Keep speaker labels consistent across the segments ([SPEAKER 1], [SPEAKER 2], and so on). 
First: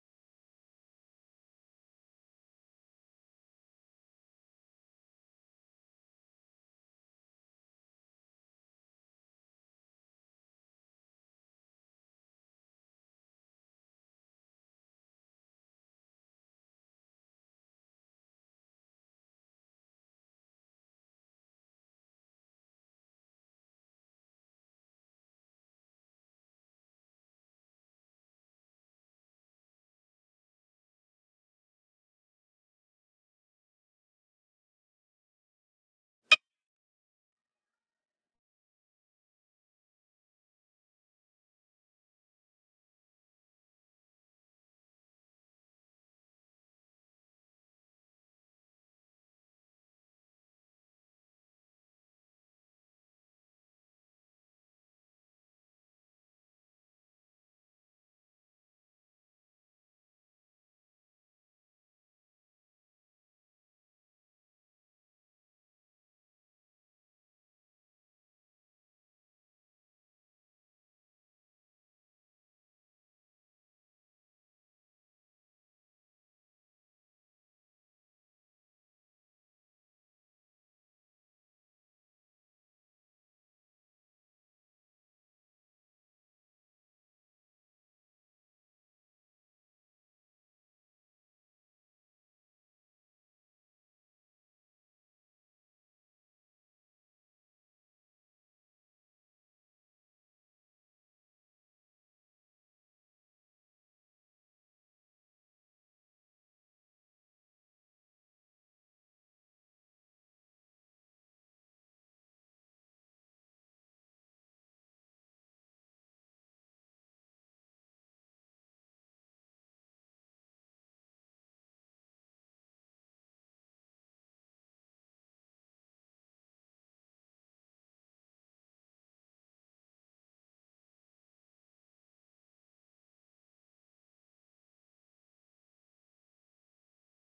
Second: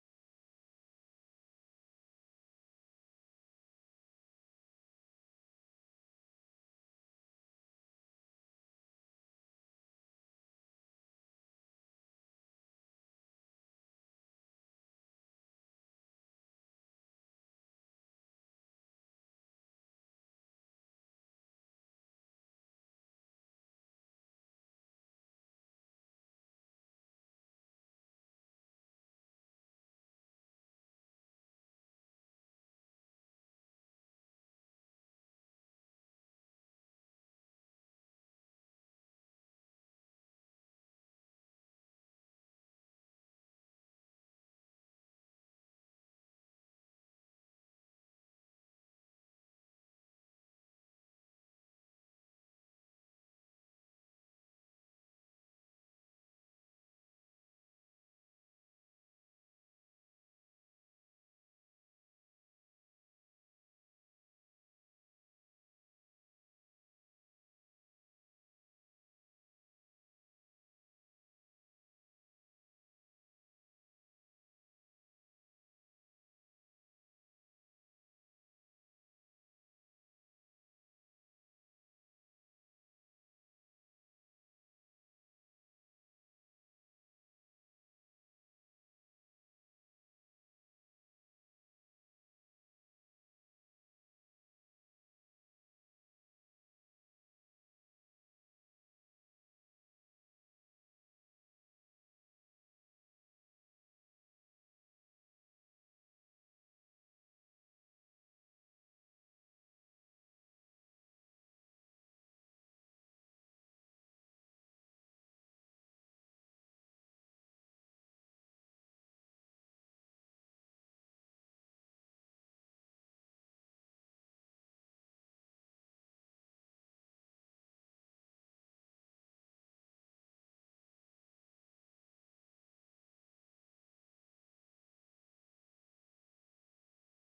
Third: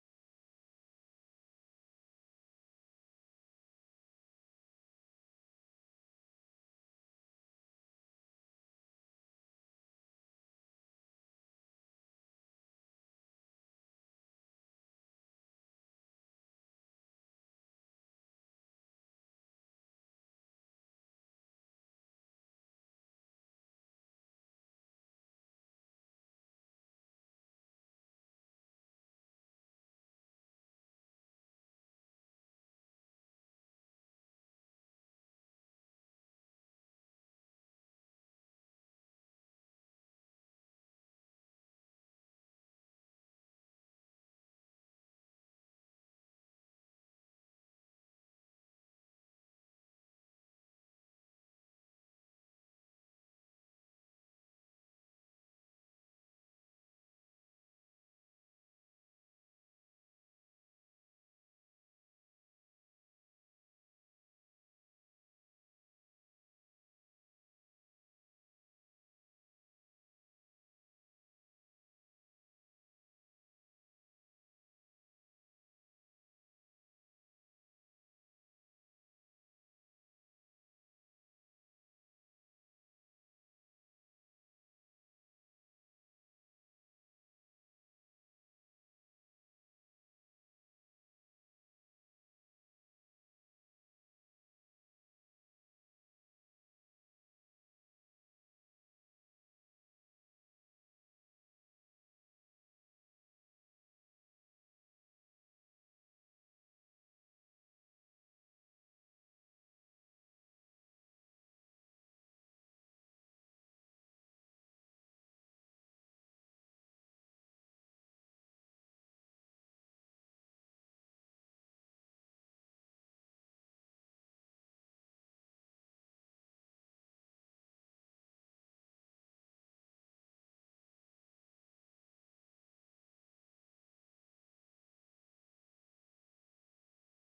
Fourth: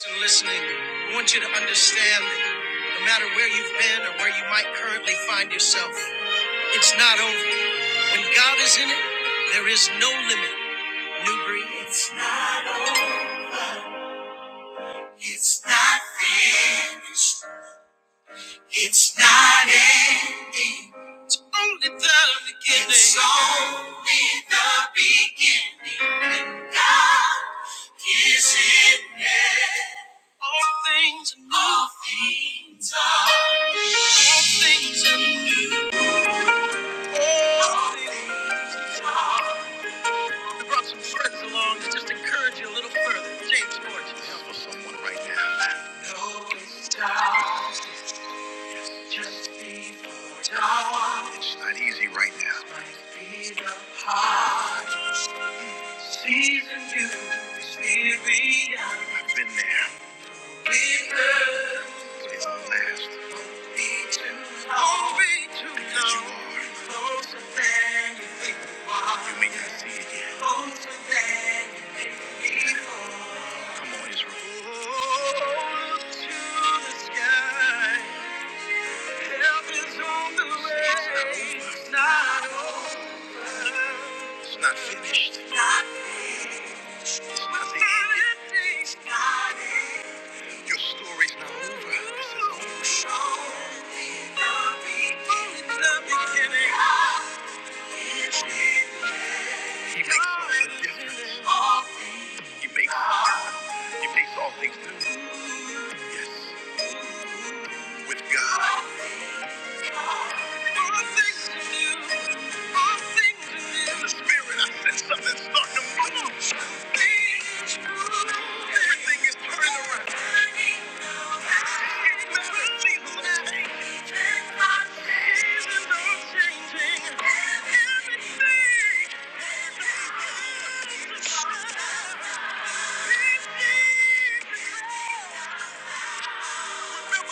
[SPEAKER 1] and listening, I want you to understand that no matter where you've been or where you might currently find yourself, it's not over. When God is in it, there is no limit. New breed. It's not over. It's not finished. It's not ending. It's only the beginning. It's only the beginning. and God is in it. All things are new. All things are new. All things are new. All things are new. It's dark, it's dark, it's hard. Season new. It's weary. I've been there. Put his own last. Only you are closer than you think you may not see it yet. Come on, Israel. not finished. Not finished. It's not finished. Your story's not over. This is all. Show me the beginning. The beginning. He makes all the difference. He makes he makes all things new. Yes, with God. in the spirit and something's starting to move. Everything is turning around. Seasons are changing. Seasons are changing. Everything. Everything. No matter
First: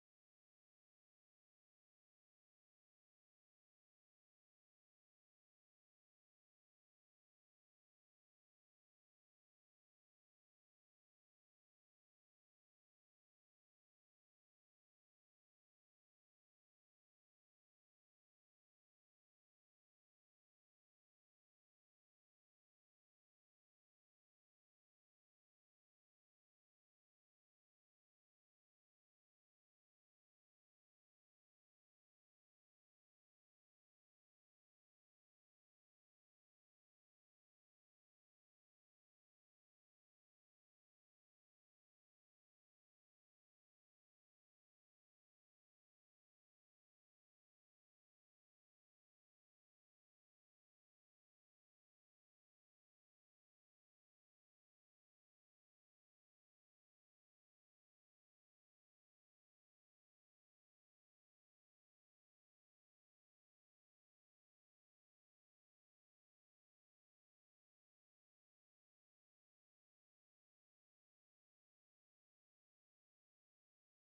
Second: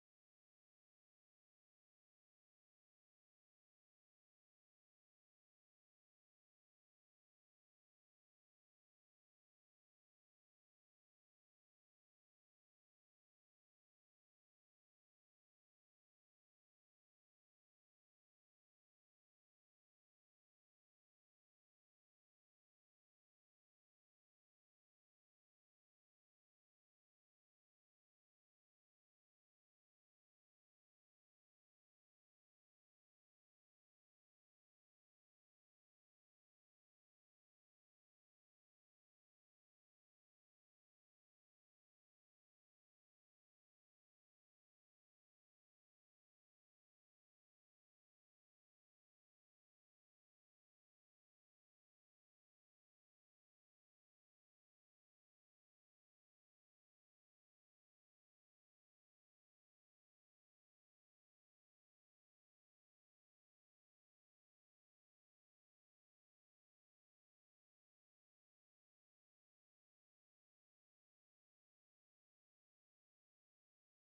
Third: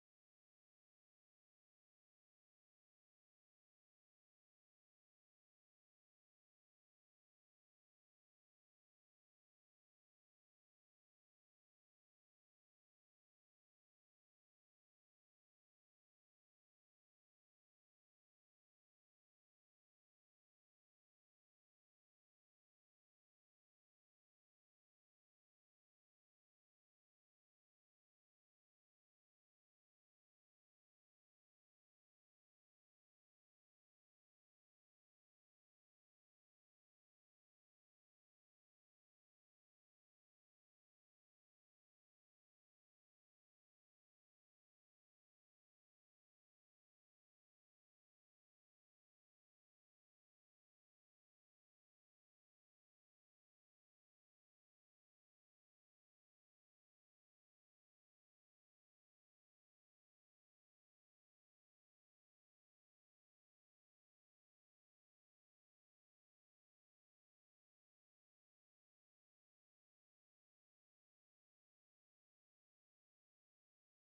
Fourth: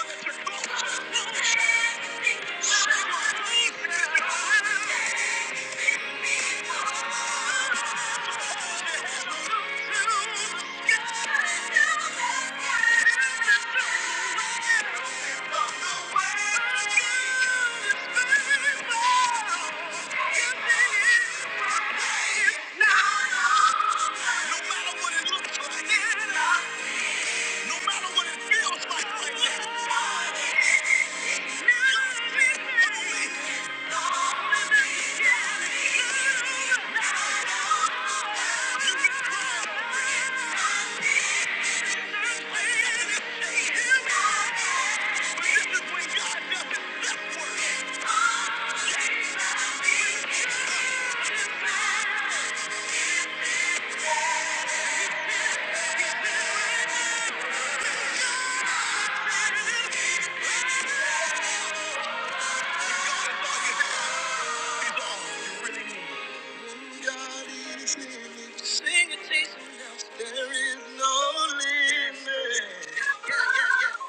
[SPEAKER 1] what it looks like, there is No matter what it feels like right now.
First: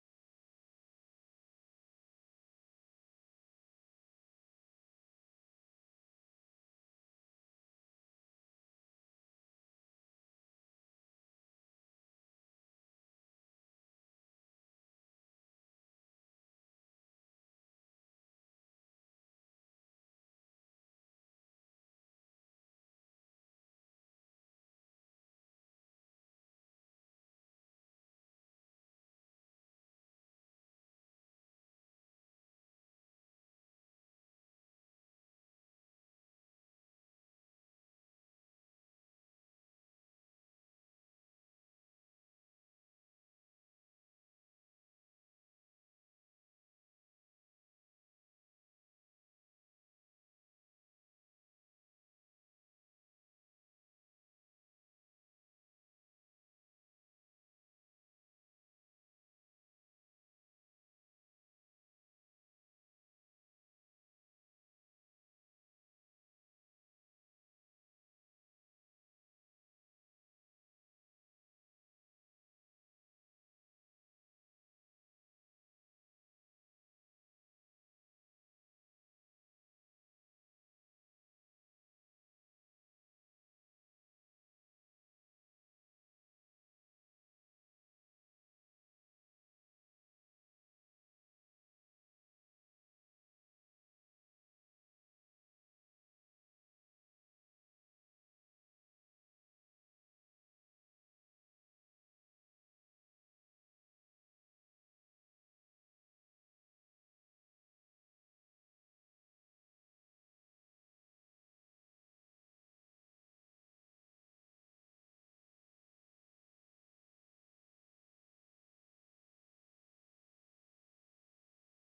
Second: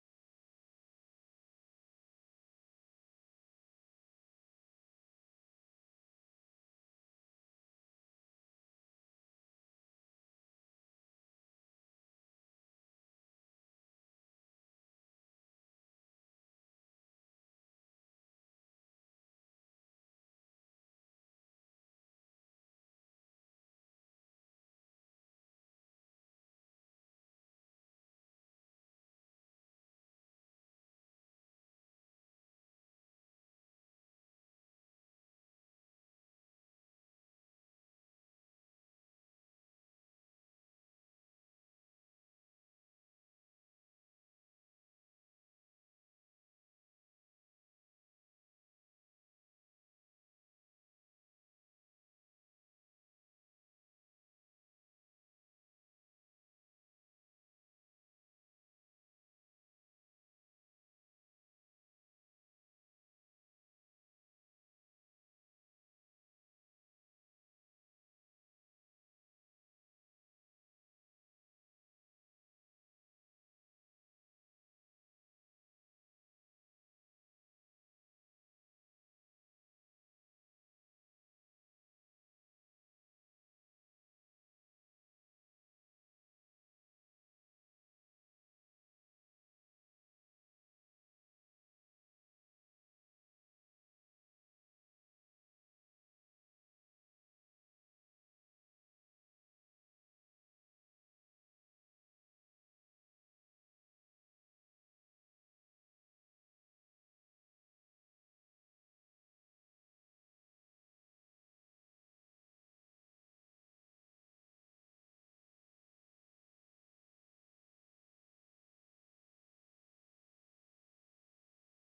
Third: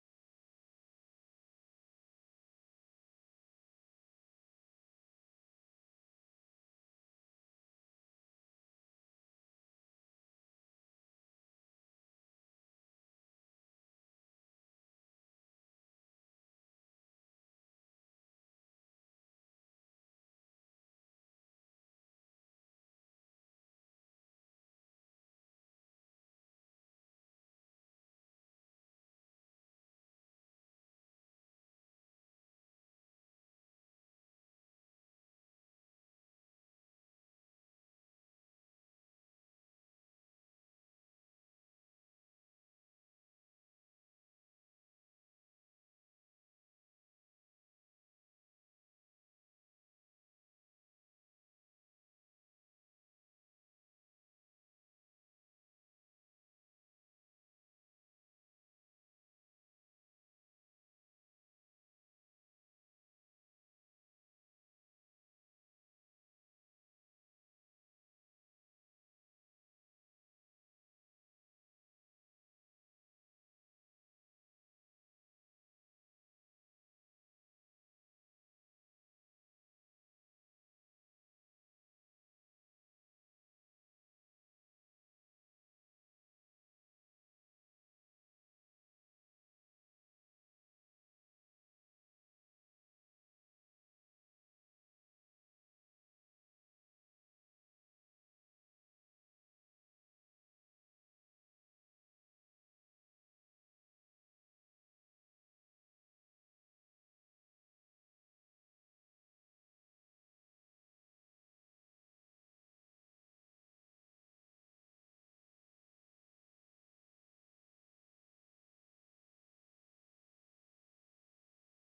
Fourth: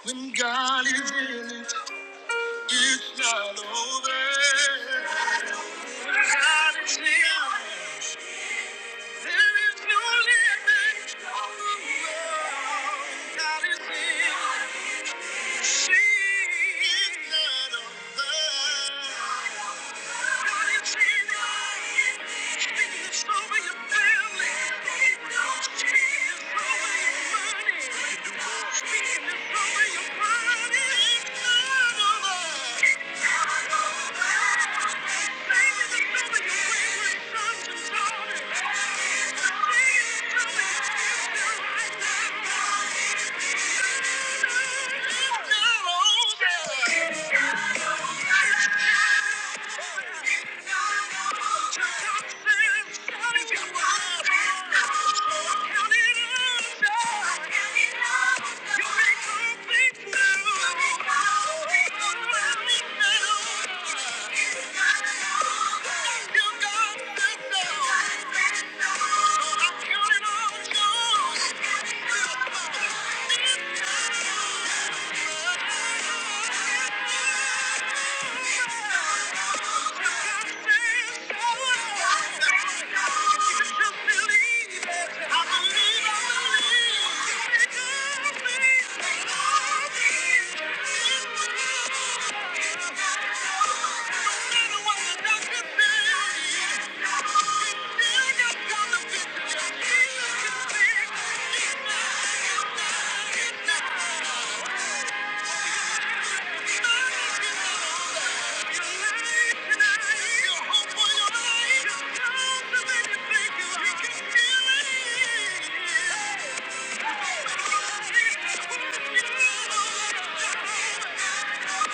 [SPEAKER 1] When God is in it, It's not over. God is here. There is no limit. God is here. It's not over. Thank you. Thank you. Thank you. Thank you.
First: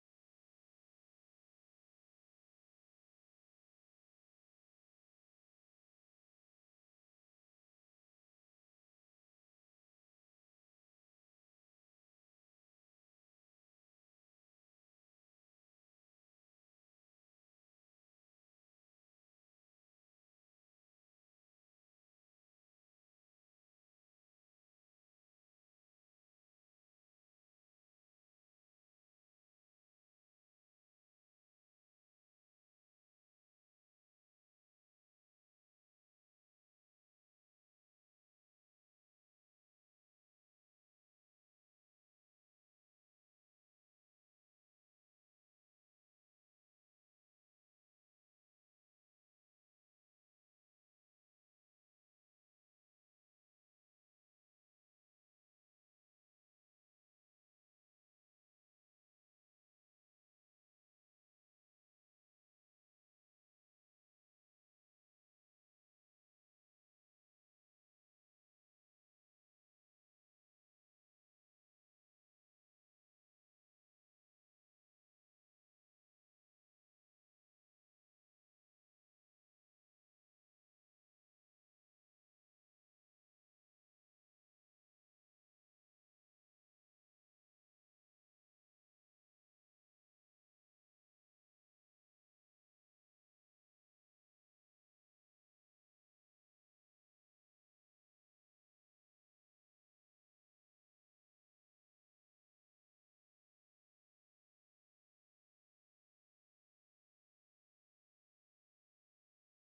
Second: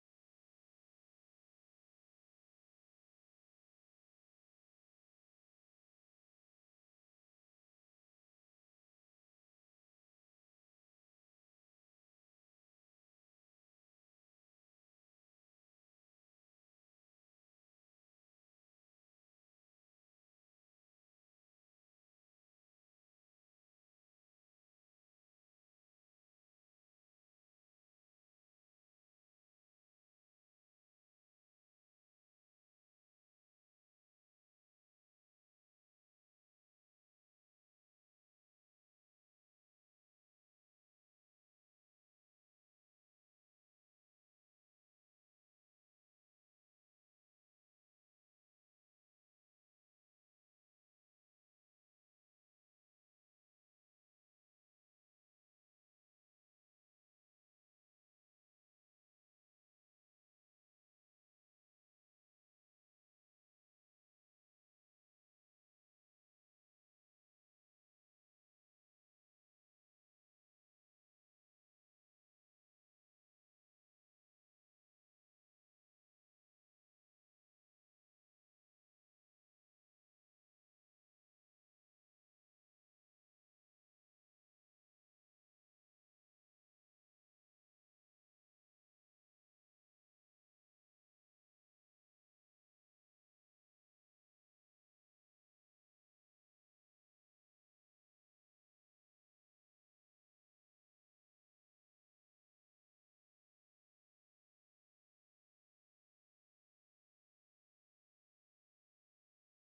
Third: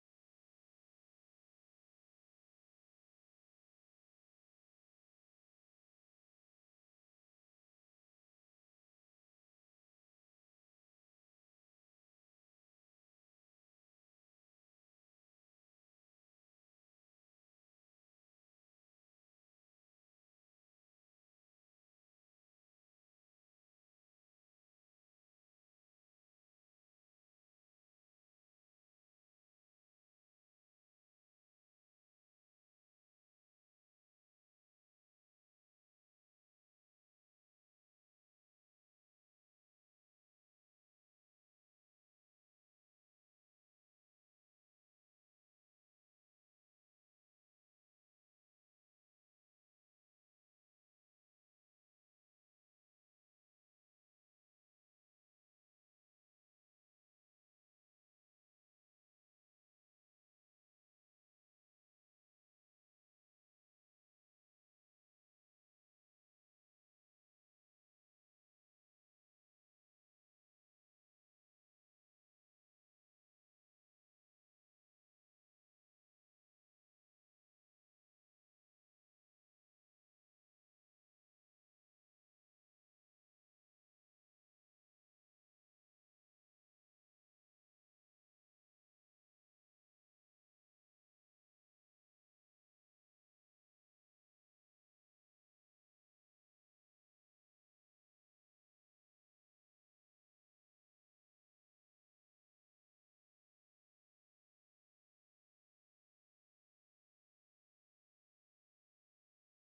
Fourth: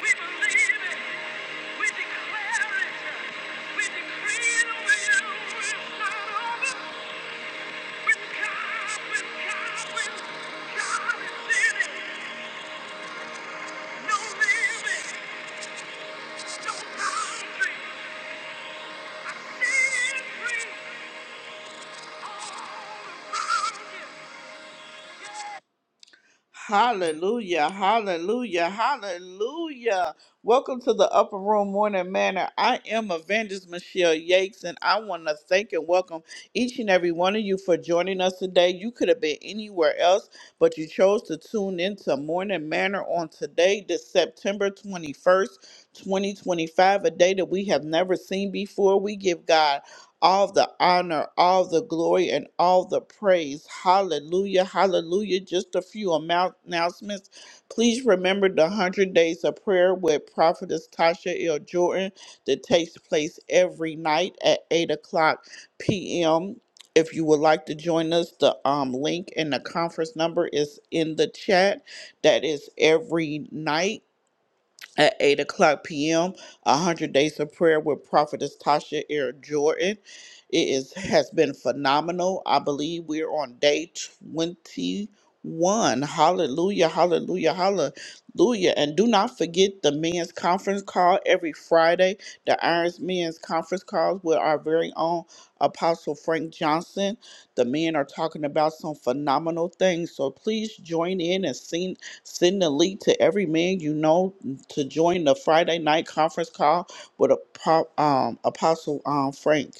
[SPEAKER 1] We believe it. We declare it. We decree it over you. It's not over. With God, with God, with God is in it. No limit, no boundary. Sin free all around you. Hallelujah, hallelujah, hallelujah. Welcome to the Upper Room Morning Manor. I am Evangelist Michelle Yates, and I want to thank and welcome each and every one of you for joining us today. You could have been anywhere else, but you chose to tune into Morning Manor on today, this September 21st, 2025, a day that we have never seen before. We give God all the honor, all the glory, and all the praise. Hallelujah, hallelujah. Just a few amount- announcements. Please remember the 100 Days of Prayer with Prophetess Tasha L. Jordan that takes place every night at 8 o'clock p.m. If you would like to join us, the um, link and the conference number is in the chat. That is every night at 8 o'clock p.m. 100 Days of Prayer with Prophetess Tasha Air Jordan. It is, has been phenomenal. I believe we're on day 21. Hallelujah, hallelujah, hallelujah. And do not forget the men's conference call every Friday, the Irons Men's Conference Calls with our very own Apostle Frank Johnson. The men are talking about some phenomenal things. So please join in and send, send the link to every man you know to join the Friday night conference call with Apo- um, Apostle um, Frank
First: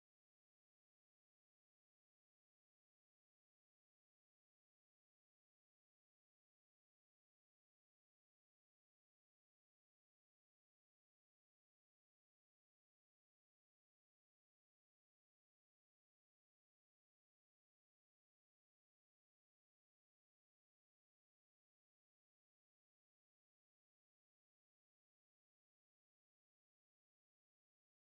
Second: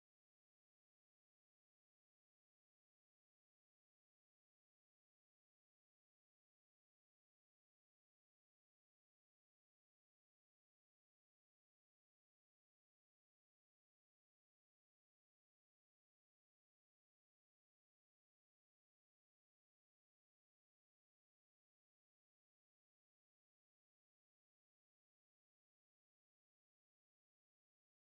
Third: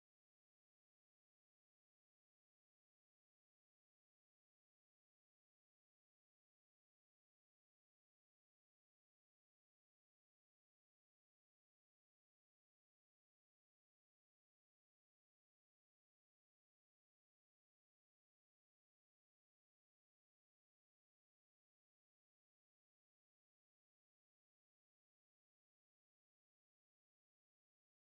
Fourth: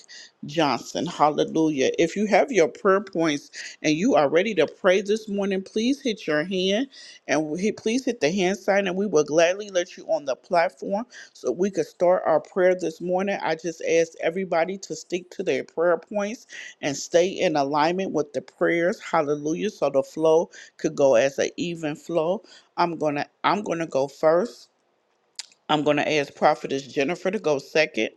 [SPEAKER 1] Johnson. Hallelujah. If you have your prayer points and you are ready to pray this morning, please hit your hand and hit- please hit the hand sign, and we will gladly let you on the platform so we could start our prayer this morning. I just ask everybody to stick to their prayer points and stay in alignment with the prayers. Hallelujah. So the flow could go as an even flow. I'm gonna I'm gonna go first. I'm going to ask Prophetess Jennifer to go second.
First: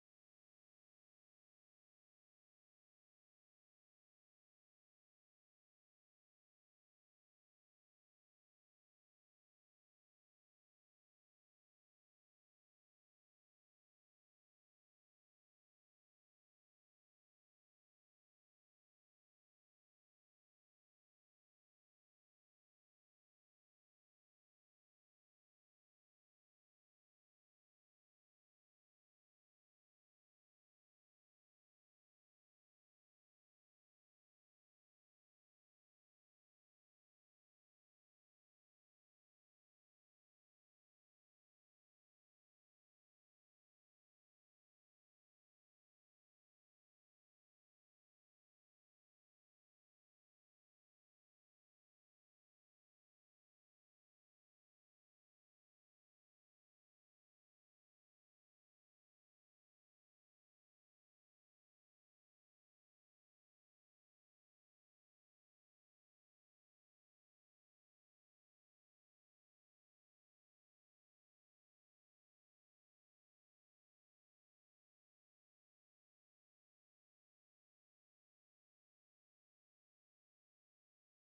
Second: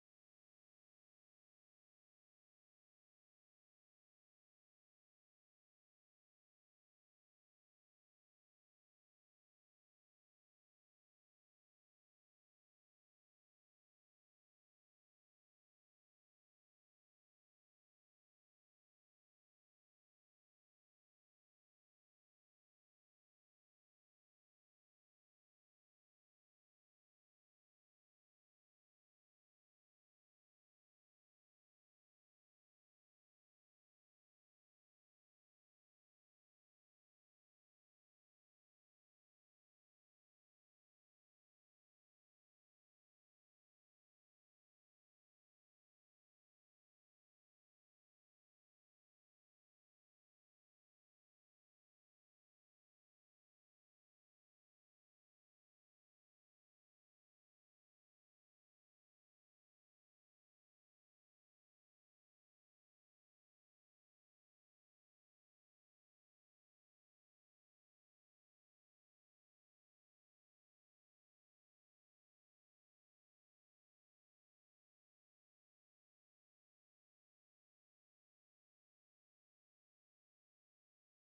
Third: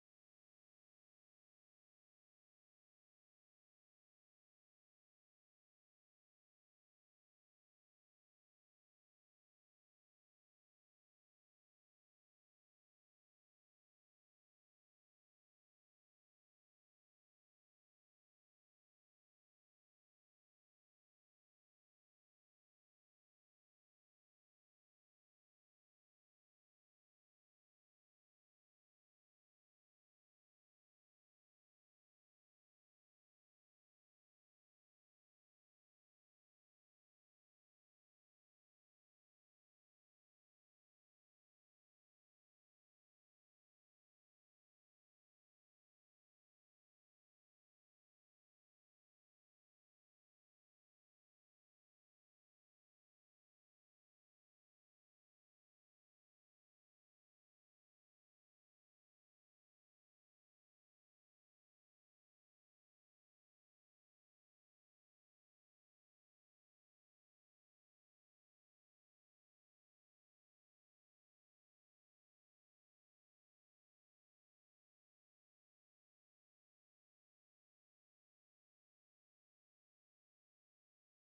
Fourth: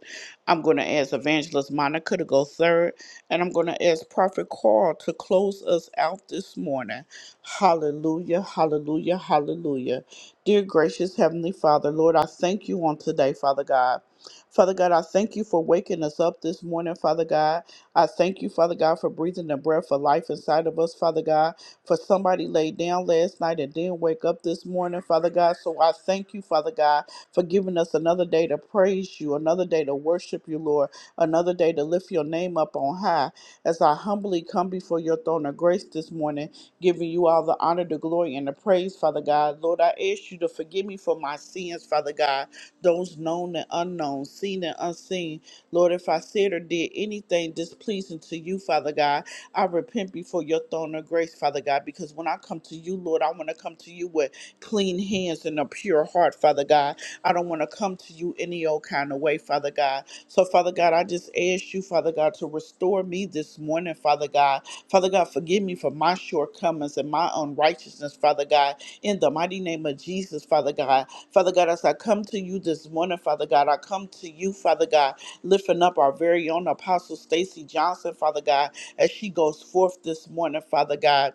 [SPEAKER 1] I'm going to ask Evangelist Monica to go third. And I'm going to ask Prophet Carl to close us out this morning. Hallelujah, hallelujah, hallelujah. Dear gracious Heavenly Father, Lord, I thank you on today, Father God. Father God, I thank you for waking us up this morning, Father God. I thank you, Father God, for breathing the breath of life inside of us, Father God. For somebody laid down last night and didn't wake up this morning, Father God. So I thank you, Father God for giving us another day to praise you, another day to worship you, Lord, another day to lift your name up on high. As I humbly come before your throne of grace this morning, giving you all the honor, the glory, and the praise, Father God. Lord, I ask you to forgive me for my sins, Father God, those known and unknown, seen and unseen. Lord, if I said or did anything displeasing to you, Father God, I repent before your throne of grace, Father God, because when I come to you, Lord, I want to come to you with clean hands and a pure heart, Father God. I don't want to come to you any old kind of way, Father God. So, Father God, I just ask you, Father God, to restore me this morning, Father God. Father God, forgive me for my shortcomings and my unrighteousness, Father God. In the mighty name of Jesus, Father God. Father God, as I come to you this morning, Father God, I come to you, Father God, lifting up our very own Apostle Stacy Johnson, Father God, as she goes forth this morning, Father God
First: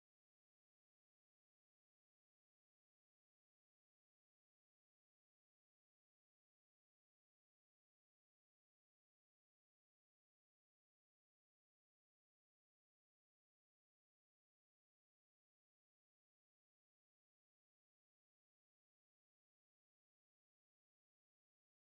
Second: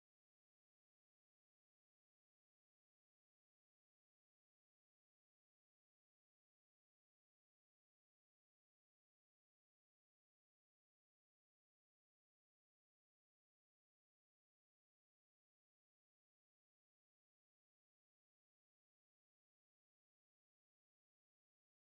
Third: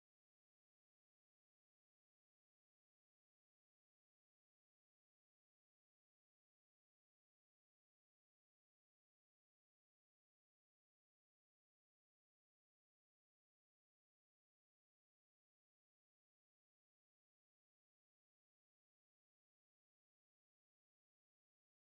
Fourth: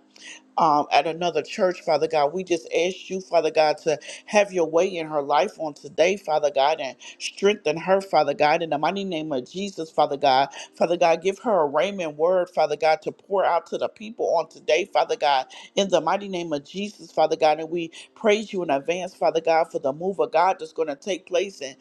[SPEAKER 1] um, at another church, Father God. We just ask you, Father God, to have your way in her life on today, Father God, and strengthen her, Father God, in the mighty name of Jesus, Father God. Father God, give her a raiment word, Father God, to pour out to the people on today, Father God, in the mighty name of Jesus, Father God. And we praise you in advance, Father God, for the move of God that's going to take place in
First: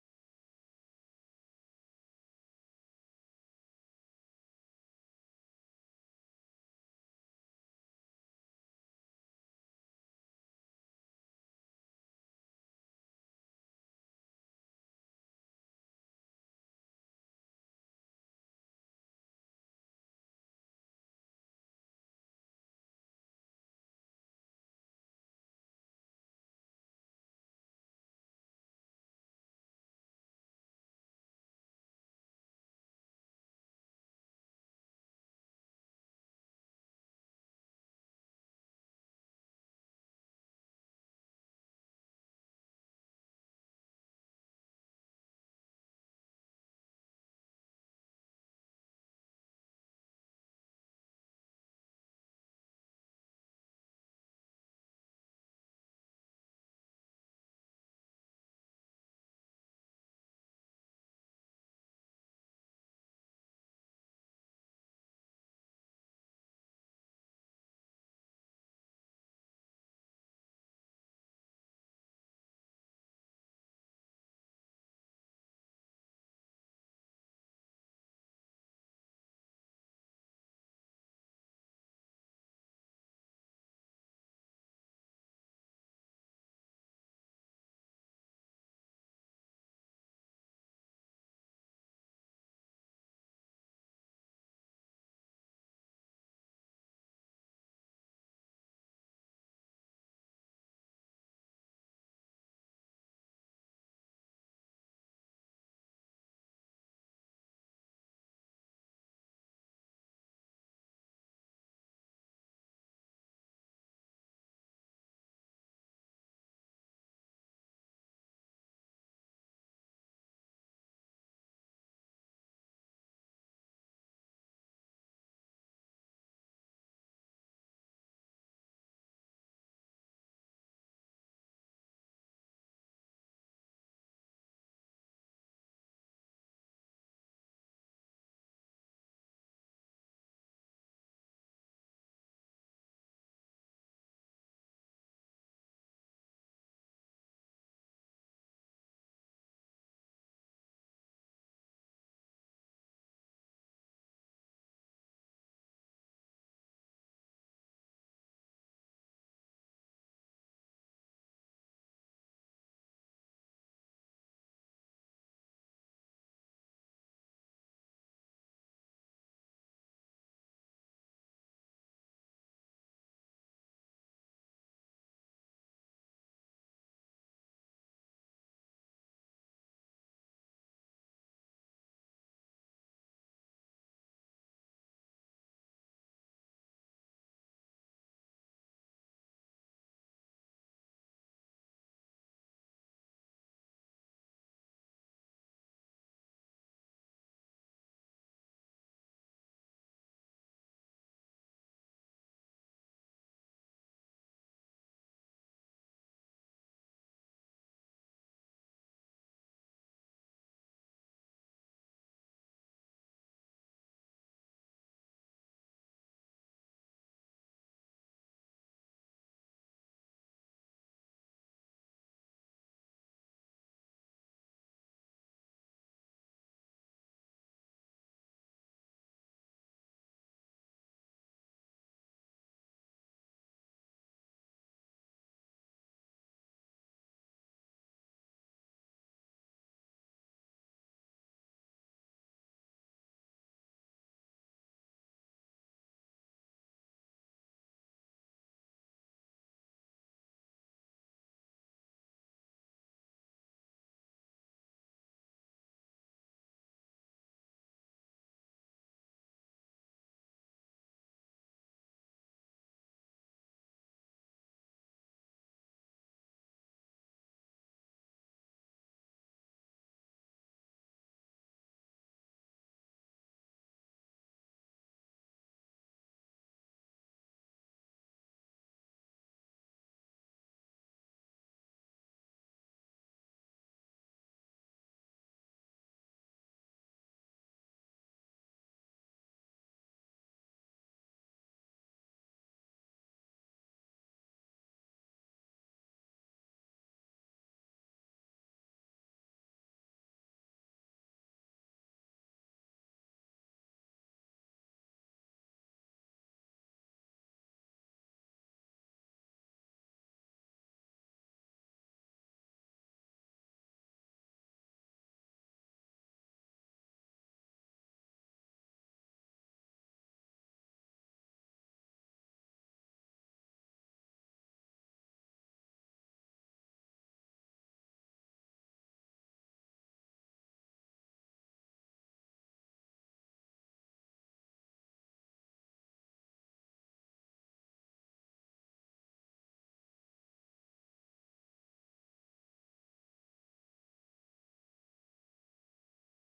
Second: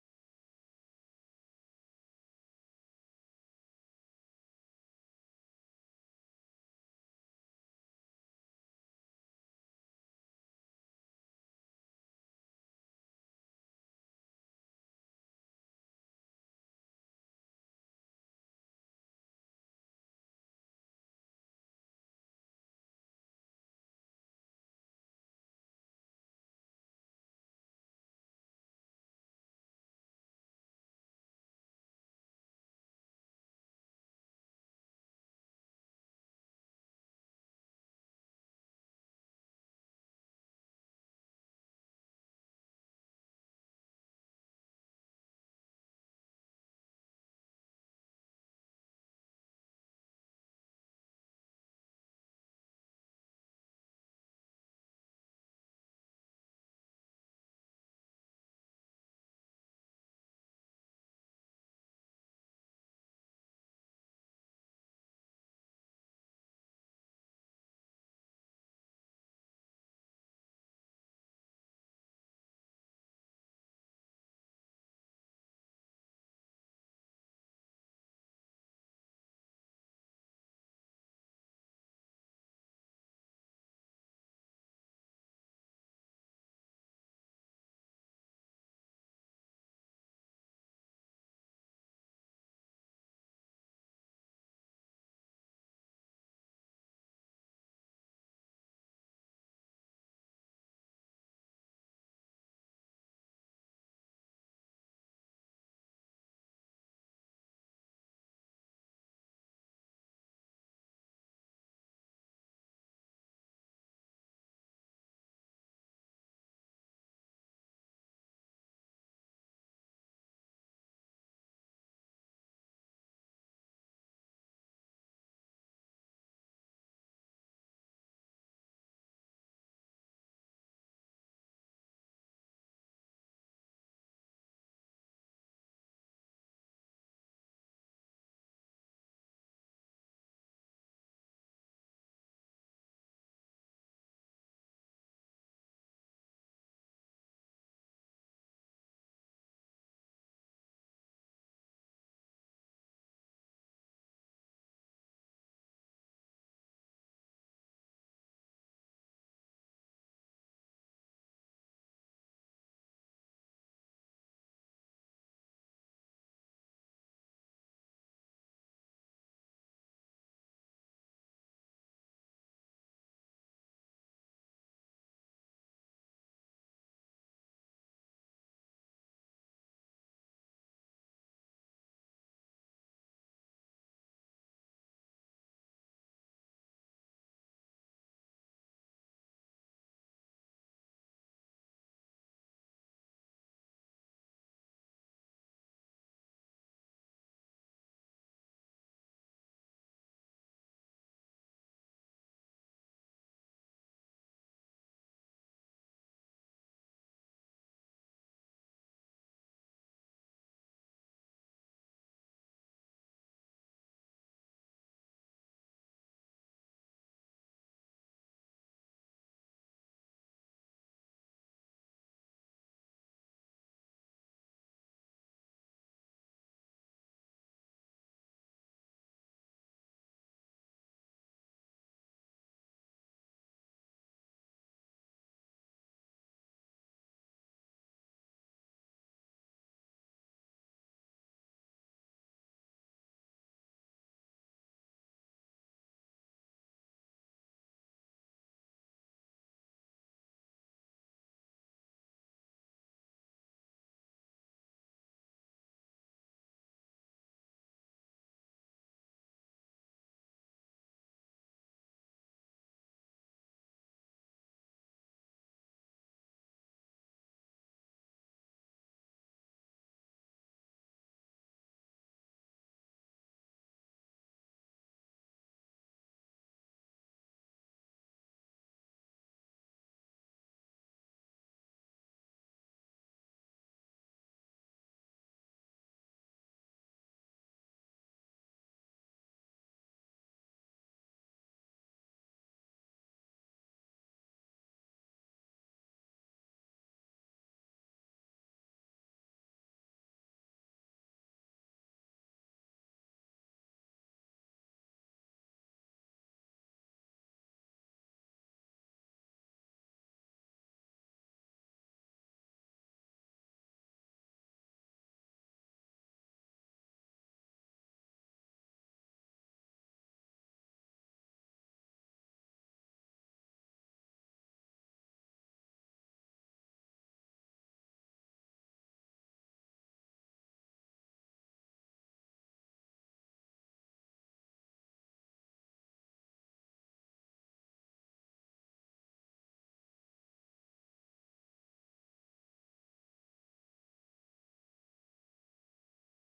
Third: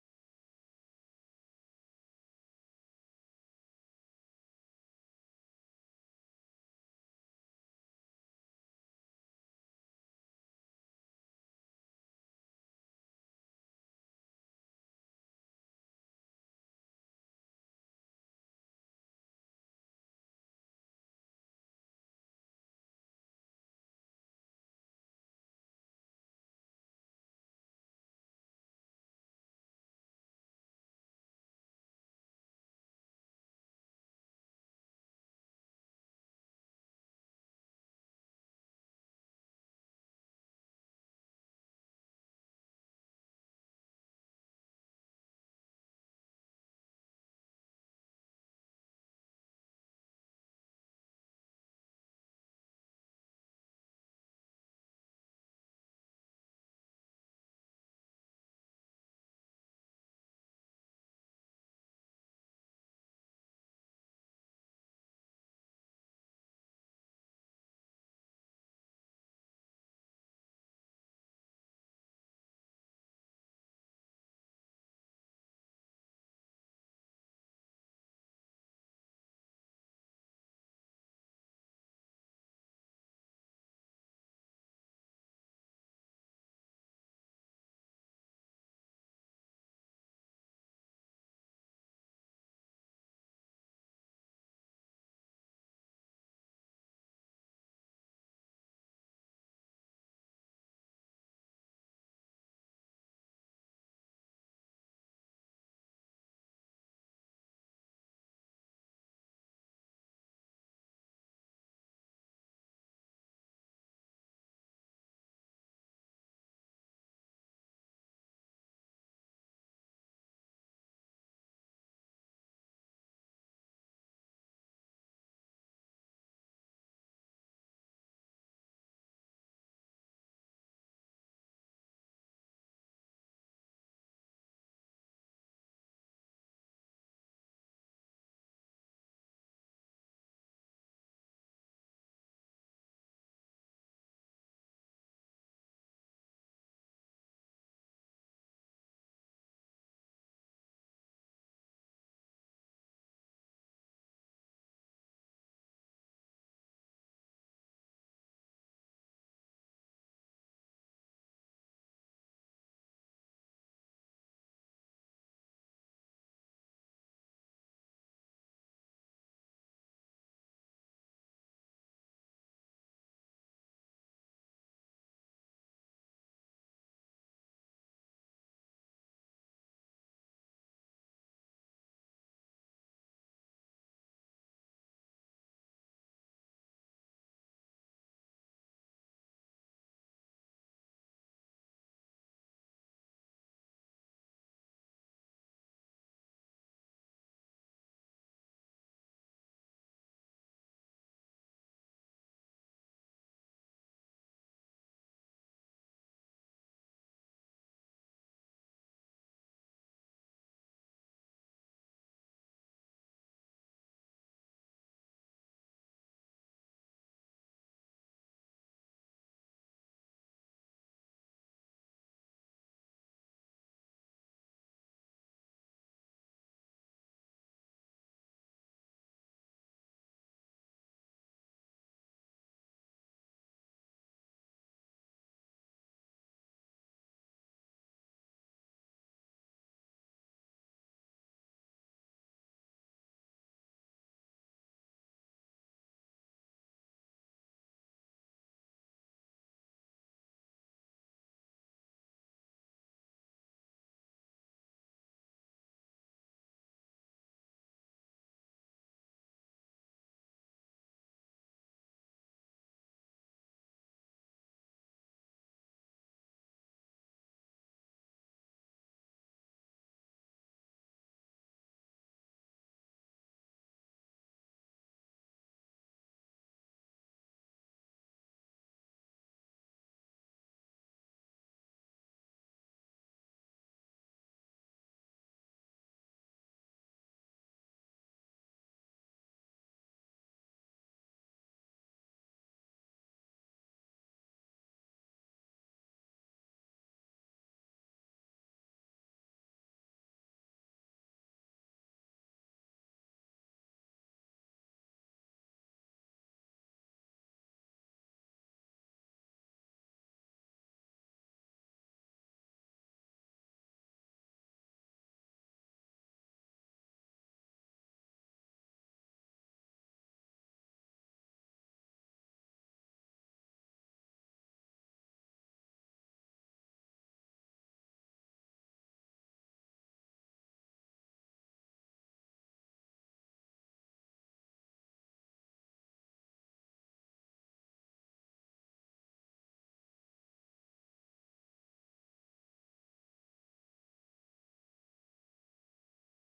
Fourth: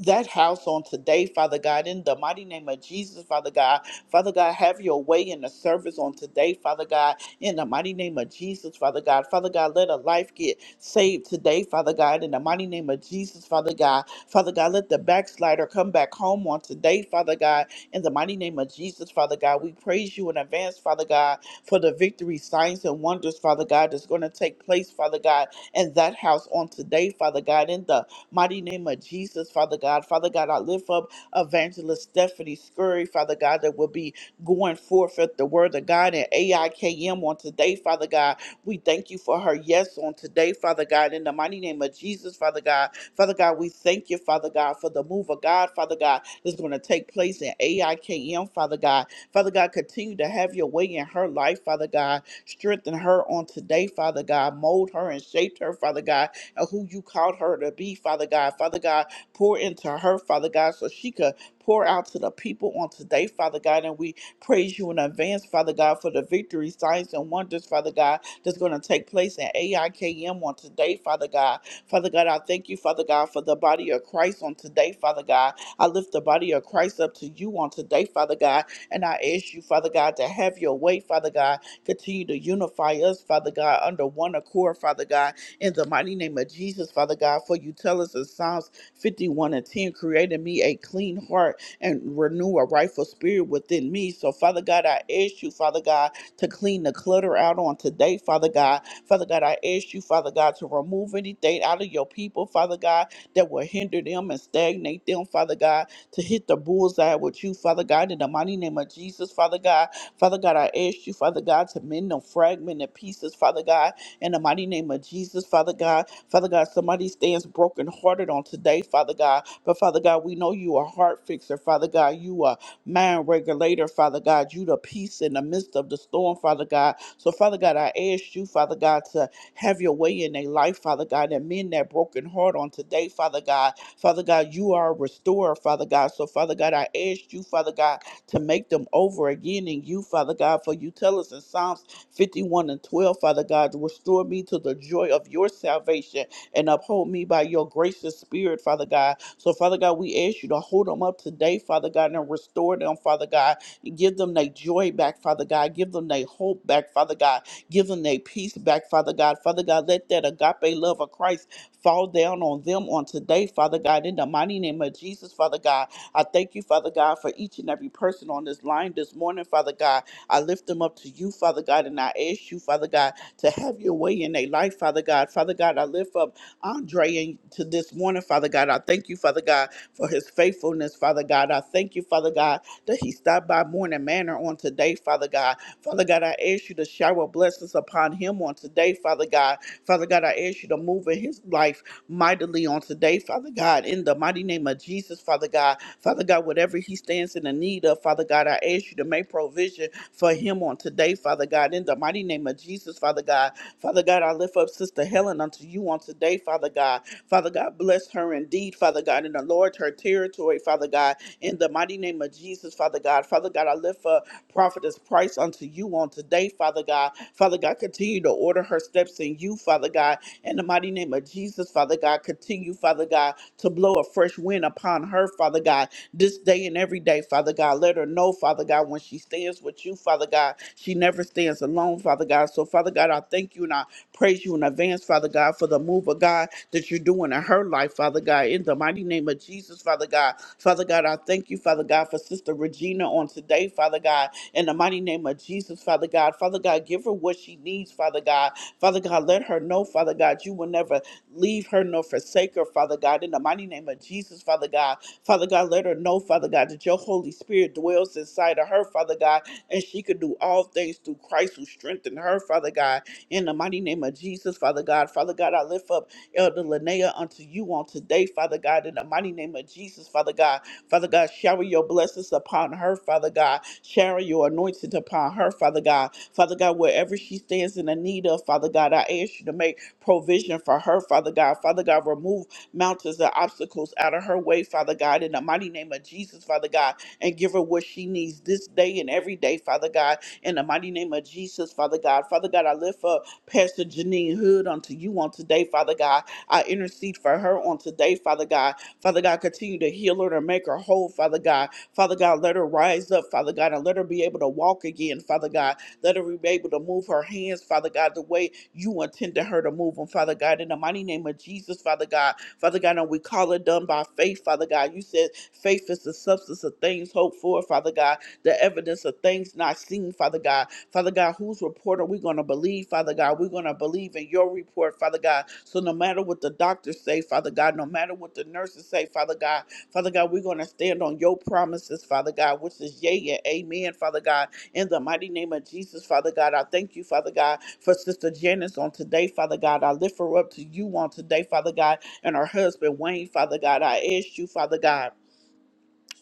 [SPEAKER 1] that house on today, Father God, in the mighty name of Jesus, Father God. Father God, have your way in the service on today, Father God, in the mighty name of Jesus, Father God. Father God, let a life get saved today, Father God, in the mighty name of Jesus, Father God. Father God, let the backslider come back home on today, Father God, in the mighty name of Jesus, Father God. We praise you in advance, Father God, for the victory, signs, and wonders, Father God, that's going to take place, Father God, in that house on today, Father God, in the Mighty name of Jesus, Father God. Father God, I lift up Evangelist Stephanie Scurry, Father God, that will be going forth at the word of God and AIKM on today, Father God. We thank you for her yes on today, Father God. In the mighty name of Jesus, Father God. Father God, we thank you, Father God, for the move of God, Father God, that's going to take place in AIKM, Father God. Father God, continue to have your way in her life, Father God. Strengthen her on today, Father God. Mold her and shape her, Father God and who you called her to be, Father God. Father God, pour into her, Father God, so she could pour out to the people on today, Father God. And we praise you in advance, Father God, for the victory, signs, and wonders, Father God, that's going to take place in AIKM on today, Father God. Father God, I thank you, Father God, for the body of Christ on today, Father God. I lift the body of Christ up to you on today, Father God. And I ask you, Father God, to have your way, Father God. Continue to unify us, Father God, under one accord, Father God in the mighty name of Jesus, Father God. For you tell us in Psalms 51 and 10, create in me a clean heart and renew a rightful spirit within me. So, Father God, I ask you, Father God, to clean the clutter out on today, Father God. Father God, I ask you, Father God, to remove anything out of your people, Father God, that will hinder them and stagnate them, Father God, to hit the bullseye with you, Father God, in the mighty name of Jesus, Father God. Father God, I ask you, Father God, to mend them fragmented pieces, Father God, in the mighty name of Jesus, Father God. Father God, somebody stands brokenhearted on today, Father God. But Father God, we know you are heart fixer, Father God. You are mind regulator, Father God. You the peace in the midst of the storm, Father God. So, Father God, I ask you, Father God, to have your way in their life, Father God, and mend that broken heart on today, Father God. Father God, you are a restorer, Father God. So, Father God, I ask you, Father God, to make them over again in you, Father God, for you tell us in Psalms 51 and 12, Father God. Restore me to the joy of your salvation and uphold me by your gracious spirit, Father God. So, Father God, we ask you to hold them up today, Father God, and restore them, Father God. Give them their joy back, Father God. Give them their hope back, Father God. Give them their peace back, Father God. Father God, let that agape love of Christ fall down on them on today, Father God. In the mighty name of Jesus, Father God, I thank you, Father God, for each and every person on this line this morning, Father God. I lift them up to you, Father God, and I ask you, Father God, to have your way in their life, Father God. Father God, I lift up Andre in- to this morning, Father God. I thank you, Father God, for his faithfulness, Father God. I thank you, Father God, that he stopped by Morning Manor on today, Father God. Father God, I ask you to shower blessings upon him on today, Father God. Father God, I ask you to move in his life mightily on today, Father God, in the mighty name of Jesus, Father God. Father God, whatever he stands in the need of, Father God, I ask you to make provision for him on today, Father God, in the mighty name of Jesus, Father God. Father God, I lift up Sister Helen unto you on today, Father God. Father God, bless her indeed, Father God, and enlarge her territory, Father God, in the mighty name of Jesus, Father God. Father God, I lift for Prophetess Price unto you on today, Father God. Father God, continue to order her steps in you, Father God. In the mighty name of Jesus, Father God, continue, Father God, to blow a fresh wind upon her, Father God, this day and every day, Father God. Let her know, Father God, when she stands with you, Father God, she never stands alone, Father God. So, Father God, I thank you and I praise you in advance, Father God, for the move of God that you're doing in her life, Father God. In the mighty name of Jesus, Father God. Father God, I thank you, Father God, for Sister Regina on today, Father God, in the mighty name of Jesus, Father God. Father God, give her what she needs, Father God. Father God, let her know, Father God, you will never leave her nor forsake her, Father God. In the mighty name of Jesus, Father God. Father God, let her know, Father God, that your Holy Spirit dwells inside of her, Father God, and she can do all things through Christ who strengthened her, Father God. In the mighty name of Jesus, Father God. Father God, I lift up Elder Linnea unto you on today, Father God. In the mighty name of Jesus, Father God. Father God, shower your blessings upon her, Father God. Shower your anointing upon her, Father God. Father God, wherever she stands in the need of, Father God, I ask you to make provision for her, Father God. Father God, remove mountains and obstacles out of her way, Father God, in the mighty name of Jesus, Father God, and give her what she needs this day and every day, Father God, in the mighty name of Jesus, Father God. Father God, I lift up Pastor Janine Hood unto you on today, Father God. I intercede for her on today, Father God. Father God, continue to heal her and make her whole, Father God. Father God, let her rise up, Father God, and let her be able to walk again, Father God. Let her be able to move her hands, Father God, the way you intended her to move them, Father God. In the mighty name of Jesus, Father God. Father God, and we call it done by faith, Father God. You said faith is the substance of things hoped for, Father God the evidence of things not seen, Father God. Father God, whose report are we going to believe, Father God? We're going to believe in your report, Father God. So no matter what the doctors say, Father God, no matter what the nurses say, Father God, Father God, we're going to stand on your promises, Father God, which is yea and amen, Father God. In the mighty name of Jesus, Father God, I thank you, Father God, for Sister Janice on today, Father God. I lift her up to you on today, Father God, and her husband, Wayne, Father God. I ask you, Father God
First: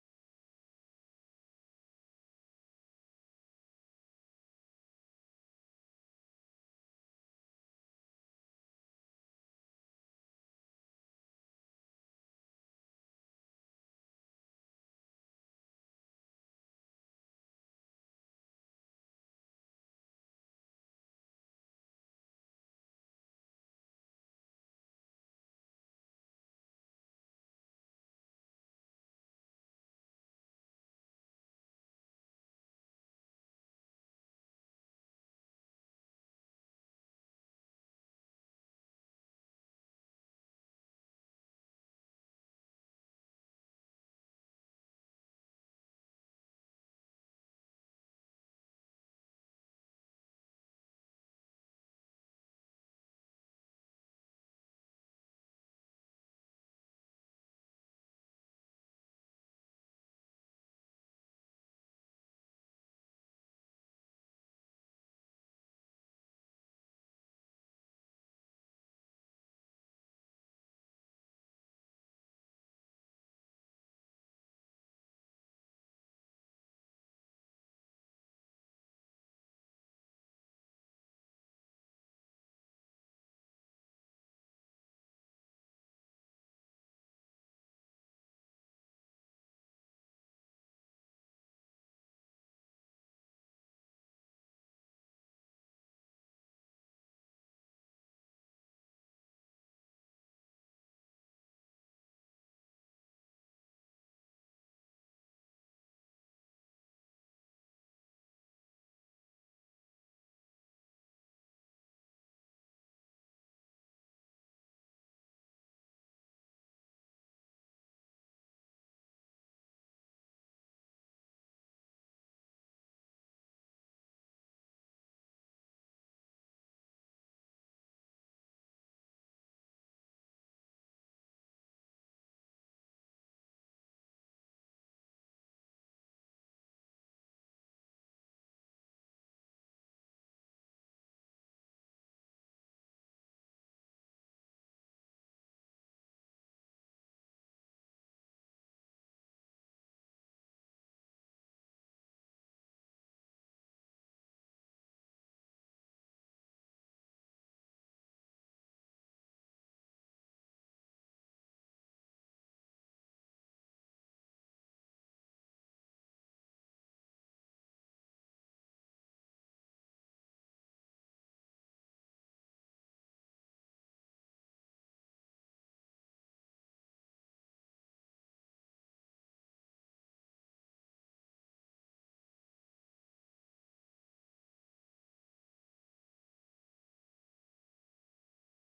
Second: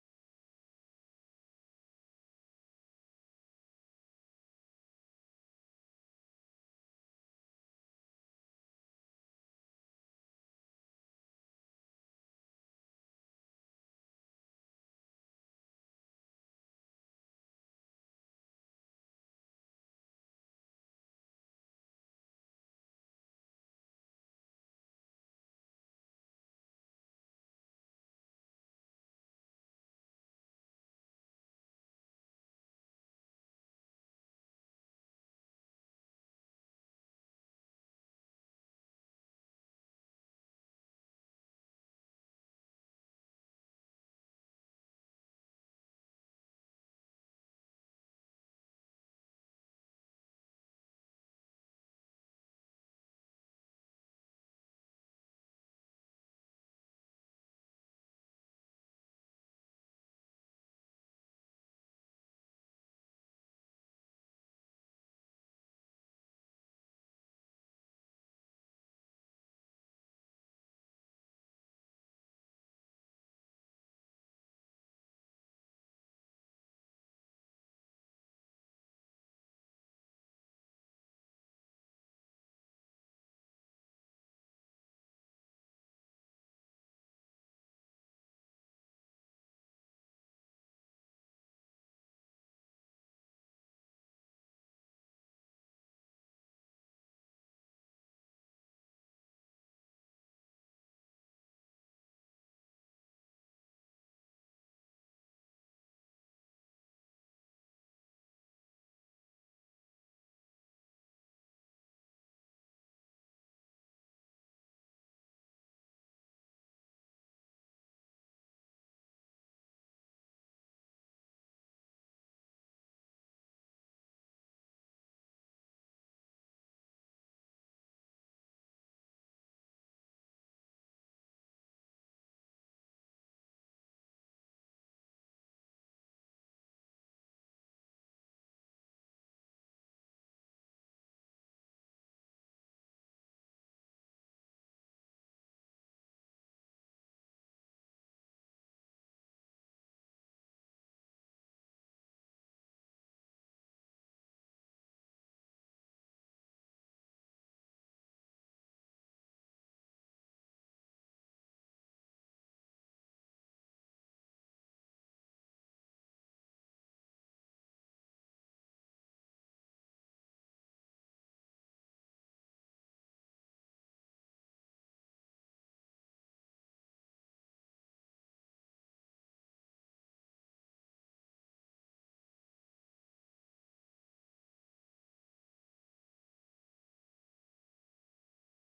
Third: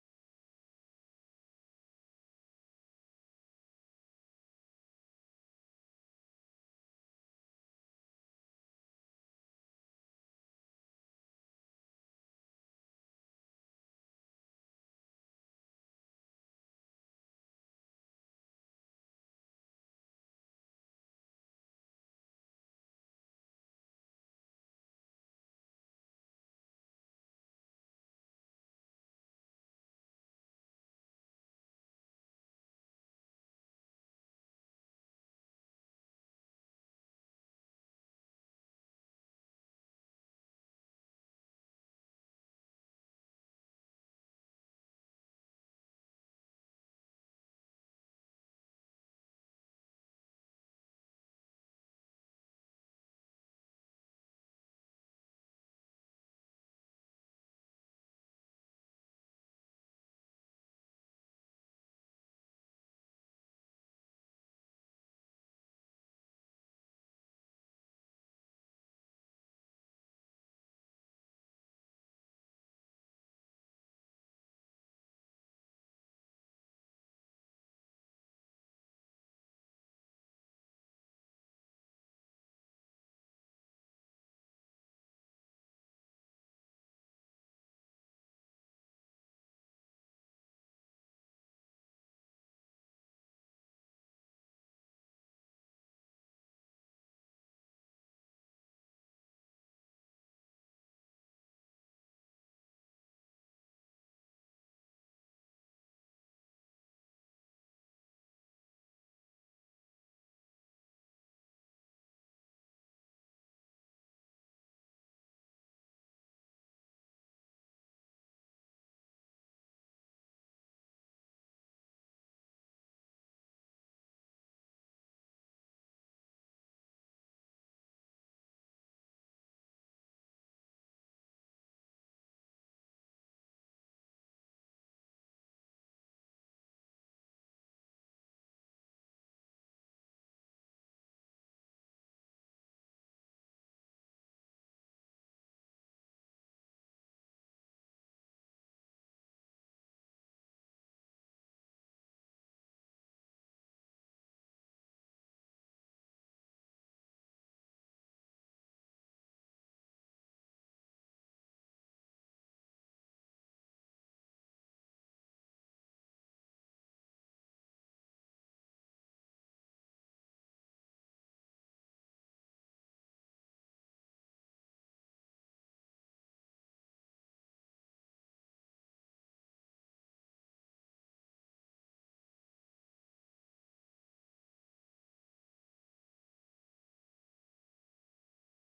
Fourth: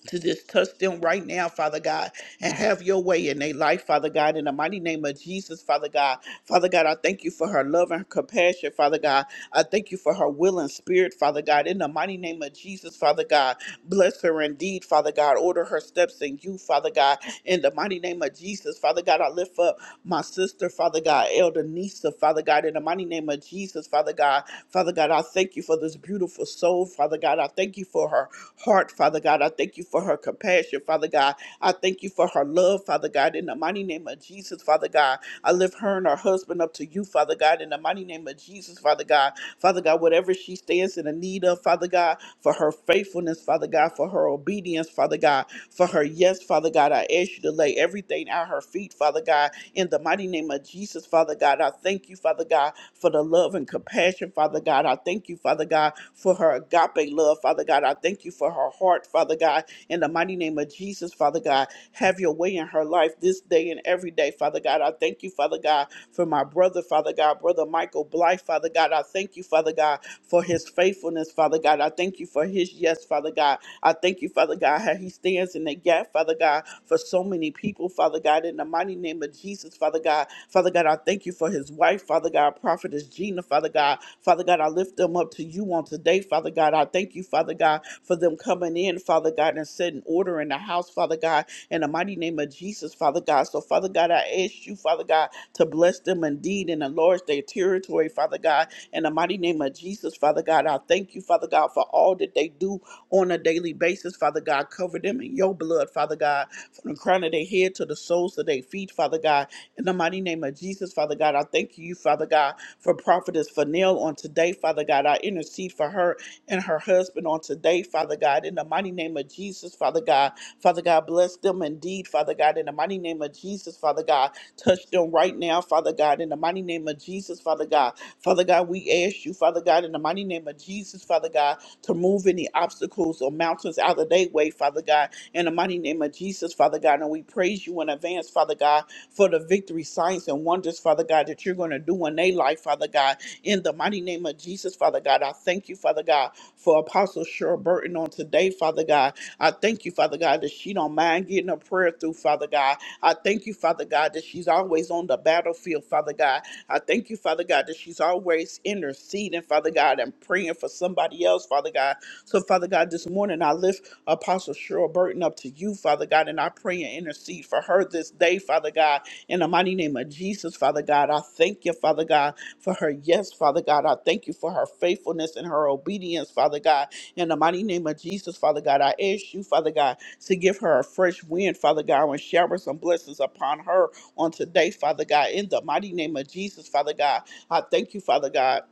[SPEAKER 1] to just touch them right now, Father God, and have your way in their life, Father God, in the mighty name of Jesus, Father God. Father God, I thank you for her love and compassion, Father God. I thank you for her will and spirit, Father God, in the mighty name of Jesus, Father God. Bless her indeed, Father God. Order her steps in you, Father God. In the mighty name of Jesus, Father God, I lift up my sister, Father God, Elder Nisa, Father God. In the mighty name of Jesus, Father God, Father God, I thank you for this beautiful soul, Father God. I thank you for her heart, Father God. I thank you for her compassion, Father God. I thank you for her love, Father God. In the mighty name of Jesus, Father God, I lift her and her husband up to you, Father God. In the mighty name of Jesus, Father God. Father God, whatever she stands in the need of, Father God, for her faithfulness, Father God, for her obedience, Father God, for her yes, Father God, I ask you to lay everything at her feet, Father God, in the mighty name of Jesus, Father God. I thank you, Father God, for the love and compassion, Father God. I thank you, Father God, for her agape love, Father God. I thank you for her heart, Father God, in the mighty name of Jesus, Father God. Have your way in her life this day and every day, Father God. I thank you, Father God, for my brother, Father God, brother Michael Blythe, Father God. I thank you, Father God, for his faithfulness, Father God. I thank you for his yes, Father God. I thank you, Father God, how he stands in the gap, Father God, for so many people, Father God, in the mighty name of Jesus, Father God. Father God, I thank you for his wife, Father God, prophetess Gina, Father God. Father God, I lift them up to you on today, Father God. I thank you, Father God, for them coming in, Father God, and setting order in the house house, Father God, in the mighty name of Jesus, Father God. So, Father God, I ask you, Father God, to bless them indeed and enlarge their territory, Father God, in the mighty name of Jesus, Father God. I thank you, Father God, for all that they do on a daily basis, Father God. Cover them in your blood, Father God, from the crown of their head to the soles of their feet, Father God. In the mighty name of Jesus, Father God, I thank you, Father God, for prophetess Fanel on today, Father God. I intercede for her and her husband on today, Father God, in the mighty name of Jesus, Father God. Father God, bless them indeed, Father God, in the mighty name of Jesus, Father God. Touch them right now, Father God, in the mighty name of Jesus, Father God. Father God, we ask you, Father God, in the mighty name of Jesus, Father God, to move any obstacles or mountains out of their way, Father God, in the mighty name of Jesus, Father God. And we praise you in advance, Father God, for the victory, signs, and wonders, Father God, that you're going to do in their life, Father God, in the mighty name of Jesus, Father God. I thank you, Father. Father God, for Apostle Cheryl Burton on today, Father God. I thank you, Father God, that she don't mind getting a prayer through, Father God. I thank you, Father God, that she's always on the battlefield, Father God. I thank you, Father God, that she's always interceding, Father God, and praying for somebody else, Father God. So, Father God, this morning I lift Apostle Cheryl Burton up to you, Father God, and I pray and intercede intercede for her this day, Father God. In the mighty name of Jesus, Father God, I thank you, Father God, for her yes, Father God. I thank you for her faithfulness and her obedience, Father God. In the mighty name of Jesus, Father God, I ask you, Father God, to give her a fresh wind, Father God, and shower some blessings upon her on today, Father God. In the mighty name of Jesus, Father God, I thank you, Father God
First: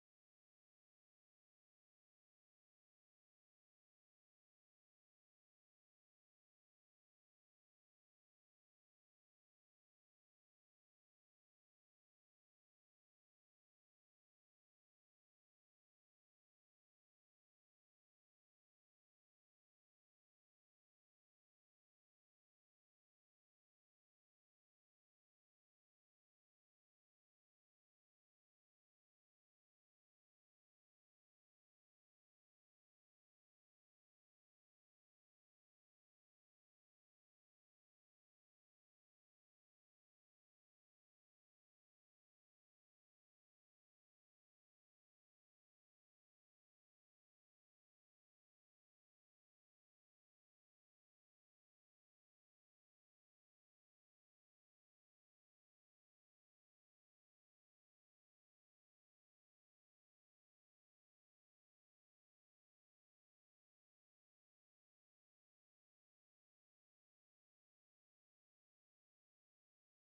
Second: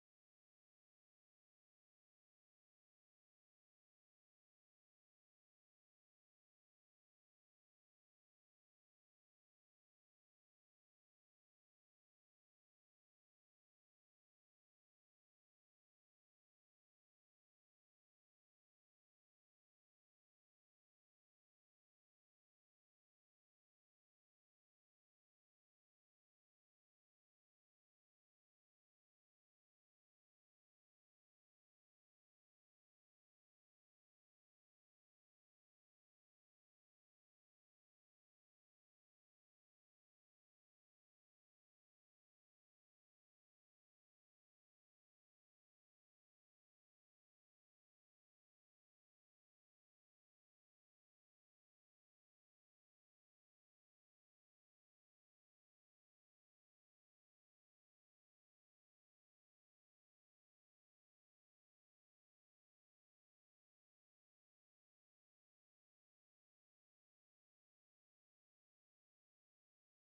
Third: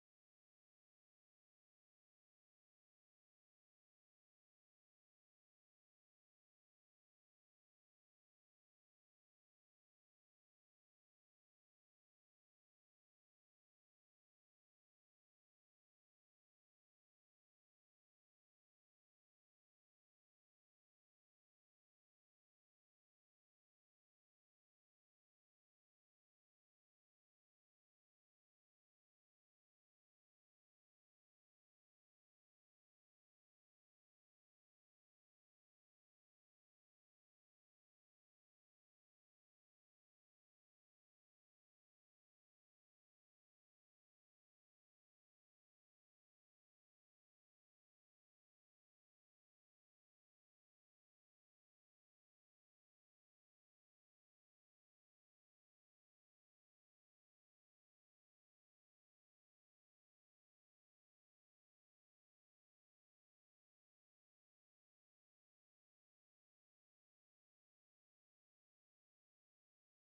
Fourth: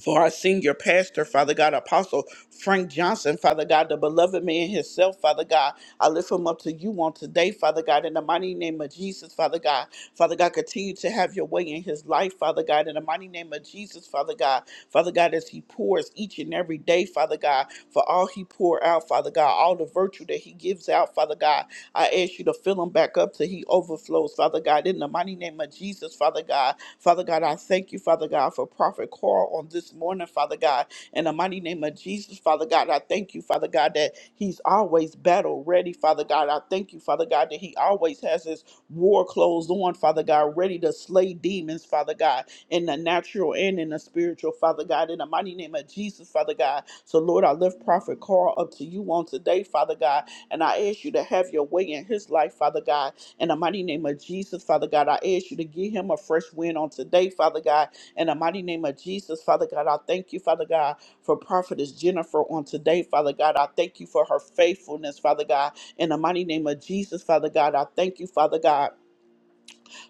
[SPEAKER 1] for our senior pastor, Father God, Apostle Frank Johnson, Father God, the beloved man himself, Father God. I lift him up to you on today, Father God, in the mighty name of Jesus, Father God. Father God, continue to have your way in his life, Father God, in the mighty name of Jesus, Father God. Father God, as he pours each and every day, Father God, for all he pour out, Father. Father God, all the virtue that he gives out, Father God. I ask you to fill him back up till he overflows, Father God. In the mighty name of Jesus, Father God. Father God, I thank you, Father God, for Prophet Carl on this morning, Father God. In the mighty name of Jesus, Father God, I thank you, Father God, that he's always battle ready, Father God. I thank you, Father God, that he always has his war clothes on, Father God, ready to slay demons, Father God in the natural and in the spiritual, Father God, in the mighty name of Jesus, Father God. So, Lord, I lift Prophet Carl up to you on today, Father God, and I ask you to have your way in his life, Father God. In the mighty name of Jesus, Father God, I ask you to give him a fresh wind on today, Father God. In the mighty name of Jesus, Father God, I thank you, Father God, for Prophetess Jennifer on today, Father God. I thank you for her faithfulness, Father God. In the mighty name of Jesus, Father God, I thank you, Father God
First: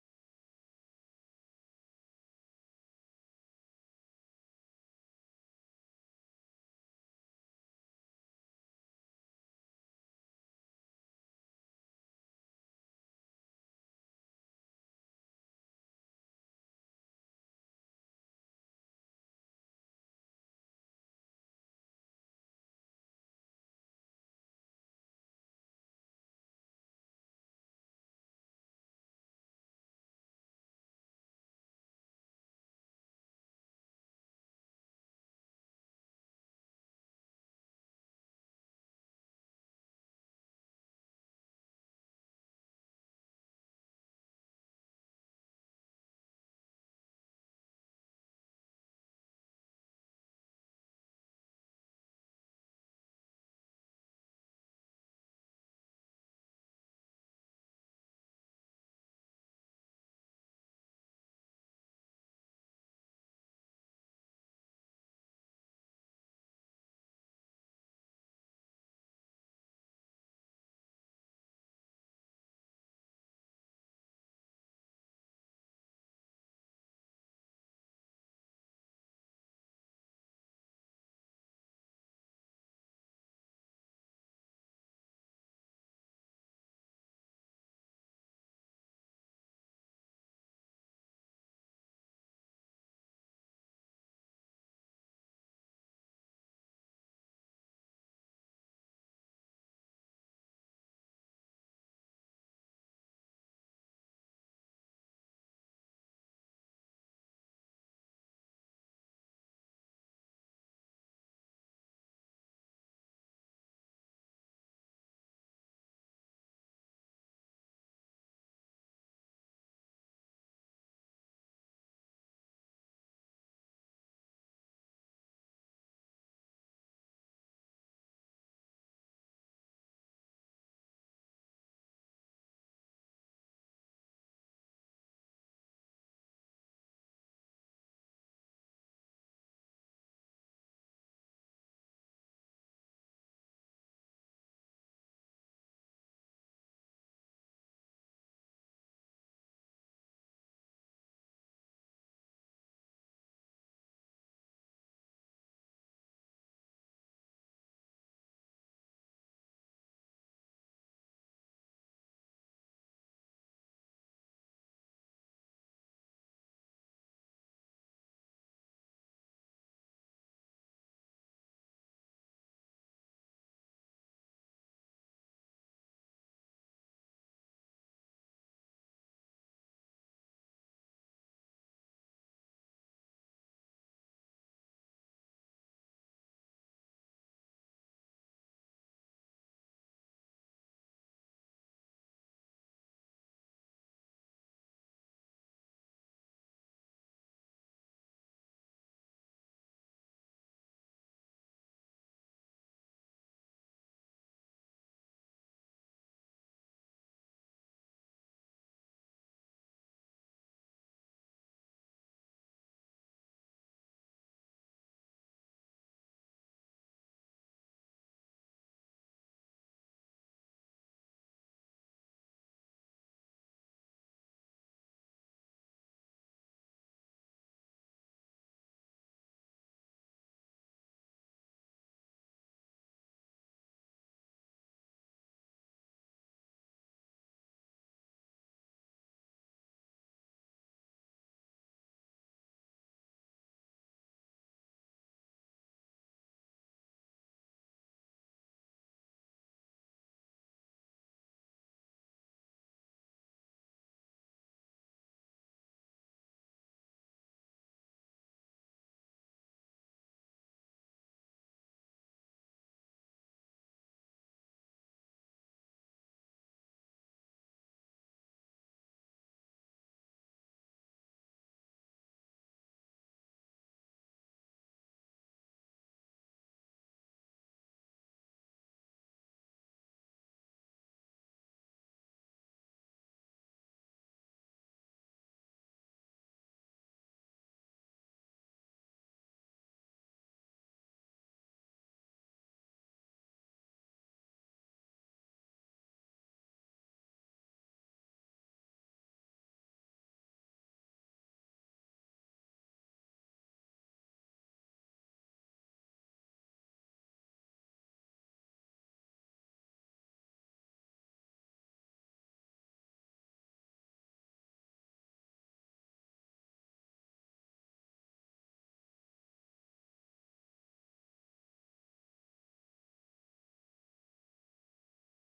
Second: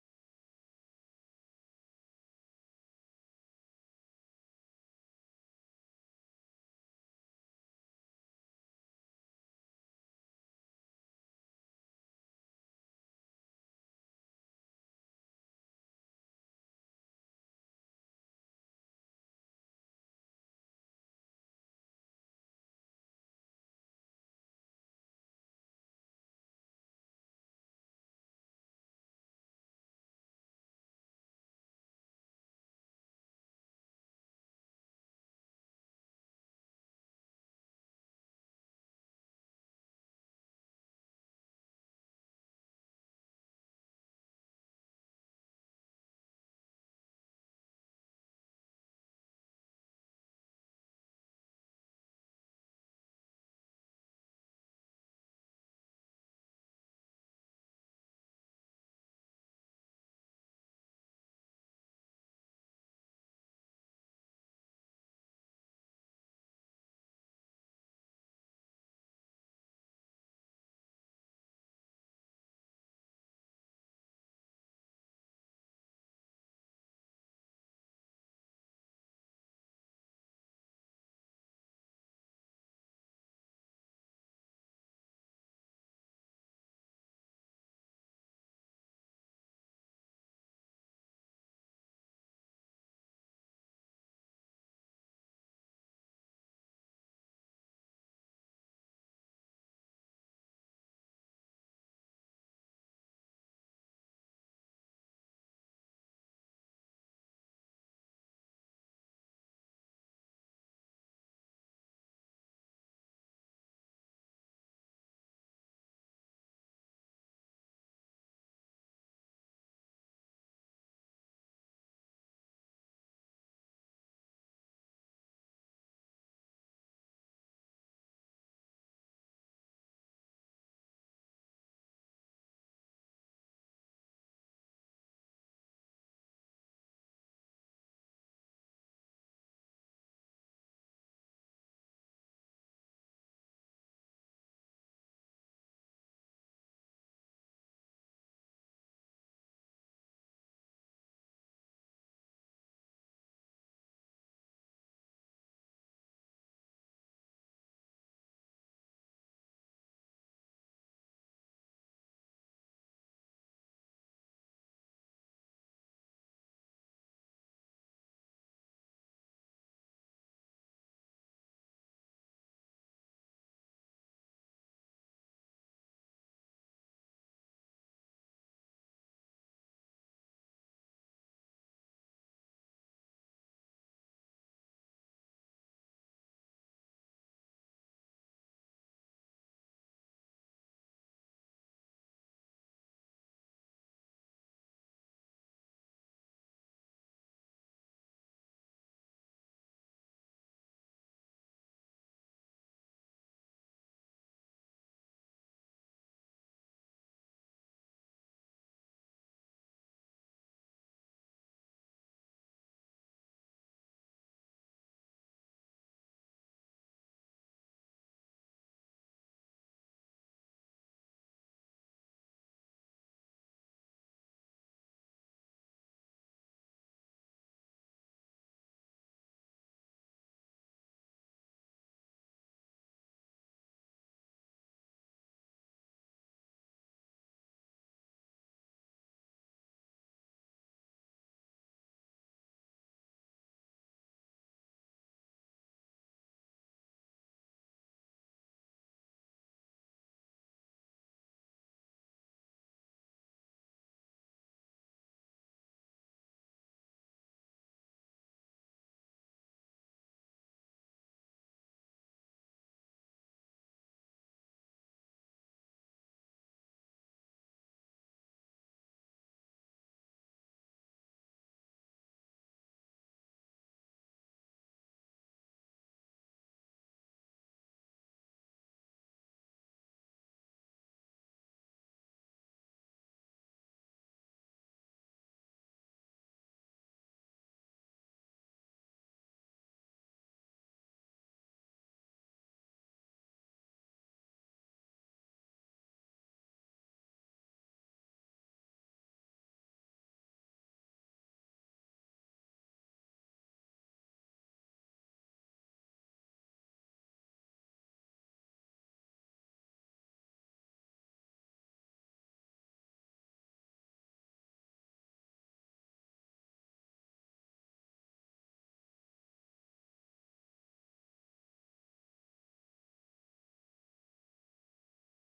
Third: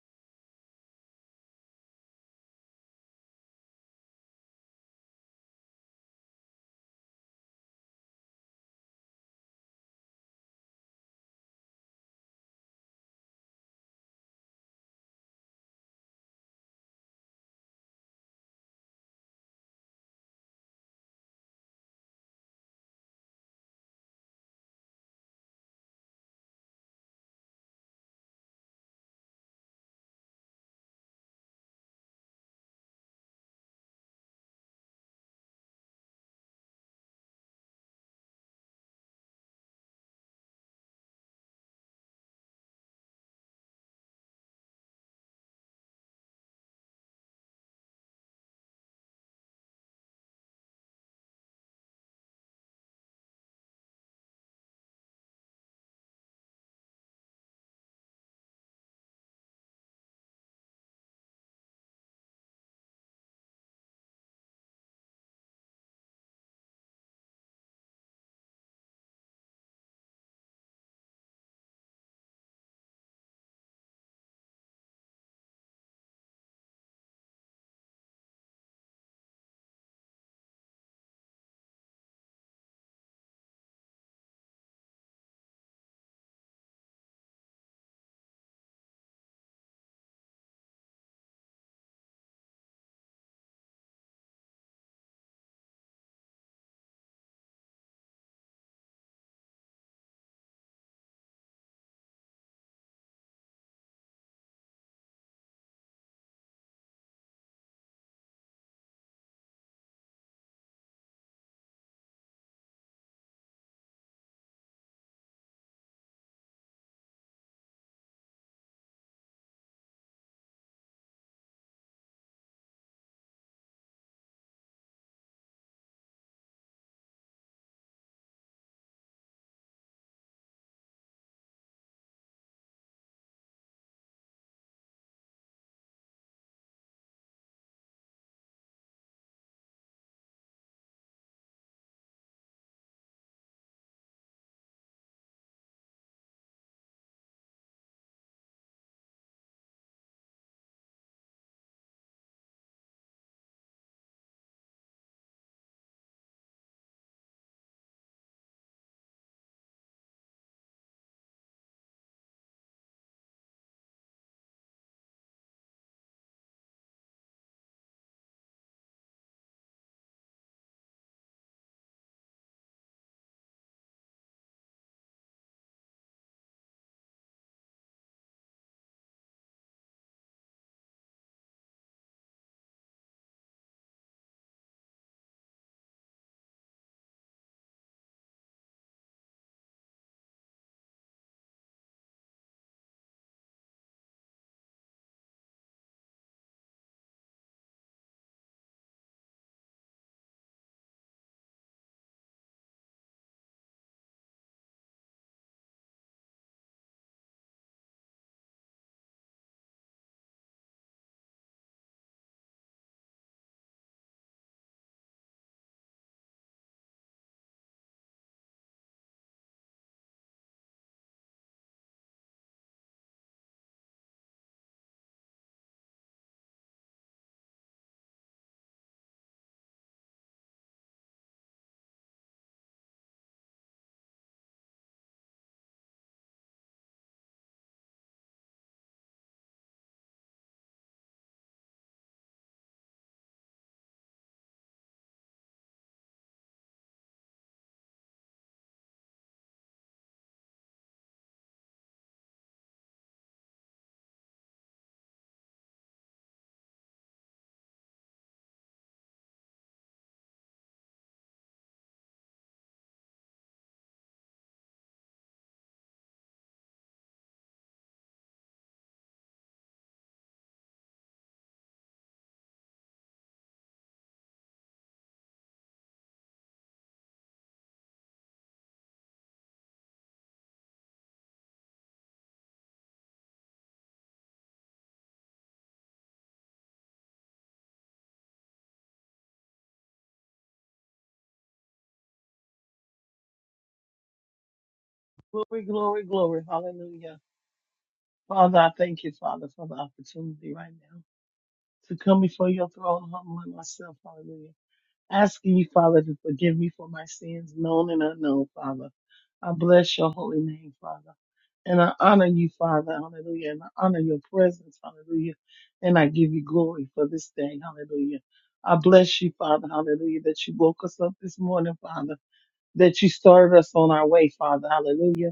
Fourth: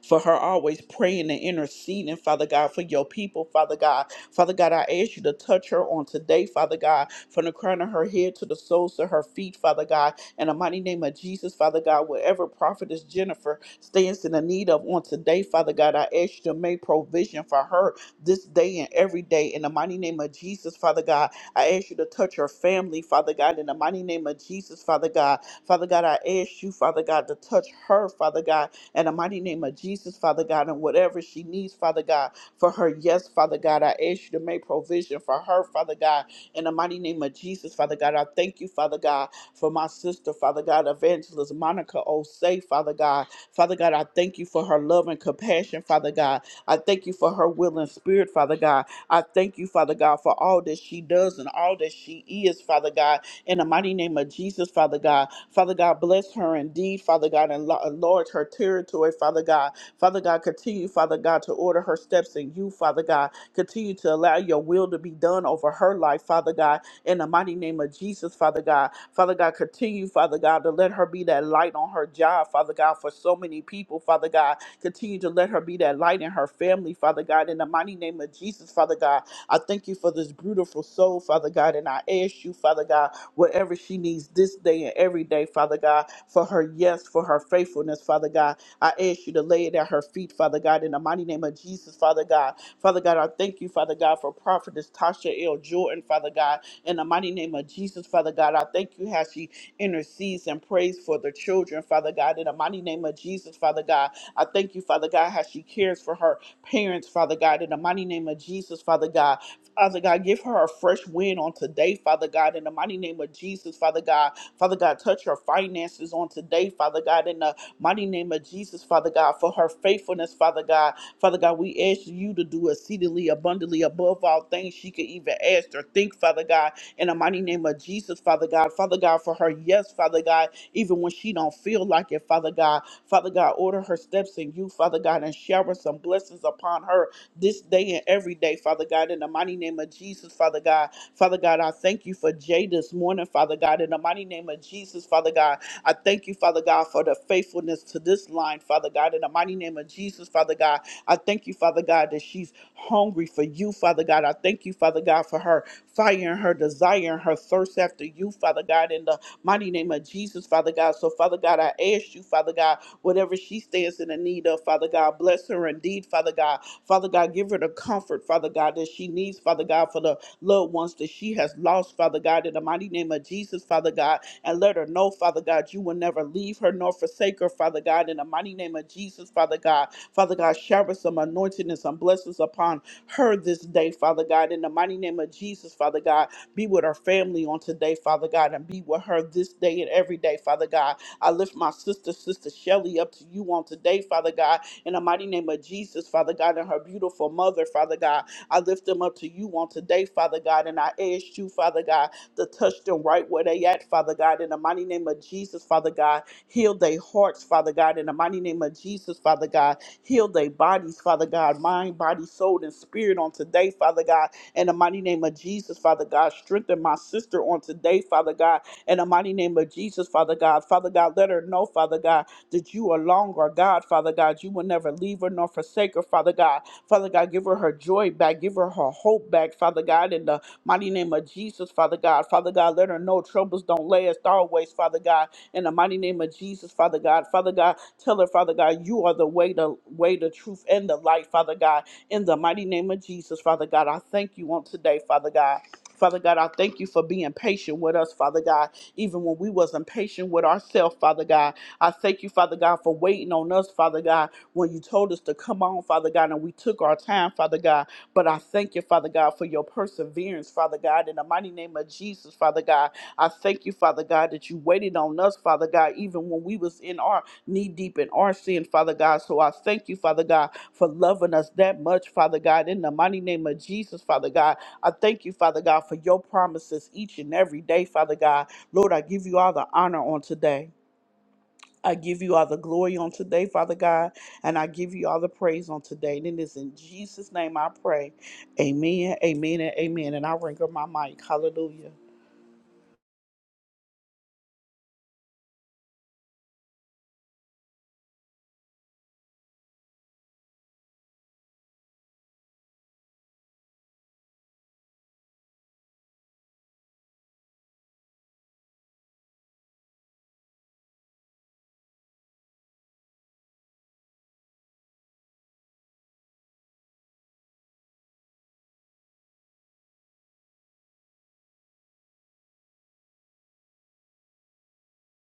[SPEAKER 1] for her always praying and interceding, Father God, for your people, Father God. Father God, I ask you to touch her on today, Father God, from the crown of her head to the soles of her feet, Father God. In the mighty name of Jesus, Father God, wherever Prophetess Jennifer stands in the need of on today, Father God, I ask you to make provision for her this day and every day. In the mighty name of Jesus, Father God, I ask you to touch her family, Father God. In the mighty name of Jesus, Father God. Father God, I ask you, Father God, to touch her, Father God in the mighty name of Jesus, Father God, and whatever she needs, Father God, for her. Yes, Father God, I ask you to make provision for her, Father God, in the mighty name of Jesus, Father God. I thank you, Father God, for my sister, Father God, Evangelist Monica Osei, Father God. Father God, I thank you for her love and compassion, Father God. I thank you for her will and spirit, Father God. I thank you, Father God, for all that she does and all that she is, Father God in the mighty name of Jesus, Father God. Father God, bless her indeed, Father God, and lo- enlarge her territory, Father God. Father God, continue, Father God, to order her steps in you, Father God. Continue to allow your will to be done over her life, Father God, in the mighty name of Jesus, Father God. Father God, continue, Father God, to let her be that light on her job, Father God, for so many people, Father God. Continue to let her be that light in her family, Father God, in the mighty name of Jesus, Father God. I thank you for this beautiful soul, Father God, and I ask you, Father God, whatever she needs this day and every day, Father God, for her yes, for her faithfulness, Father God. I ask you to lay it at her feet, Father God, in the mighty name of Jesus, Father God. Father God, I thank you, Father God, for Prophetess Tasha L. Jordan, Father God. In the mighty name of Jesus, Father God, I thank you how she intercedes and prays for the children, Father God. In the mighty name of Jesus, Father God, I thank you, Father God, how she cares for her parents, Father God. In the mighty name of Jesus, Father God, Father God, give her a fresh win on today, Father God. In the mighty name of Jesus, Father God, Father God, touch her finances on today, Father God. In the mighty name of Jesus, Father God, for her faithfulness, Father God. Father God, we ask you to do exceedingly abundantly above all things she could even asked or think, Father God, in the mighty name of Jesus, Father God. Father God, for her yes, Father God, even when she don't feel like it, Father God. Father God, order her steps in you, Father God, and shower some blessings upon her this day and every day, Father God, in the mighty name of Jesus, Father God. Father God, I thank you for Jay this morning, Father God, in the mighty name of Jesus, Father God. I thank you, Father God, for the faithfulness to this line, Father God, in the mighty name of Jesus, Father God. I thank you, Father God, that she's hungry for you, Father God. God. I thank you, Father God, for her fire and her desire and her thirst after you, Father God, in the mighty name of Jesus, Father God. So, Father God, I ask you, Father God, whatever she stands in the need of, Father God, bless her indeed, Father God. Father God, give her the comfort, Father God, that she needs, Father God, for the loved ones that she has lost, Father God, in the mighty name of Jesus, Father God. And let her know, Father God, you will never leave her nor forsake her, Father God, in the mighty name of Jesus, Father God. Father God, shower some anointing and some blessings upon her this day, Father God. In the mighty name of Jesus, Father God, be with her family on today, Father God, and be with her this day and every day, Father God. I lift my sister, Sister Shelly, up to you on today, Father God. In the mighty name of Jesus, Father God, and her beautiful mother, Father God. I lift them up to you on today, Father God, and I ask you, Father God, to touch them right where they at, Father God. In the mighty name of Jesus, Father God, heal their hearts, Father God. In the mighty name of Jesus, Father God, Heal their bodies, Father God, mind, body, soul, and spirit on today, Father God. In the mighty name of Jesus, Father God, strengthen my sister on today, Father God. In the mighty name of Jesus, Father God, Father God, let her know, Father God, that you are longer, God, Father God. You will never leave her nor forsake her, Father God. Father God, give her her joy back, give her her hope back, Father God, in the mighty name of Jesus, Father God. Father God, let her know troubles don't last always, Father God in the mighty name of Jesus, Father God. Father God, tell her, Father God, you are the way, the way, the truth, and the light, Father God. In the mighty name of Jesus, Father God, I thank you on today, Father God. Father God, I thank you for being patient with us, Father God, even when we wasn't patient with ourselves, Father God. I thank you, Father God, for waiting on us, Father God, when you told us to come on, Father God, and we took our time, Father God. But I thank you, Father God, for your perseverance, Father God, in the mighty name of Jesus, Father God. I thank you, Father God, that you waited on us, Father God, even when we was in our knee deep in our sin, Father God. So I thank you, Father God, for loving us that much, Father God. In the mighty name of Jesus, Father God, I thank you, Father God, for your promises each and every day, Father God. Lord, I give you all the honor on today. I give you all the glory on today, Father God, and I give you all the praise on today. And it is in Jesus' name I pray. Amen, amen, and amen. And I ring up my mic. Hallelujah.
[SPEAKER 2] Glory, glory, glory. Hallelujah. Father, I thank you, Father, for the opportunity right now to come before your throne, humbling myself. Hallelujah. Asking you, Father, to forgive me for my sins, known and unknown, Father. I bless your holy name, Father. And I honor you, Father. Hallelujah. And I honor your presence. Hallelujah. And I give you glory for this day. Hallelujah. I bless you, Father. Hallelujah. That you woke us up this morning, Father. That you started us on our way, Father. Hallelujah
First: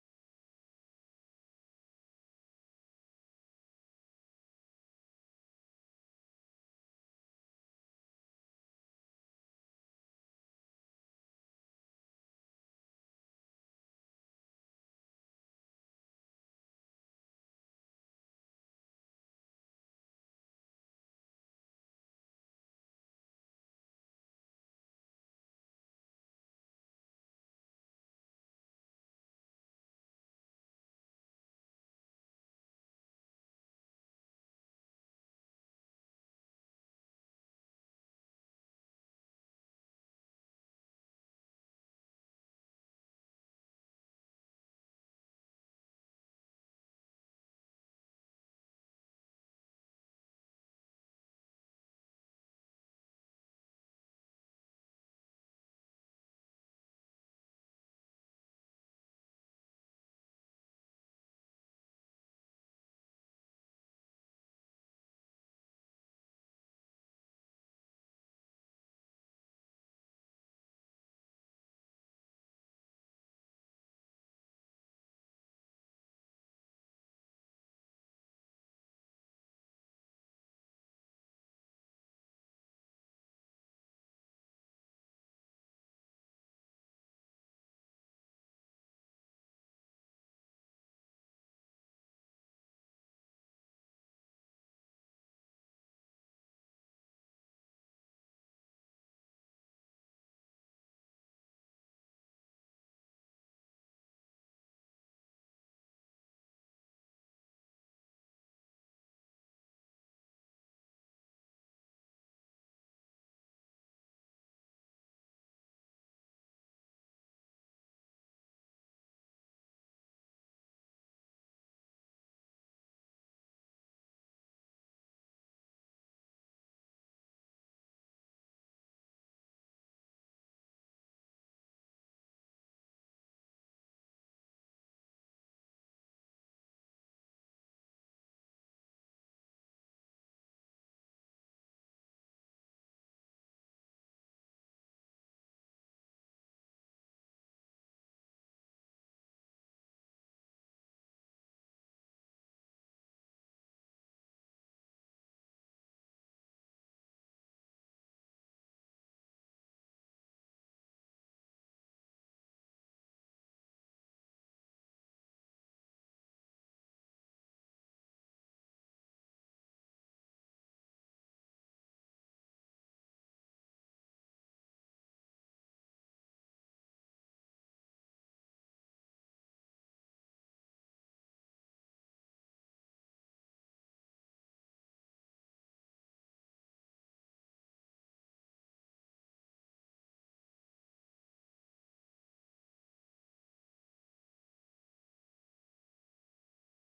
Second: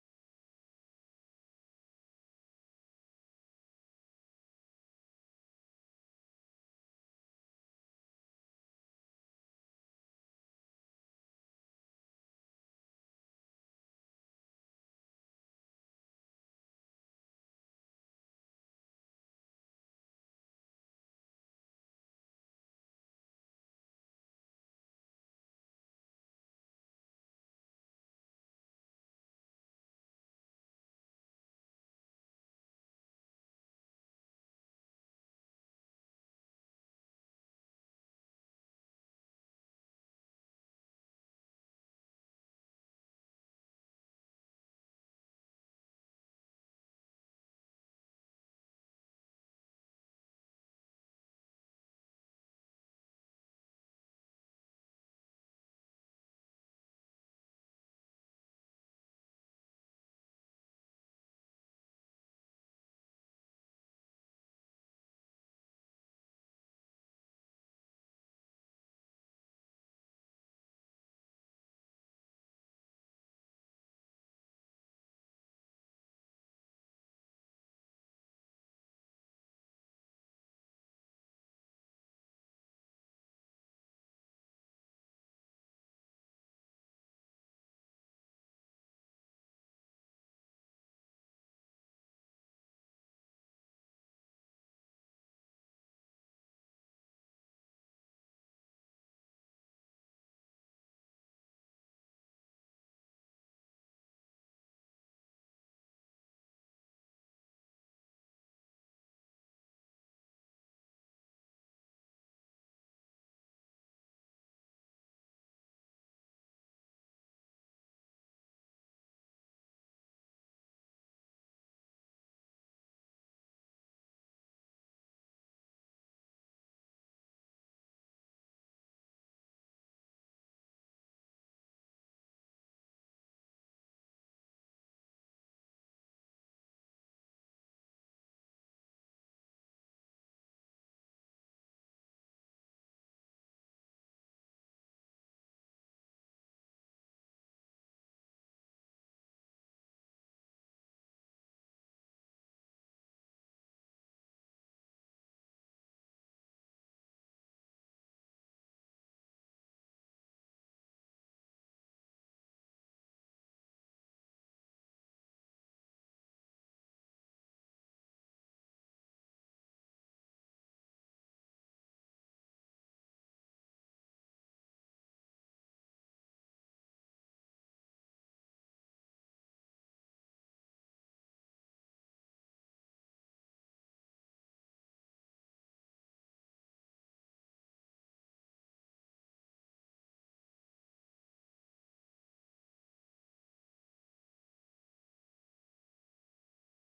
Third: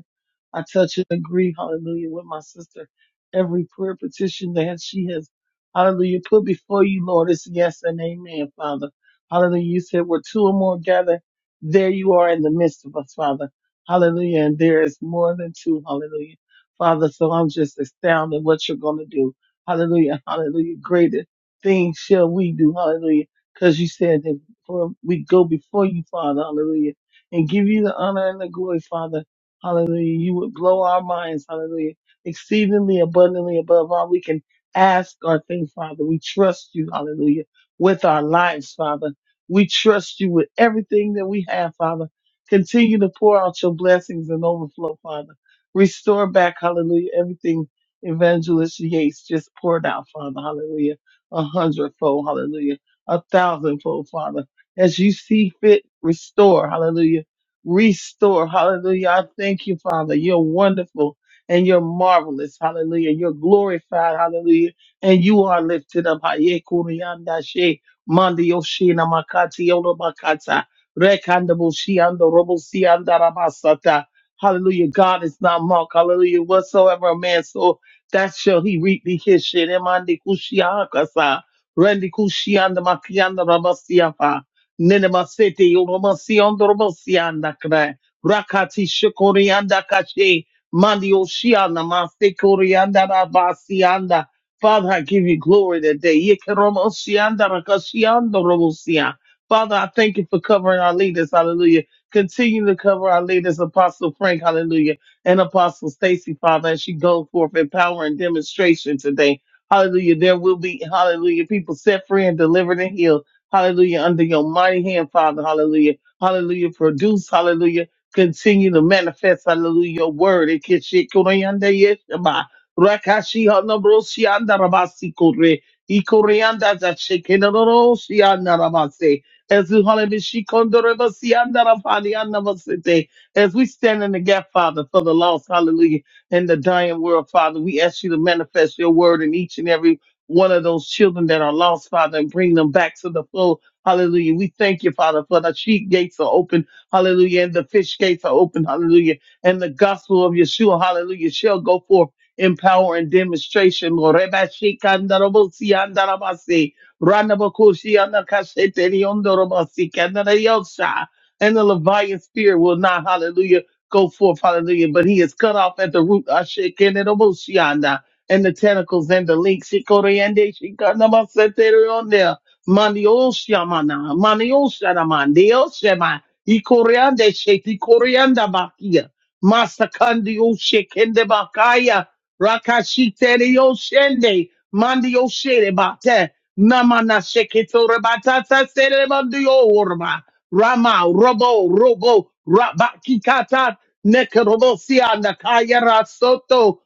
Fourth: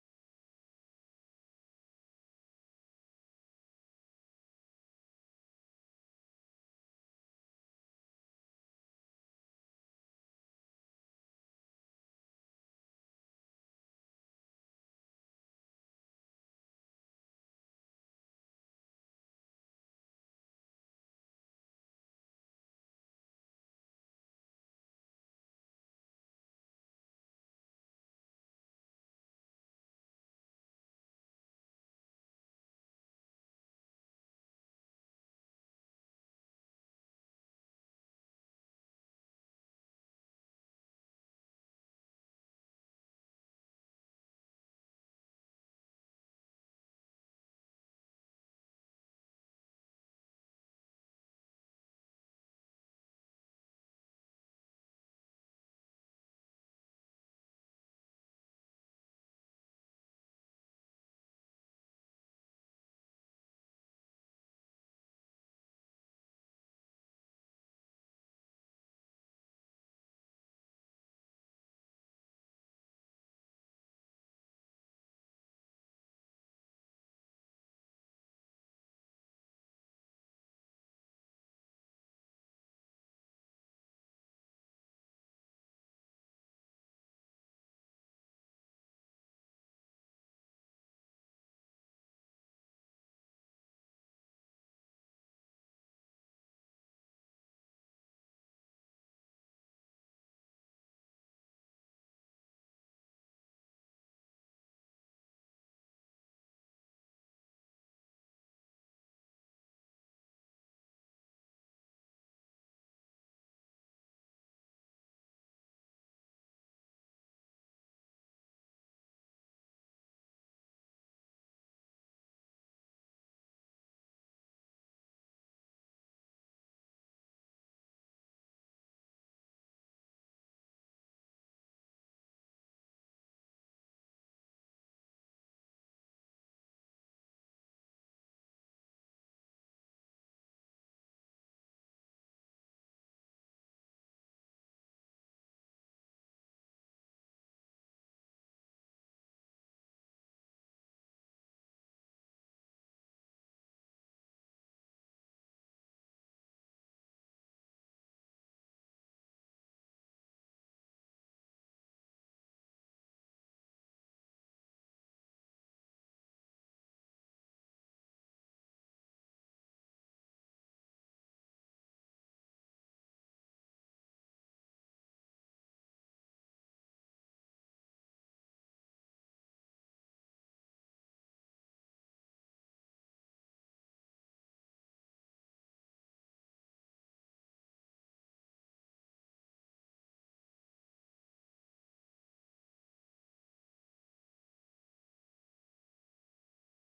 [SPEAKER 2] I touch and agree, hallelujah, with my sister. Every prayer petition that she has, hallelujah, put before you, Lord, is yes and amen, Father. Hallelujah. You said where two or more gather, there you are in the midst of us, Father. Hallelujah. And there is more than two, hallelujah. Father, so I'm just astounded what you're going to do. Hallelujah. Hallelujah. Greater things shall we do, hallelujah. Because you said that for we go before you, Father, hallelujah, and give you the honor and the glory, Father. Hallelujah. You would blow our minds. Hallelujah. Exceedingly abundantly above all we can ask or think, Father. We trust you. Hallelujah. With our lives, Father. We trust you with everything that we have, Father. Continue to pour out your blessings and overflow, Father. Restore back, hallelujah, everything Evangelist Yates just poured out, Father. Hallelujah. A hundredfold, hallelujah. A thousandfold, Father. As you see fit, restore, hallelujah restore. Hallelujah. I thank you, Father. You're wonderful and you're marvelous. Hallelujah. You're glorified. Hallelujah. And you are lifted up. Haye kuriyanda she, mandi yoshi na makati yolo makata, rekanda bushi ando robo si anda rabasata. Hallelujah. God is not mocked. Hallelujah. Whatsoever a man so that shall he reap the his shit. Emandi kushi akasa. Rendi kushi anda makiyanda rabasiafa. Ninema City, Romasiandoromasiandakre, Rakati Shikoriandakashi, Mandi Oshiana, Maste Koriandarabasianda. Father, I give you glory today. Yekeromosiandarakashiandoromosia. Father, I thank you for covering our leaders. Hallelujah. Continue to cover our leaders, Apostle Frank, hallelujah, and Apostle Stacy, Father, as she goes forth in power and demonstration today. Hallelujah. There will be, hallelujah, people set free and delivered and healed. Hallelujah. Under your mighty hand, Father. Hallelujah. Hallelujah. Produce. Hallelujah. Continue to manifest. Hallelujah. Your word. Ikeshikurianda yeshaba. Rakashi hanabrosi andarabasi kore. Ikorianda zashekenorosi andarabase. As we hallelujah, she kondorebasi andarafani andabasete. as we stand in the gap, Father, for the lost, hallelujah, in the dying world, Father, we ask you to manifest your word in each and every one of those children that are lost, Father, and bring them back to the fold. Hallelujah. We thank you, Father, for the sheep gates are open. Hallelujah. And the fish gates are open. Hallelujah. And the gospel of Yeshua, hallelujah, shall go forth in power and demonstration. Lord. Reba shikandarabosi andarabasi. Ranabakoshi anakasheteri ondorobasi kandarayosha. And the Leviathan spirit will not, hallelujah, go forth, hallelujah, but he is cut off at the root. Ashe kenenoboshi anda and the tentacles and the links. Shikoriande, shikanamasete on there. Manioshamana, manioshanama, neoshema. Ikoriande, sheti korianda bakia. Masakandi oshekende bakaya. Rakashite yoshende. Mandi oshere bate. Namana sheketore batata sere mandio orma. Rama, robo, robo, rabakikata. Nekarobosia, nakaya rasoto.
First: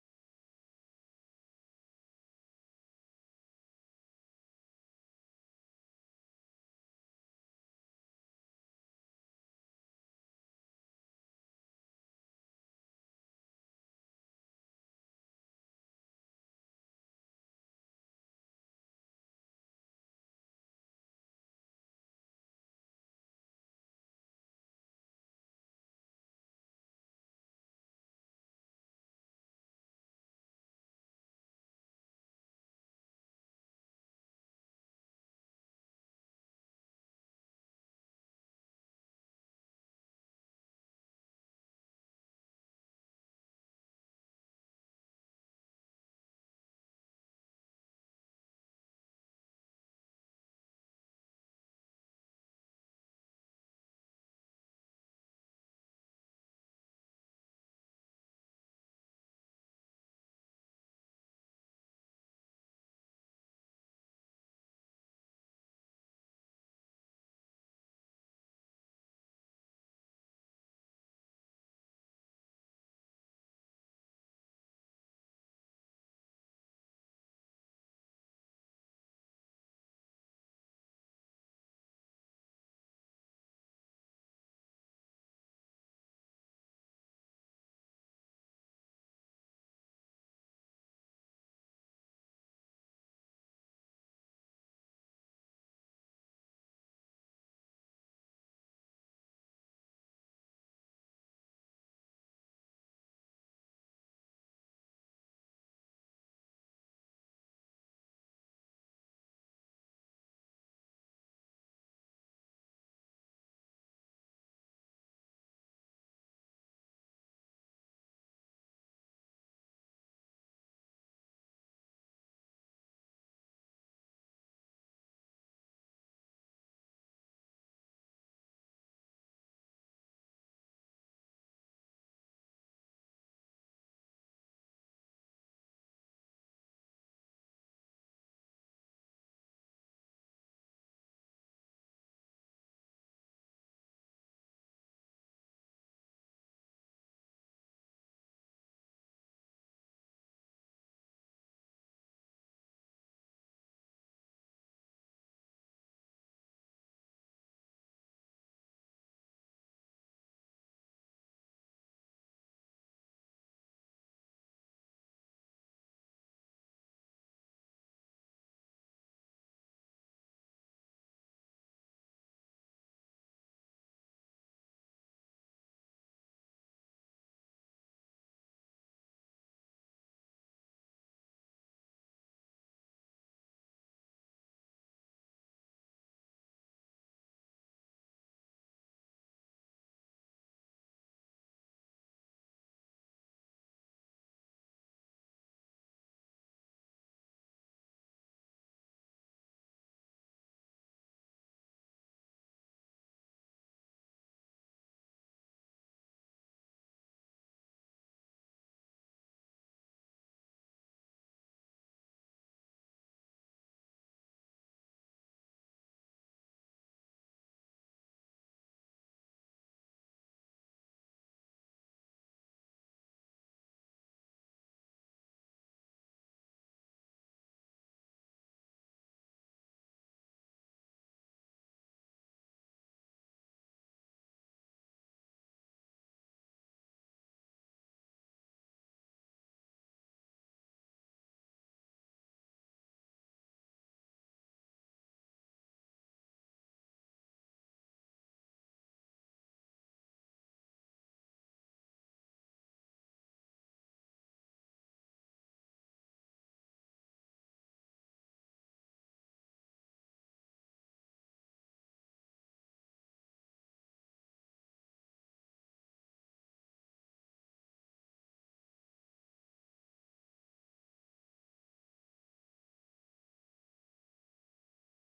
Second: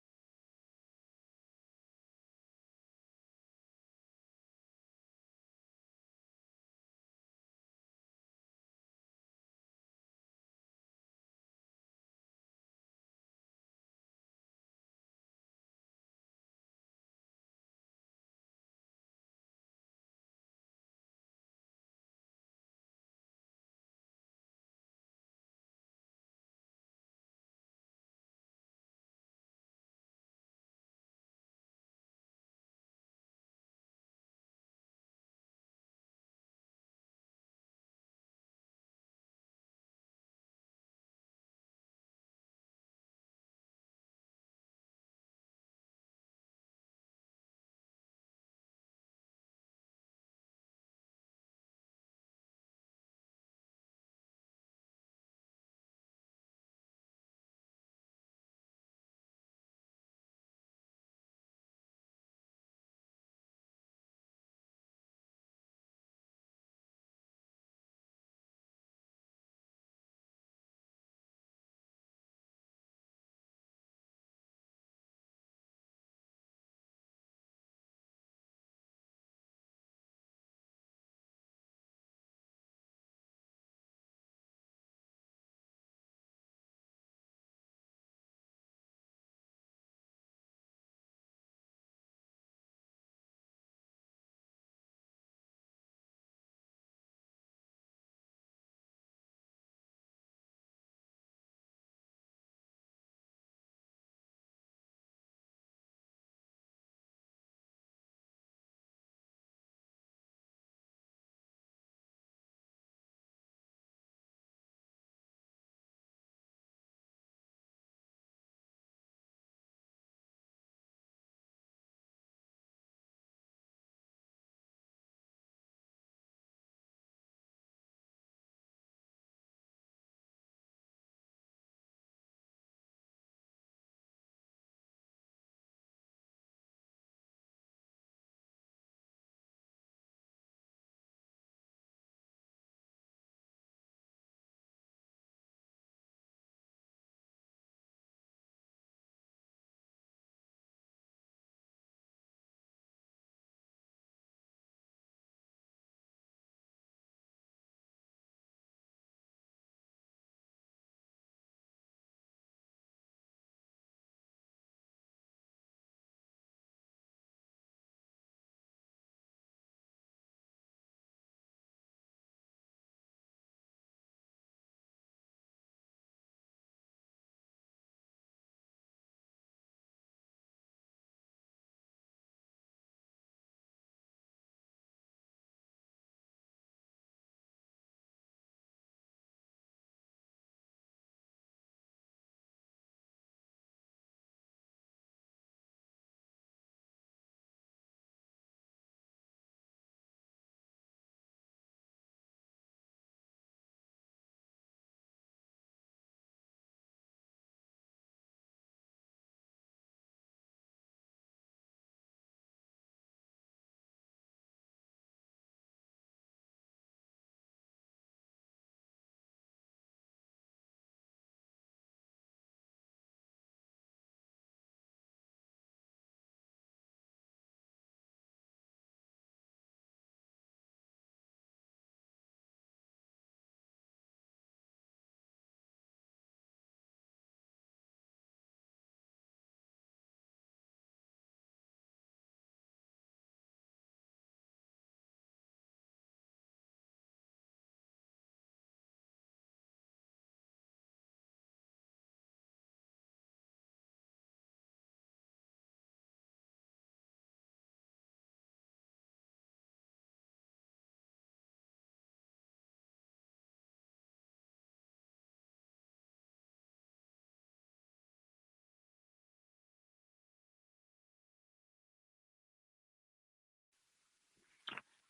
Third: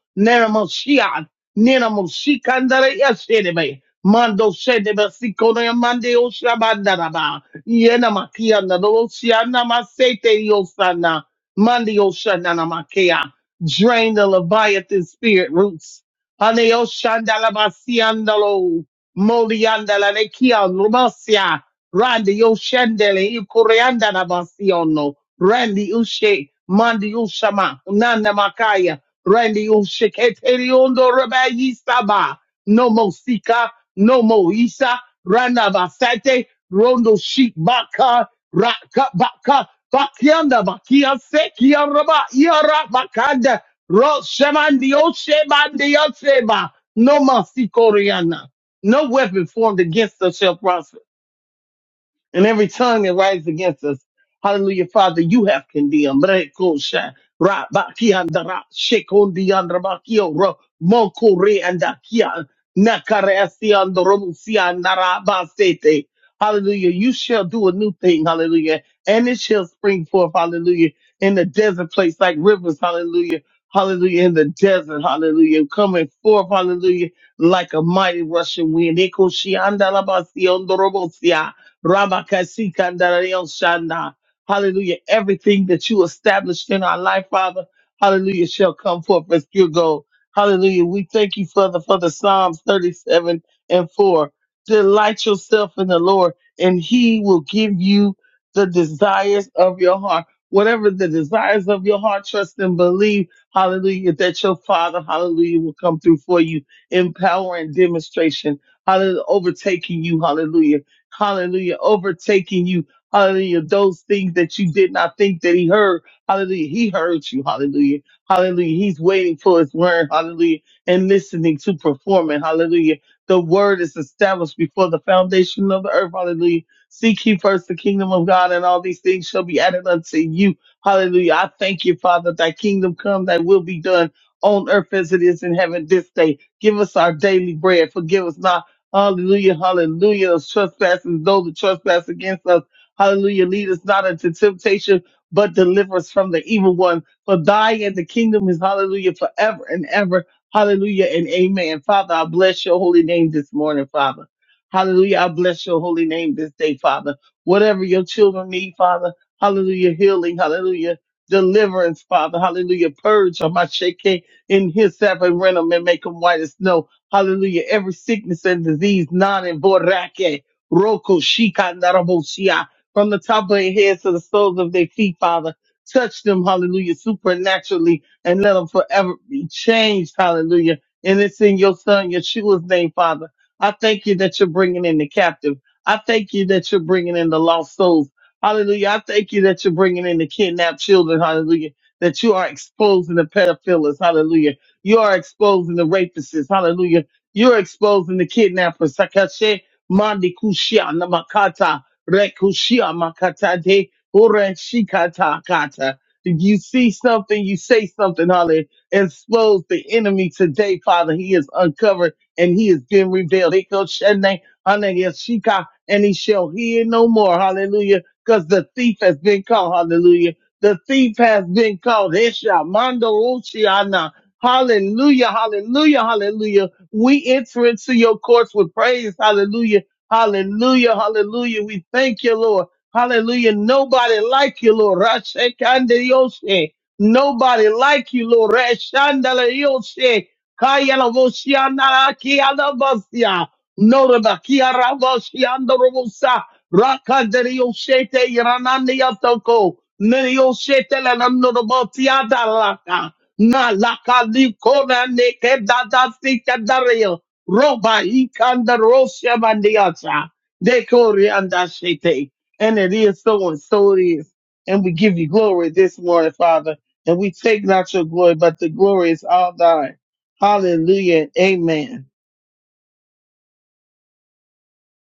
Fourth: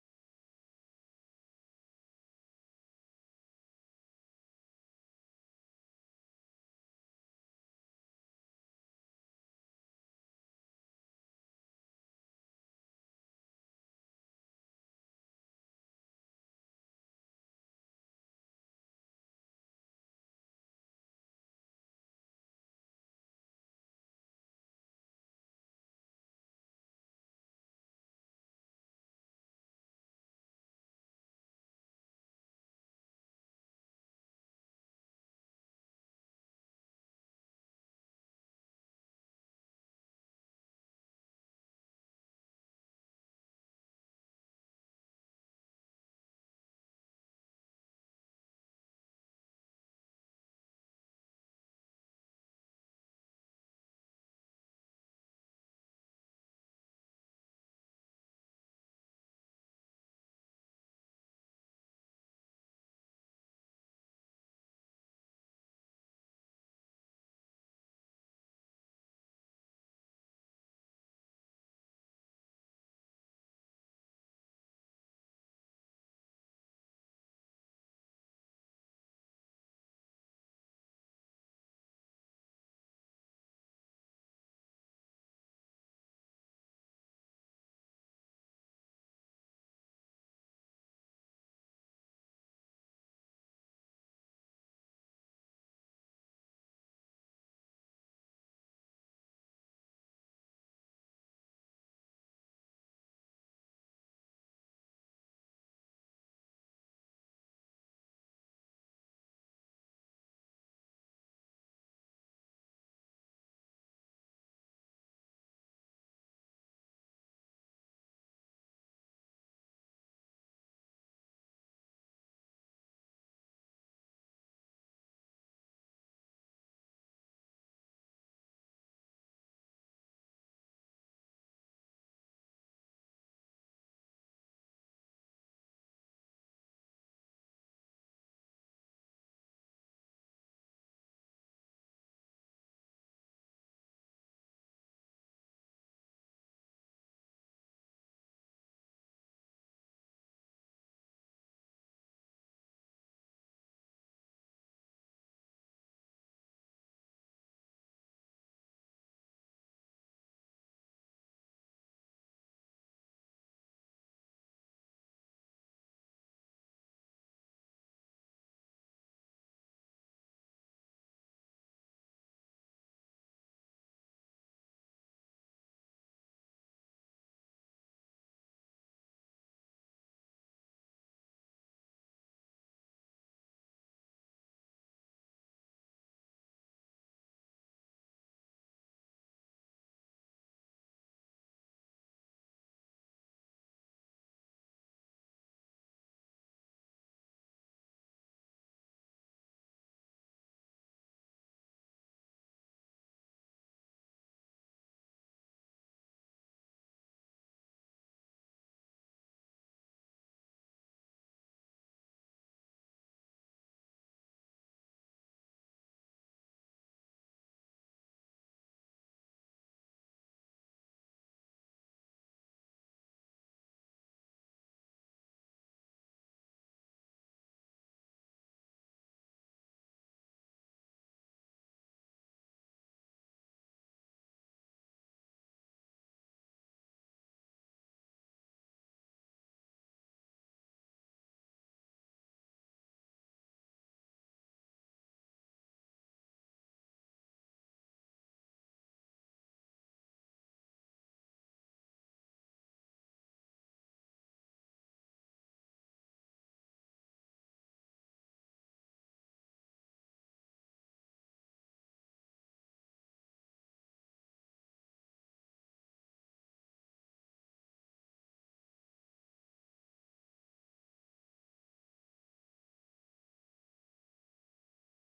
[SPEAKER 2] Nina Mosikandara Yasedebe. Mando Sedebe Sikona Mande Oshabandaraba. Yena Makiana Rosiana Masete Yosana. Mandi Oshanana Makea. Drain the Leviathan spirit roots. Ane Oshandala Basiandalo. Moliandala Nekian Rubasia. Randi Oshandele Ikuriandana Basiono. Randy Ushe. Mandi Ushama. Nana Makaya. Randy Ushiketeri Ondo Rabayi Saba, Nomo Sika, Nomo Isa, Randa Basate, Rondo Sheik Baka, Raka Baka, Bakianda Bakia Sekia Raba, Yara Bakanda, Roshamandio Shebandio Sheba, Noma Sikoriana. No weapon formed against us shall prosper and every tongue that rises against us. Hallelujah, Father, you have condemned. Brekosha, rabakiandara, shekondiandrabakio, ro- mokoreandakia, nakaresiandorobusiandarabasete. Hallelujah. You shall do a new thing. Hallelujah. And it shall spring forth. Hallelujah. In the desert place like rivers. Hallelujah. Hallelujah. In the desert. Hallelujah. Coming forth. Hallelujah. Like a mighty rushing wind. Ekoshiandalabasiondorobosia. Ramakasi Kandarion Shana. Hallelujah. Everything that you established in our life, Father, hallelujah, shall come forth as pure gold. Hallelujah. We thank you, Father, for the Psalms 37 and 4. Delight yourself in the Lord, and he will give you the desires of your heart. Whatever the desires of your heart, trust and believe, hallelujah, that your Father, hallelujah, will come through for you in power and demonstration, hallelujah, overtaking you, hallelujah. Hallelujah. Overtaking you. Hallelujah. Those things that you did not think that he heard. Hallelujah. He heard you. Hallelujah. Hallelujah. He's waiting for his word. Hallelujah. And listening to performing. Hallelujah. The word is established before the foundation of the earth. Hallelujah. Seek ye first the kingdom of God and all these things shall be added unto you. Hallelujah. I thank you, Father, thy kingdom come, thy will be done on earth as it is in heaven this day. Give us our daily bread. Forgive us not Hallelujah, hallelujah. Those trespasses, those that trespass against us. Hallelujah. Lead us not into temptation, but deliver us from the evil one. For thy is the kingdom is hallelujah forever and ever. Hallelujah and amen. Father, I bless your holy name this morning, Father. Hallelujah. I bless your holy name this day, Father. Whatever your children need, Father. Hallelujah. Healing. Hallelujah. Deliverance, Father. Hallelujah. Purge on my shake in his seven, rent 'em and make make 'em white as snow. Hallelujah. Every sickness and disease, non and borake, roko, shika, narabosia, from the top of their heads to the soles of their feet, Father. Touch them, hallelujah, supernaturally, and let them forever be changed, hallelujah. And it's in your son, Yeshua's name, Father. I thank you that you're bringing in the captive. I thank you that you're bringing in the lost souls. Hallelujah. I thank you that you're bringing in the kidnapped children. Hallelujah. That you are exposing the pedophiles. Hallelujah you are exposing the rapists. Hallelujah. You're exposing the kidnappers. Sakashe mandi kushia Namakata, makata rekushia makata de ore shikata kata. If you see something, you say something, Hallelujah. Expose the enemy today, Father. He is uncovered and he has been revealed. Eko shene, hallelujah, shika, And he shall hear no more. Hallelujah. Because the thief has been caught. Hallelujah. The thief has been caught. Hesha, mando, Hallelujah, hallelujah, hallelujah. We enter into your courts with praise. Hallelujah, hallelujah, hallelujah. We thank you, Lord. Hallelujah. Nobody like you, Lord. Rashekandiyoshe. Nobody like you, Lord. Rashandalayoshe. Kayalavoshianarakialabasia. Norabakiaravoshiandorobosa. Rakadariyoshe te iranandiyatoko. Neriyoshe te lanamnorobotiadalaka. Malakali kona neke dada sika dario. Roba ikanda rosha mandiata. Dekori andashete. And it is so and so it is. And we give you glory this morning, Father. And we take not your glory, but the glory is all thine. Hallelujah. Amen.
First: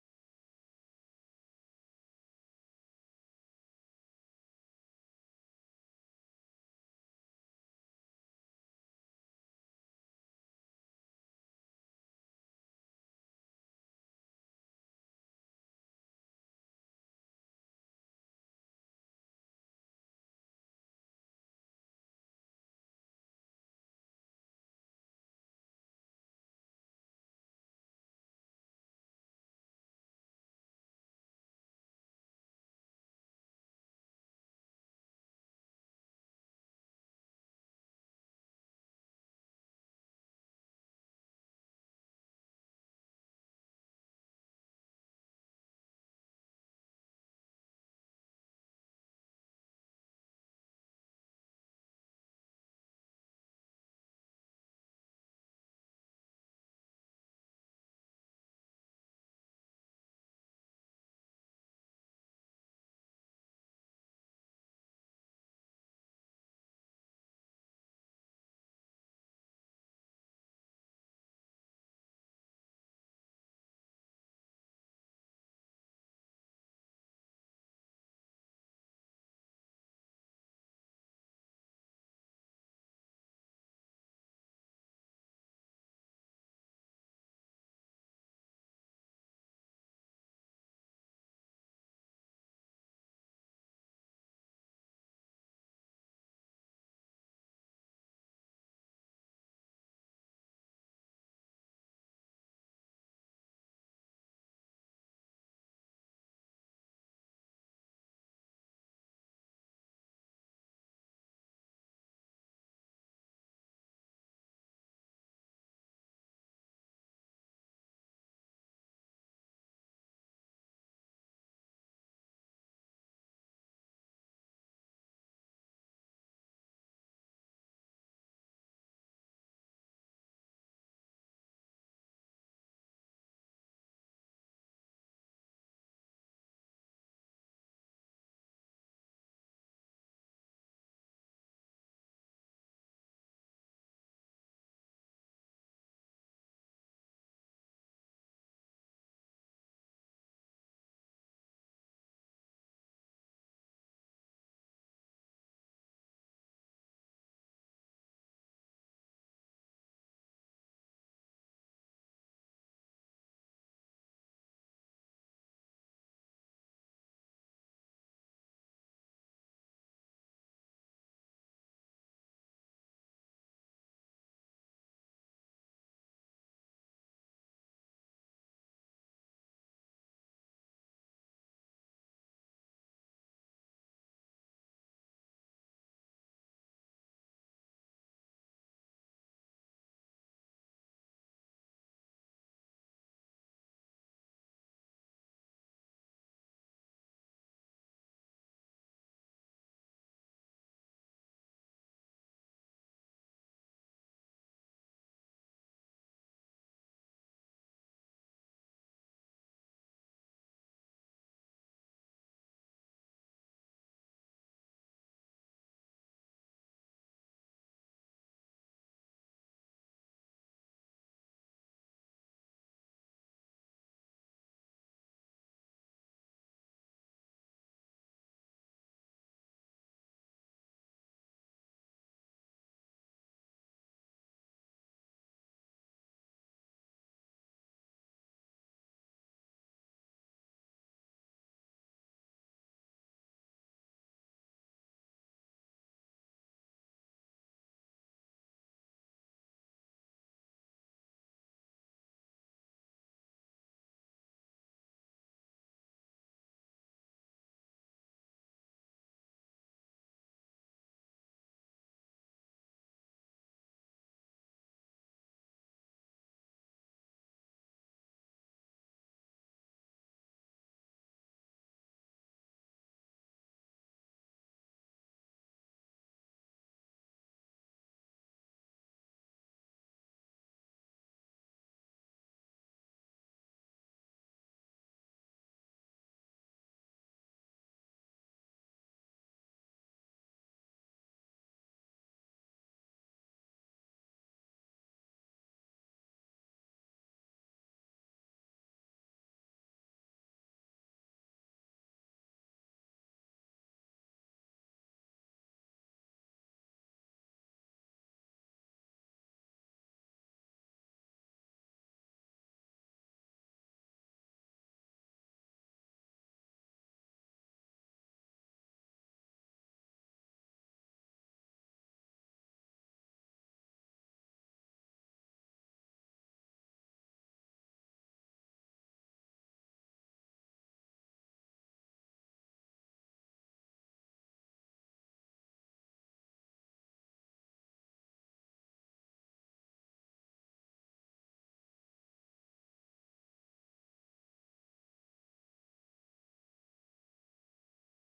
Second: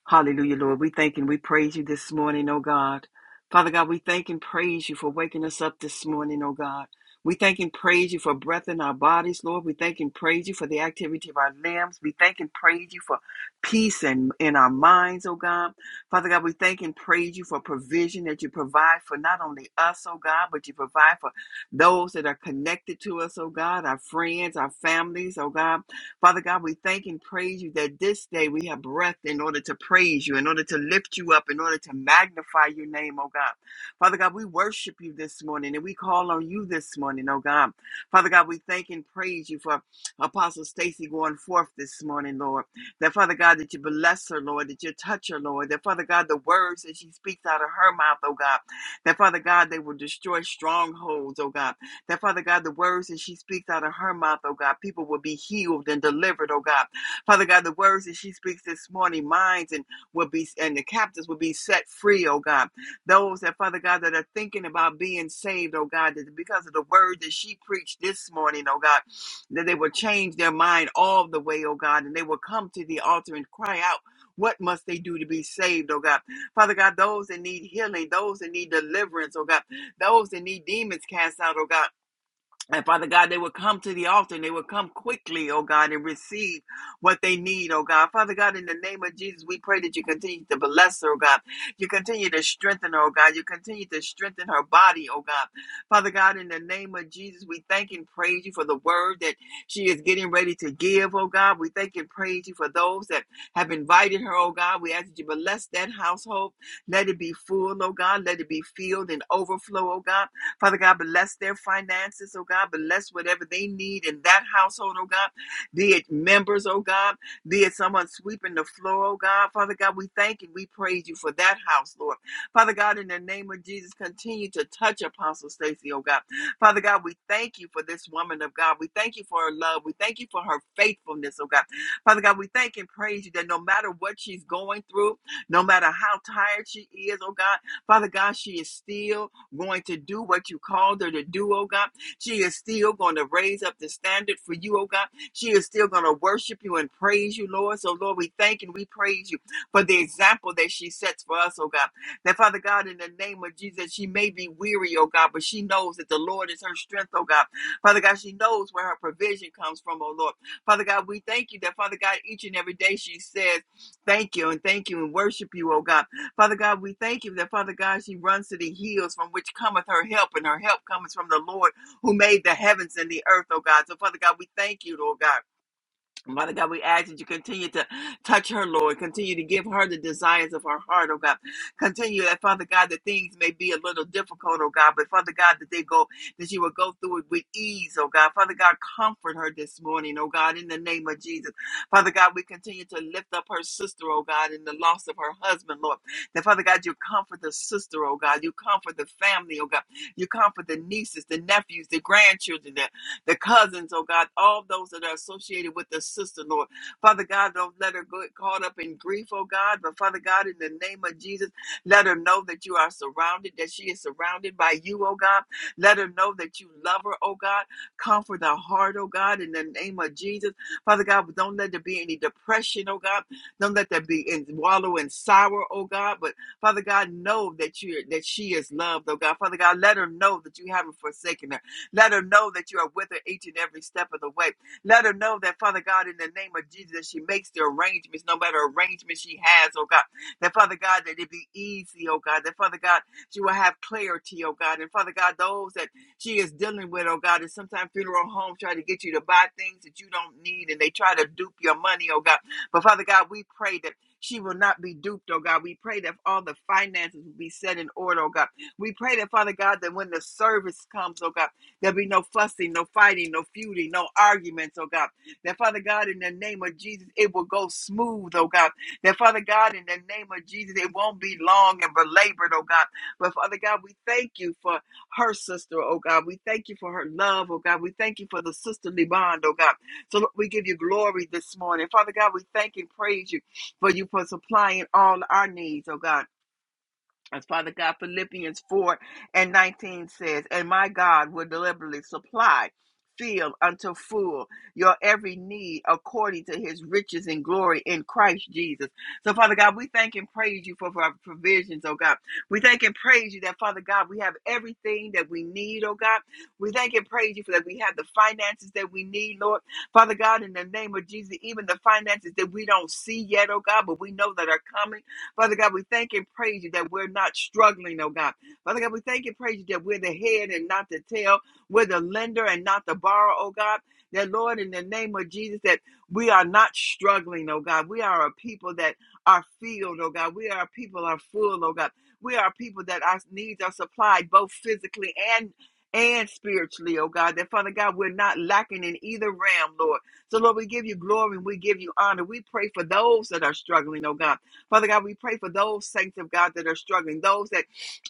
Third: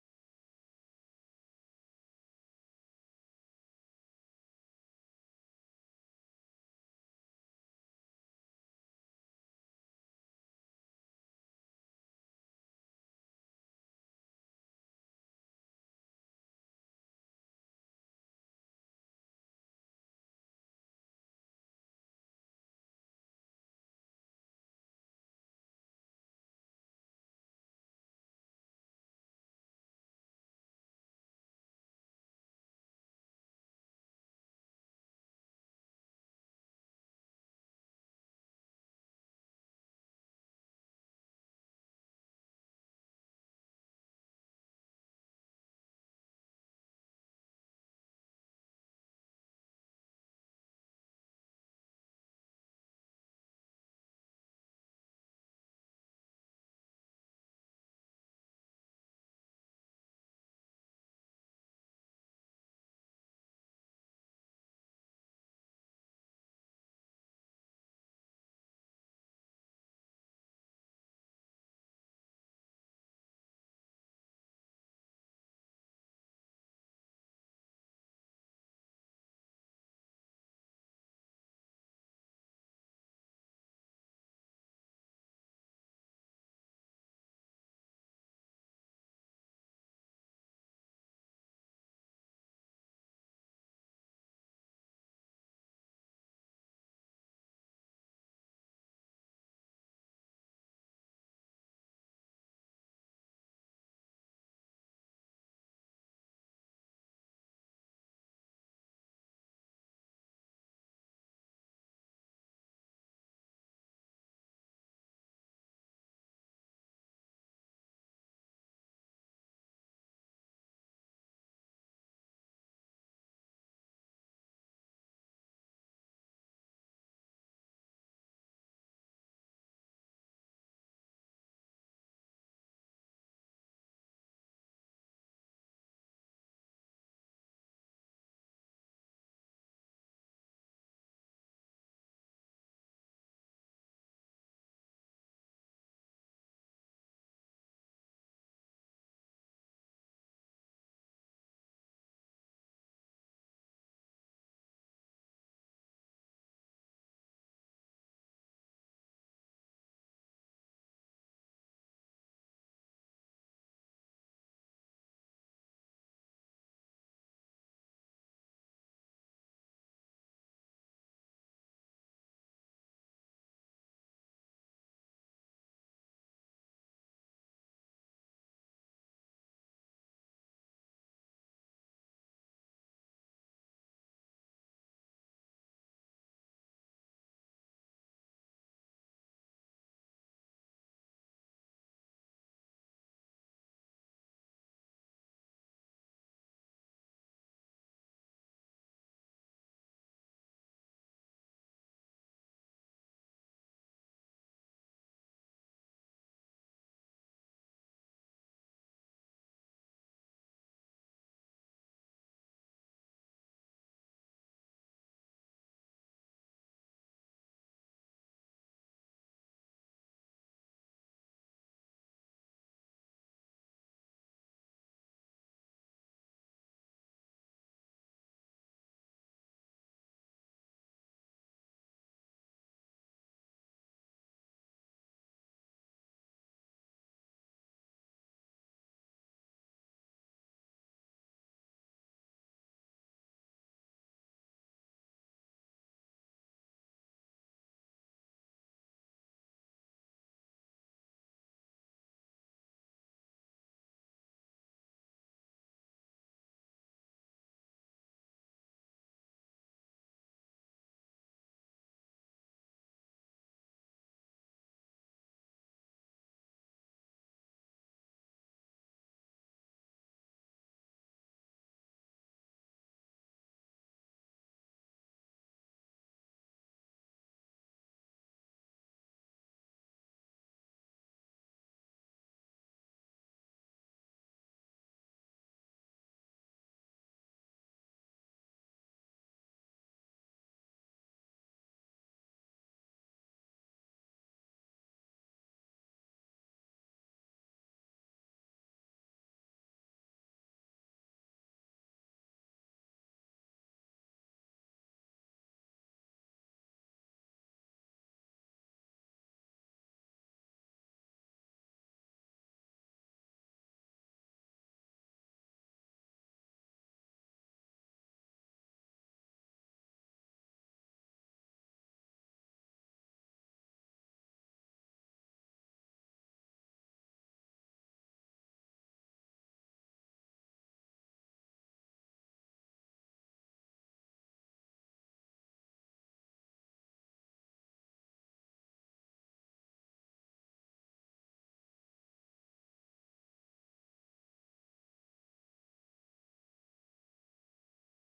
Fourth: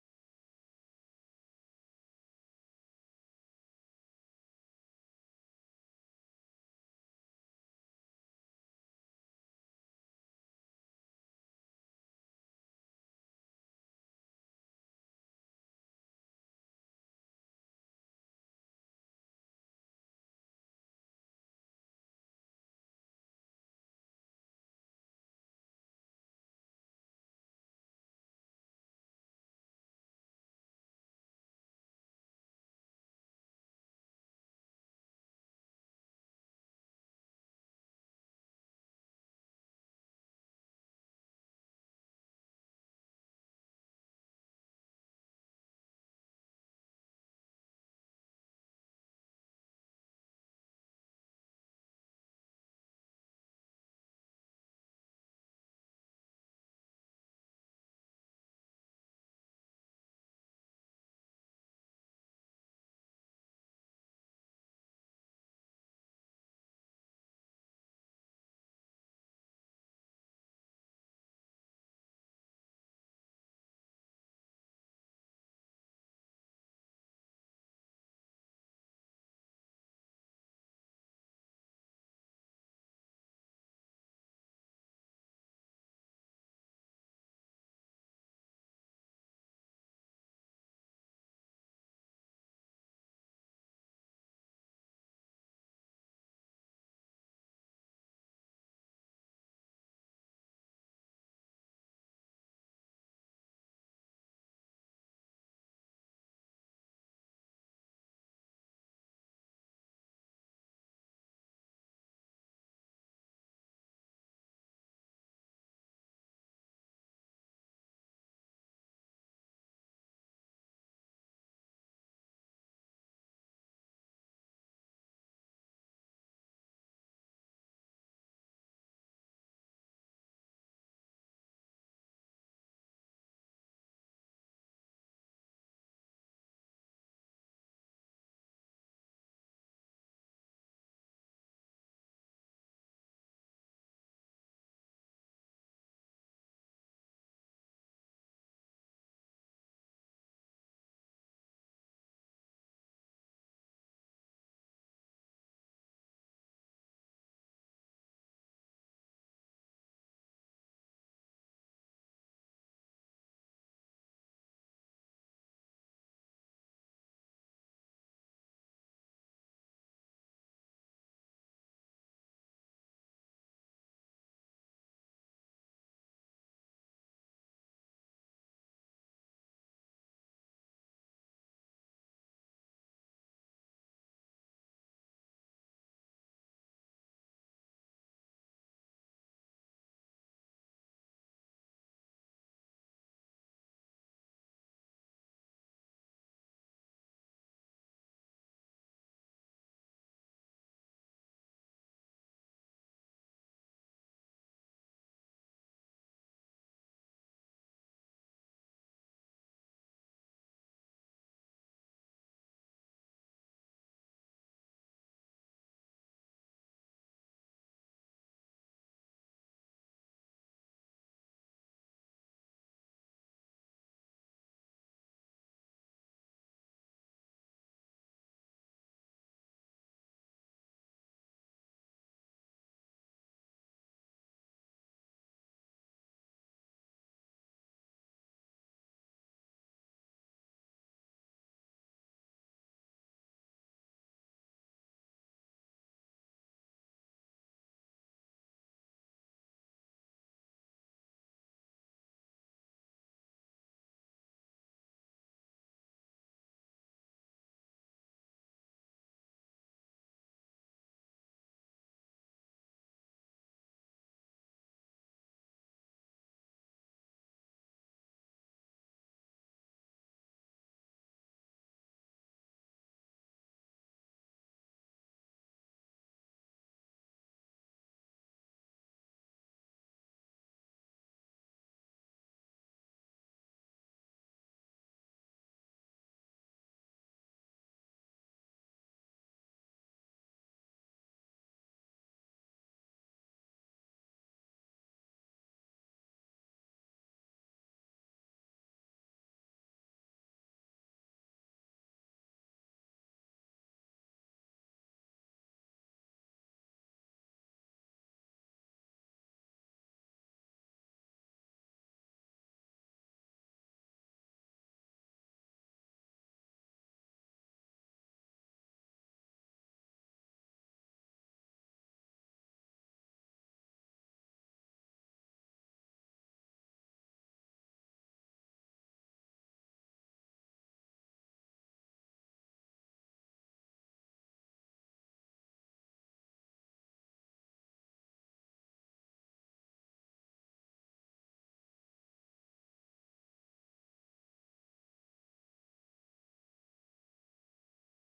[SPEAKER 3] Hallelujah, Lord. We thank and we praise you this morning, oh God. Father God, we thank and praise you for waking us up this morning, oh God. We thank and praise you for breath in our bodies, Lord. We thank and praise you for the activity of our limbs. We thank and praise you for peace and in in our minds, oh God. Father God, we thank and praise you for provision that you provide for not only us, oh God, but you provide for those that are connected to us, oh God, our friends, our families, oh God. Father God, we thank and praise you that this day we have breath in order to praise you, in order to lift you up, in order to magnify your name, oh God. Father God, we worship you this morning and we call on you this morning, oh God. Father God, we thank and praise you for Apostle Stacy going forth this morning, Lord. That Father God, that you bless her, Lord, that you touch her, Lord. That Father God, the words that she speaks out of her mouth, oh God. That Father God, they will destroy strongholds, oh God. That, Father God, the words that she speaks out of her mouth, oh God, people will be healed and delivered, oh God. Father God, the words that she speaks this morning, minds and will be and the captives will be set free, oh God. Those that, Father God, that are thinking about being saved, oh God, that because of the word that she preached this morning, oh God, that they will change their mind all the way, oh God, and they will come to the altar and cry out. What must they do to be saved, oh God? Father God, those that need healing, those that need deliverance, oh God, those that need demons cast out, oh God. And Father God, they would come to the altar and they would come quickly, oh God, and receive what they need, oh God. Father God, in the name of Jesus, we pray that you continue to bless her, oh God. You continue to strengthen her, oh God. You continue to strengthen her body, oh God. Father God, in the name of Jesus, we thank and praise you for the word that she is getting ready to give, oh God. We thank and praise you for those that have invited her, oh God. We ask that you bless that household. Let it be full, oh God. Let it be filled and overflow, oh God. Father God, bless their finances, oh God. Bless whatever they need in that household, oh God. Be it members, oh God. Be it someone sweeping the floor, oh God. Father God, we thank and we praise you for that house, Lord. Father God, in the name of Jesus, continue to touch Apostle Stacy, oh God. Father God, we thank you for this woman of God. We thank you for her love. We thank you for her faithfulness, oh God. Father God, we thank and praise you that no matter what she's going through, no matter how tired she is, oh God, Father God, she is still going to do what you called her to do, oh God. She is still going to raise up the standard for you, oh God. She is still going to worship you and praise you, Lord. So, Lord, we thank and we praise you for the example that she sets for us, oh God. That, Father God, in the name of Jesus, she may be weary, oh God, but she knows that the Lord is her strength, oh God. Father God, she knows where her provision comes from, oh Lord. Father God, we thank you that, Father God, each and every day she says, Thank you and thank you and worship you, oh God. Father God, we thank you that, Father God, she runs to the hills from which cometh her help, and her help cometh from the Lord who made the heavens and the earth, oh God. So, Father God, we thank you, Lord God. Father God, we ask that you continue to touch her, Lord. Continue to give her the desires of her heart, oh God. Continue that, Father God, that things may be a little difficult, oh God, but Father God, that they go, that she will go through it with ease, oh God. Father God, comfort her this morning, oh God, in the name of Jesus. Father God, we continue to lift up her sister, oh God, in the loss of her husband, Lord. That, Father God, you comfort the sister, oh God. You comfort the family, oh God. You comfort the nieces, the nephews, the grandchildren, the cousins, oh God, all those that are associated with the sister, Lord. Father God, don't let her get caught up in grief, oh God, but Father God, in the name of Jesus, let her know that you are surrounded, that she is surrounded by you, oh God. Let her know that you love her, oh God. Comfort her heart, oh God, in the name of Jesus. Father God, but don't let there be any depression, oh God. Don't let there be in wallow in sorrow, oh God. But Father God, know that you that she is loved, oh God. Father God, let her know that you haven't forsaken her let her know that you are with her each and every step of the way. Let her know that, Father God, in the name of Jesus, that she makes the arrangements, no matter arrangement she has, oh God. That, Father God, that it be easy, oh God. That, Father God, she will have clarity, oh God. And, Father God, those that she is dealing with, oh God, and sometimes funeral homes try to get you to buy things that you don't need and they try to dupe your money, oh God. But, Father God, we pray that she will not be duped, oh God. We pray that all the finances will be set in order, oh God. We pray that, Father God, that when the service comes, oh God, There'll be no fussing, no fighting, no feuding, no arguments, oh God. That Father God, in the name of Jesus, it will go smooth, oh God. That Father God, in the name of Jesus, it won't be long and belabored, oh God. But Father God, we thank you for her sister, oh God. We thank you for her love, oh God. We thank you for the sisterly bond, oh God. So Lord, we give you glory this morning. Father God, we thank and praise you for you for supplying all our needs, oh God. As Father God, Philippians 4 and 19 says, And my God will deliberately supply, fill unto full your every need according to his riches and glory in Christ Jesus. So, Father God, we thank and praise you for, for our provisions, oh God. We thank and praise you that, Father God, we have everything that we need, oh God. We thank and praise you for that we have the finances that we need, Lord. Father God, in the name of Jesus, even the finances that we don't see yet, oh God, but we know that are coming. Father God, we thank and praise you that we're not struggling, oh God. Father God, we thank and praise you that we're the head and not the tail. We're the lender and not the borrower, oh God. That Lord, in the name of Jesus, that we are not struggling, oh God. We are a people that are filled, oh God. We are a people that are full, oh God. We are a people that our needs are supplied both physically and and spiritually, oh God, that Father God, we're not lacking in either realm, Lord. So, Lord, we give you glory and we give you honor. We pray for those that are struggling, oh God. Father God, we pray for those saints of God that are struggling, those that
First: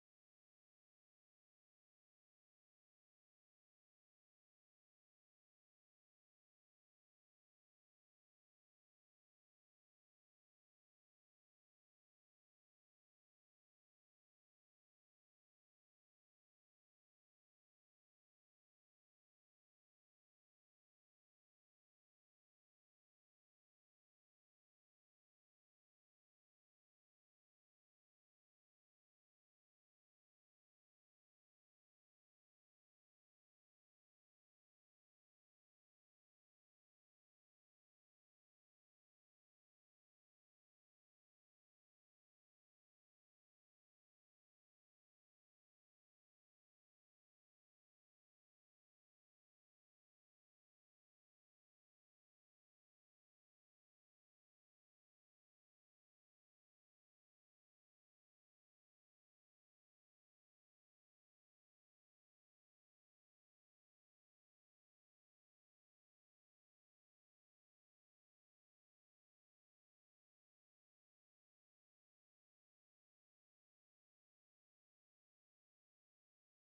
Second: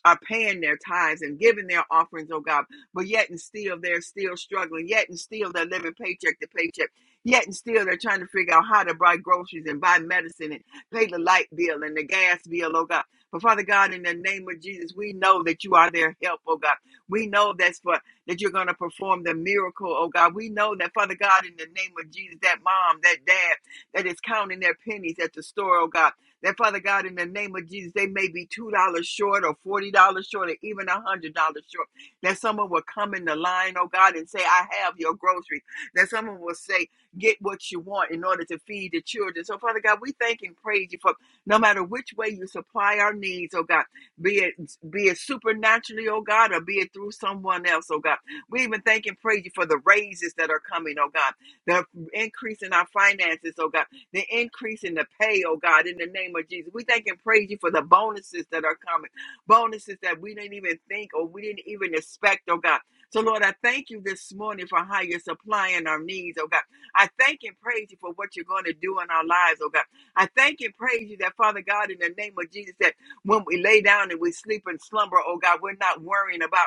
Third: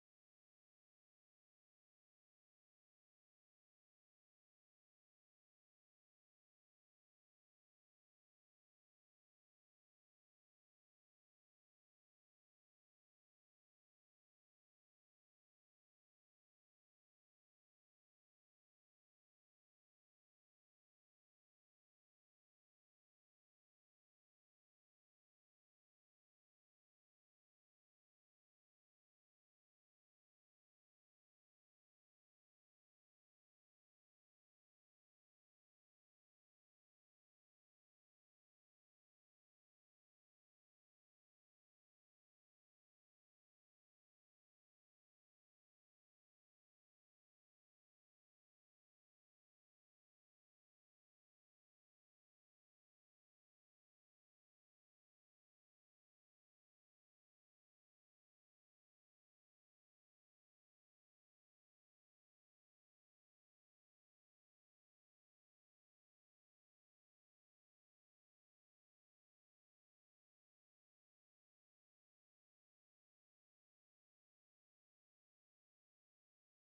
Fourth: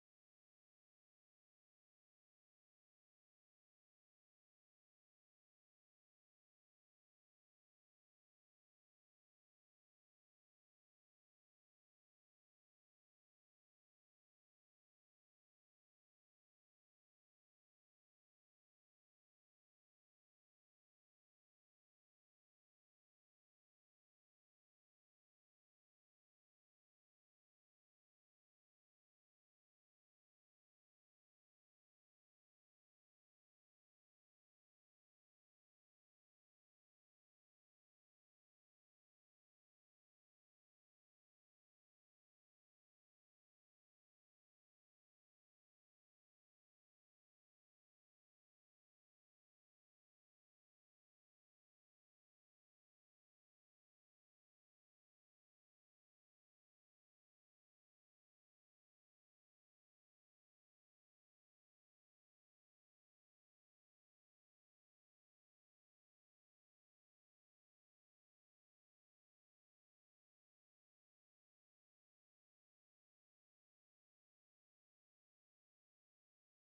[SPEAKER 3] are paying their tithes and giving their offerings, oh God, but yet and still they're still struggling, yet and still they're living paycheck to paycheck, yet and still they're trying to figure out how to buy groceries and buy medicine and pay the light bill and the gas bill, oh God. But Father God, in the name of Jesus, we know that you are their help, oh God. We know that's for that you're going to perform the miracle, oh God. We know that, Father God, in the name of Jesus, that mom, that dad that is counting their pennies at the store, oh God. That Father God, in the name of Jesus, they may be $2 short or $40 short or even $100 short. That someone will come in the line, oh God, and say, I have your groceries. That someone will say, Get what you want in order to feed the children. So, Father God, we thank and praise you for no matter which way you supply our needs, oh God, be it be it supernaturally, oh God, or be it through someone else, oh God. We even thank and praise you for the raises that are coming, oh God, the increase in our finances, oh God the increase in the pay, oh God, in the name of Jesus. We thank and praise you for the bonuses that are coming, bonuses that we didn't even think or we didn't even expect, oh God. So, Lord, I thank you this morning for how you're supplying our needs, oh God. I thank and praise you for what you're going to do in our lives, oh God. I thank and praise you that, Father God, in the name of Jesus, that when we lay down and we sleep and slumber, oh God, we're not worrying about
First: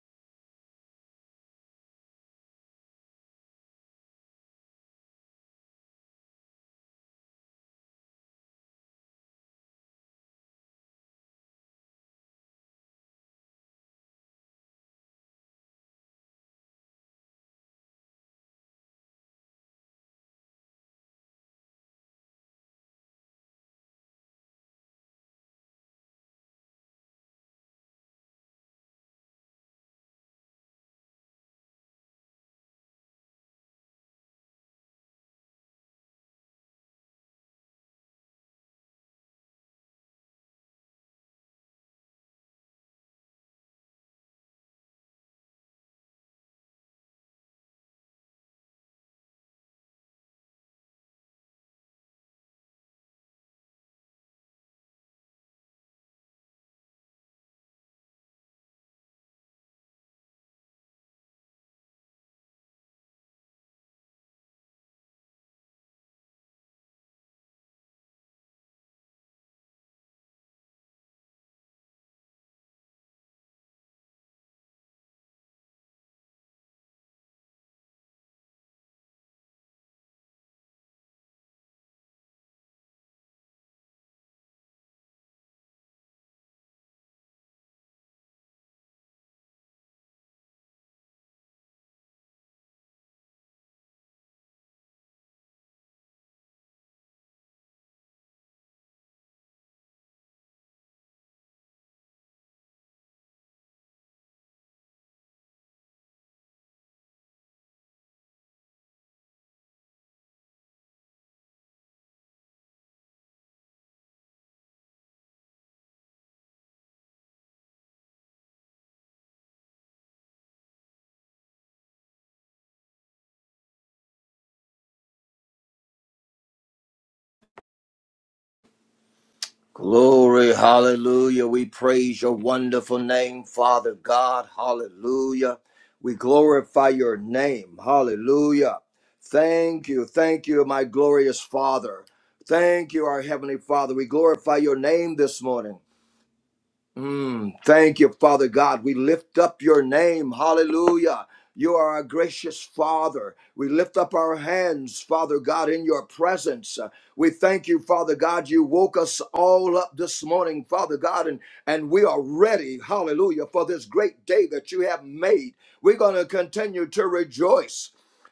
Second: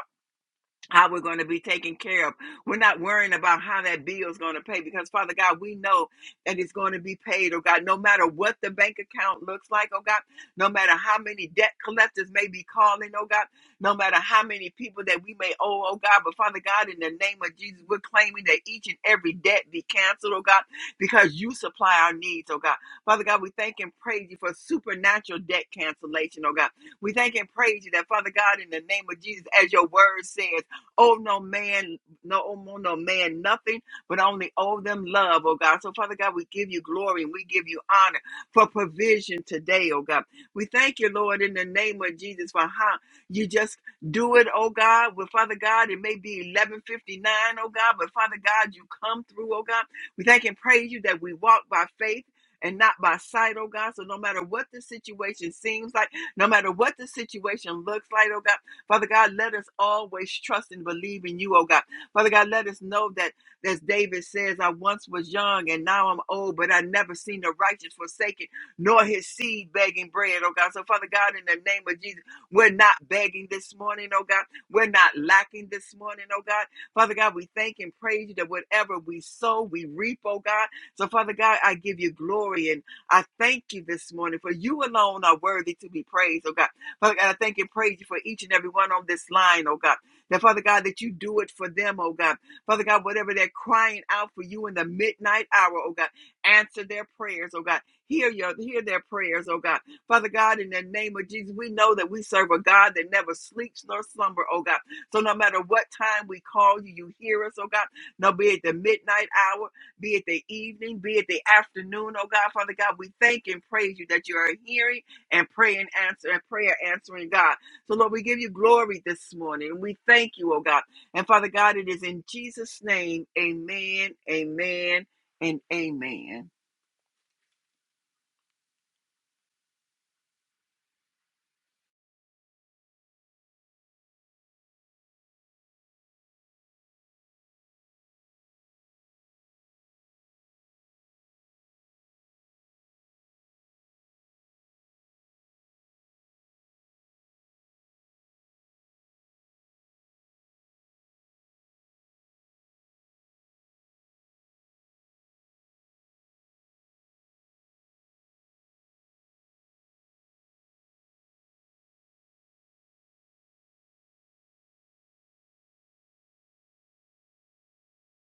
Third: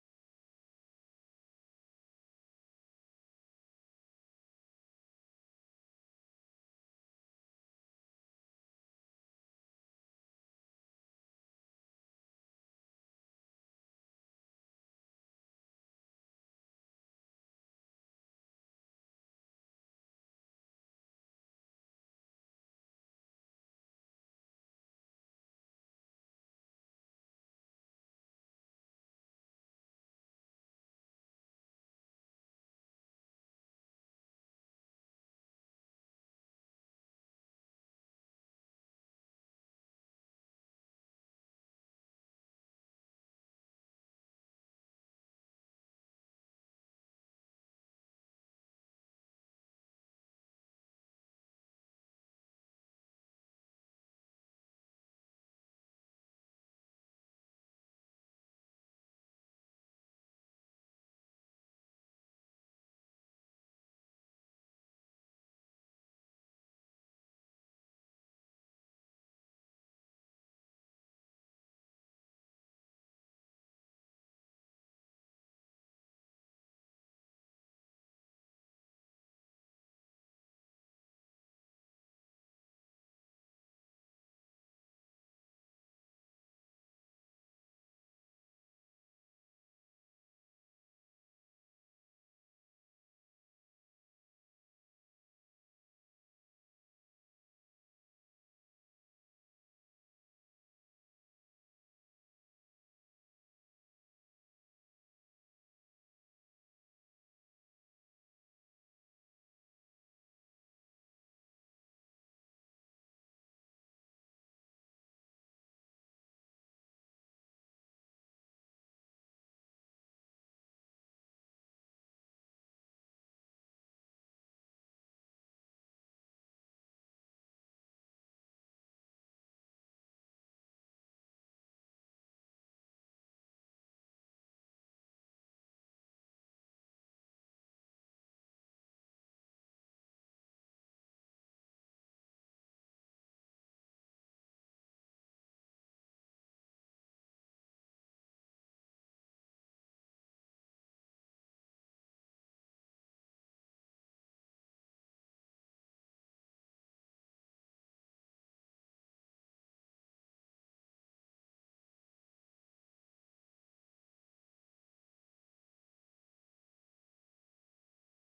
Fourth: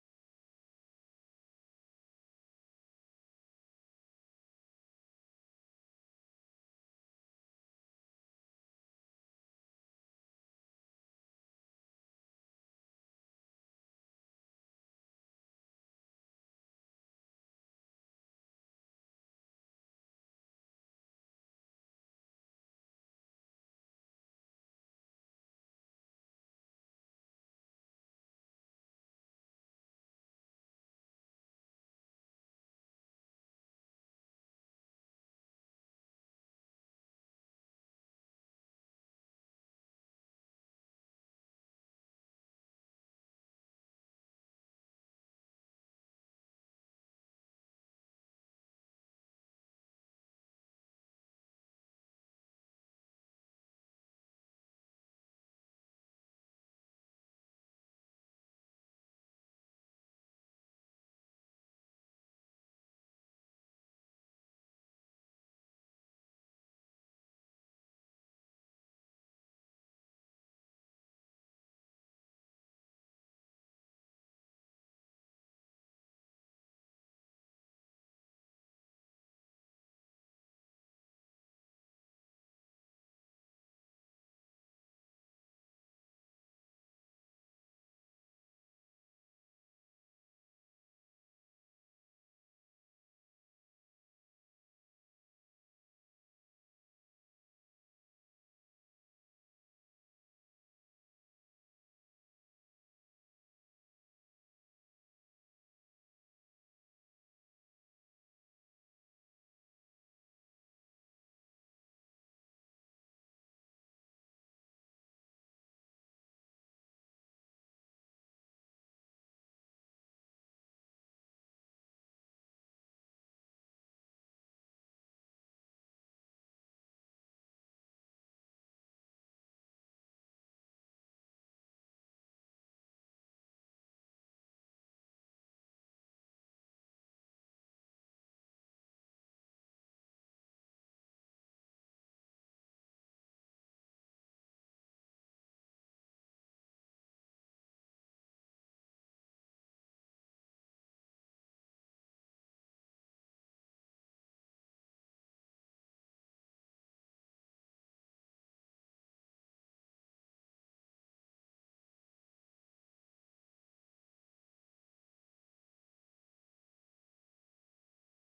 [SPEAKER 3] how we're going to be taken care of. We're not worrying about how that bill is going to pay because, Father God, we know that it's going to be paid, oh God, no matter what the bank account looks like, oh God, no matter how many debt collectors may be calling, oh God, no matter how many people that we may owe, oh God, but Father God, in the name of Jesus, we're claiming that each and every debt be canceled, oh God, because you supply our needs, oh God. Father God, we thank and praise you for supernatural debt cancellation, oh God. We thank and praise you that, Father God, in the name of Jesus, as your word says, owe no man, no owe no man nothing, but only owe them love, oh God. So, Father God, we give you glory and we give you honor for provision today, oh God. We thank you, Lord, in the name of Jesus, for how you just do it, oh God. Well, Father God, it may be 1159, oh God, but Father God, you come through, oh God. We thank and praise you that we walk by faith. And not by sight, oh God. So no matter what the situation seems like, no matter what the situation looks like, oh God. Father God, let us always trust and believe in you, oh God. Father God, let us know that, as David says, I once was young and now I'm old, but I never seen the righteous forsaken, nor his seed begging bread, oh God. So, Father God, in the name of Jesus, we're not begging this morning, oh God. We're not lacking this morning, oh God. Father God, we thank and praise you that whatever we sow, we reap, oh God. So, Father God, I give you glory and I thank you this morning for you alone are worthy to be praised, oh God. Father God, I thank and praise you for each and every one on this line, oh God. That Father God, that you do it for them, oh God. Father God, whatever they're crying out for you in the midnight hour, oh God, answer their prayers, oh God. Hear your hear their prayers, oh God. Father God, in the name of Jesus, we know that we serve a God that never sleeps nor slumber, oh God. So no matter what time we call you, you hear us, oh God. No, be it the midnight hour, be it the evening, be it the afternoon, oh God, Father God, we thank and praise you that you are hearing and pray and answer and prayer answering God. So Lord, we give you glory this morning. We thank you, oh God. And Father God, it is in Jesus' name, amen, amen, and amen.
[SPEAKER 4] Glory, hallelujah. We praise your wonderful name, Father God. Hallelujah. We glorify your name. Hallelujah. Thank you. Thank you, my glorious Father. Thank you, our Heavenly Father. We glorify your name this morning. Mm, thank you, Father God. We lift up your name. Hallelujah. You are a gracious Father. We lift up our hands, Father God, in your presence. Uh, We thank you, Father God. You woke us all up this morning, Father God, and, and we are ready, hallelujah, for this great day that you have made. We're going to continue to rejoice.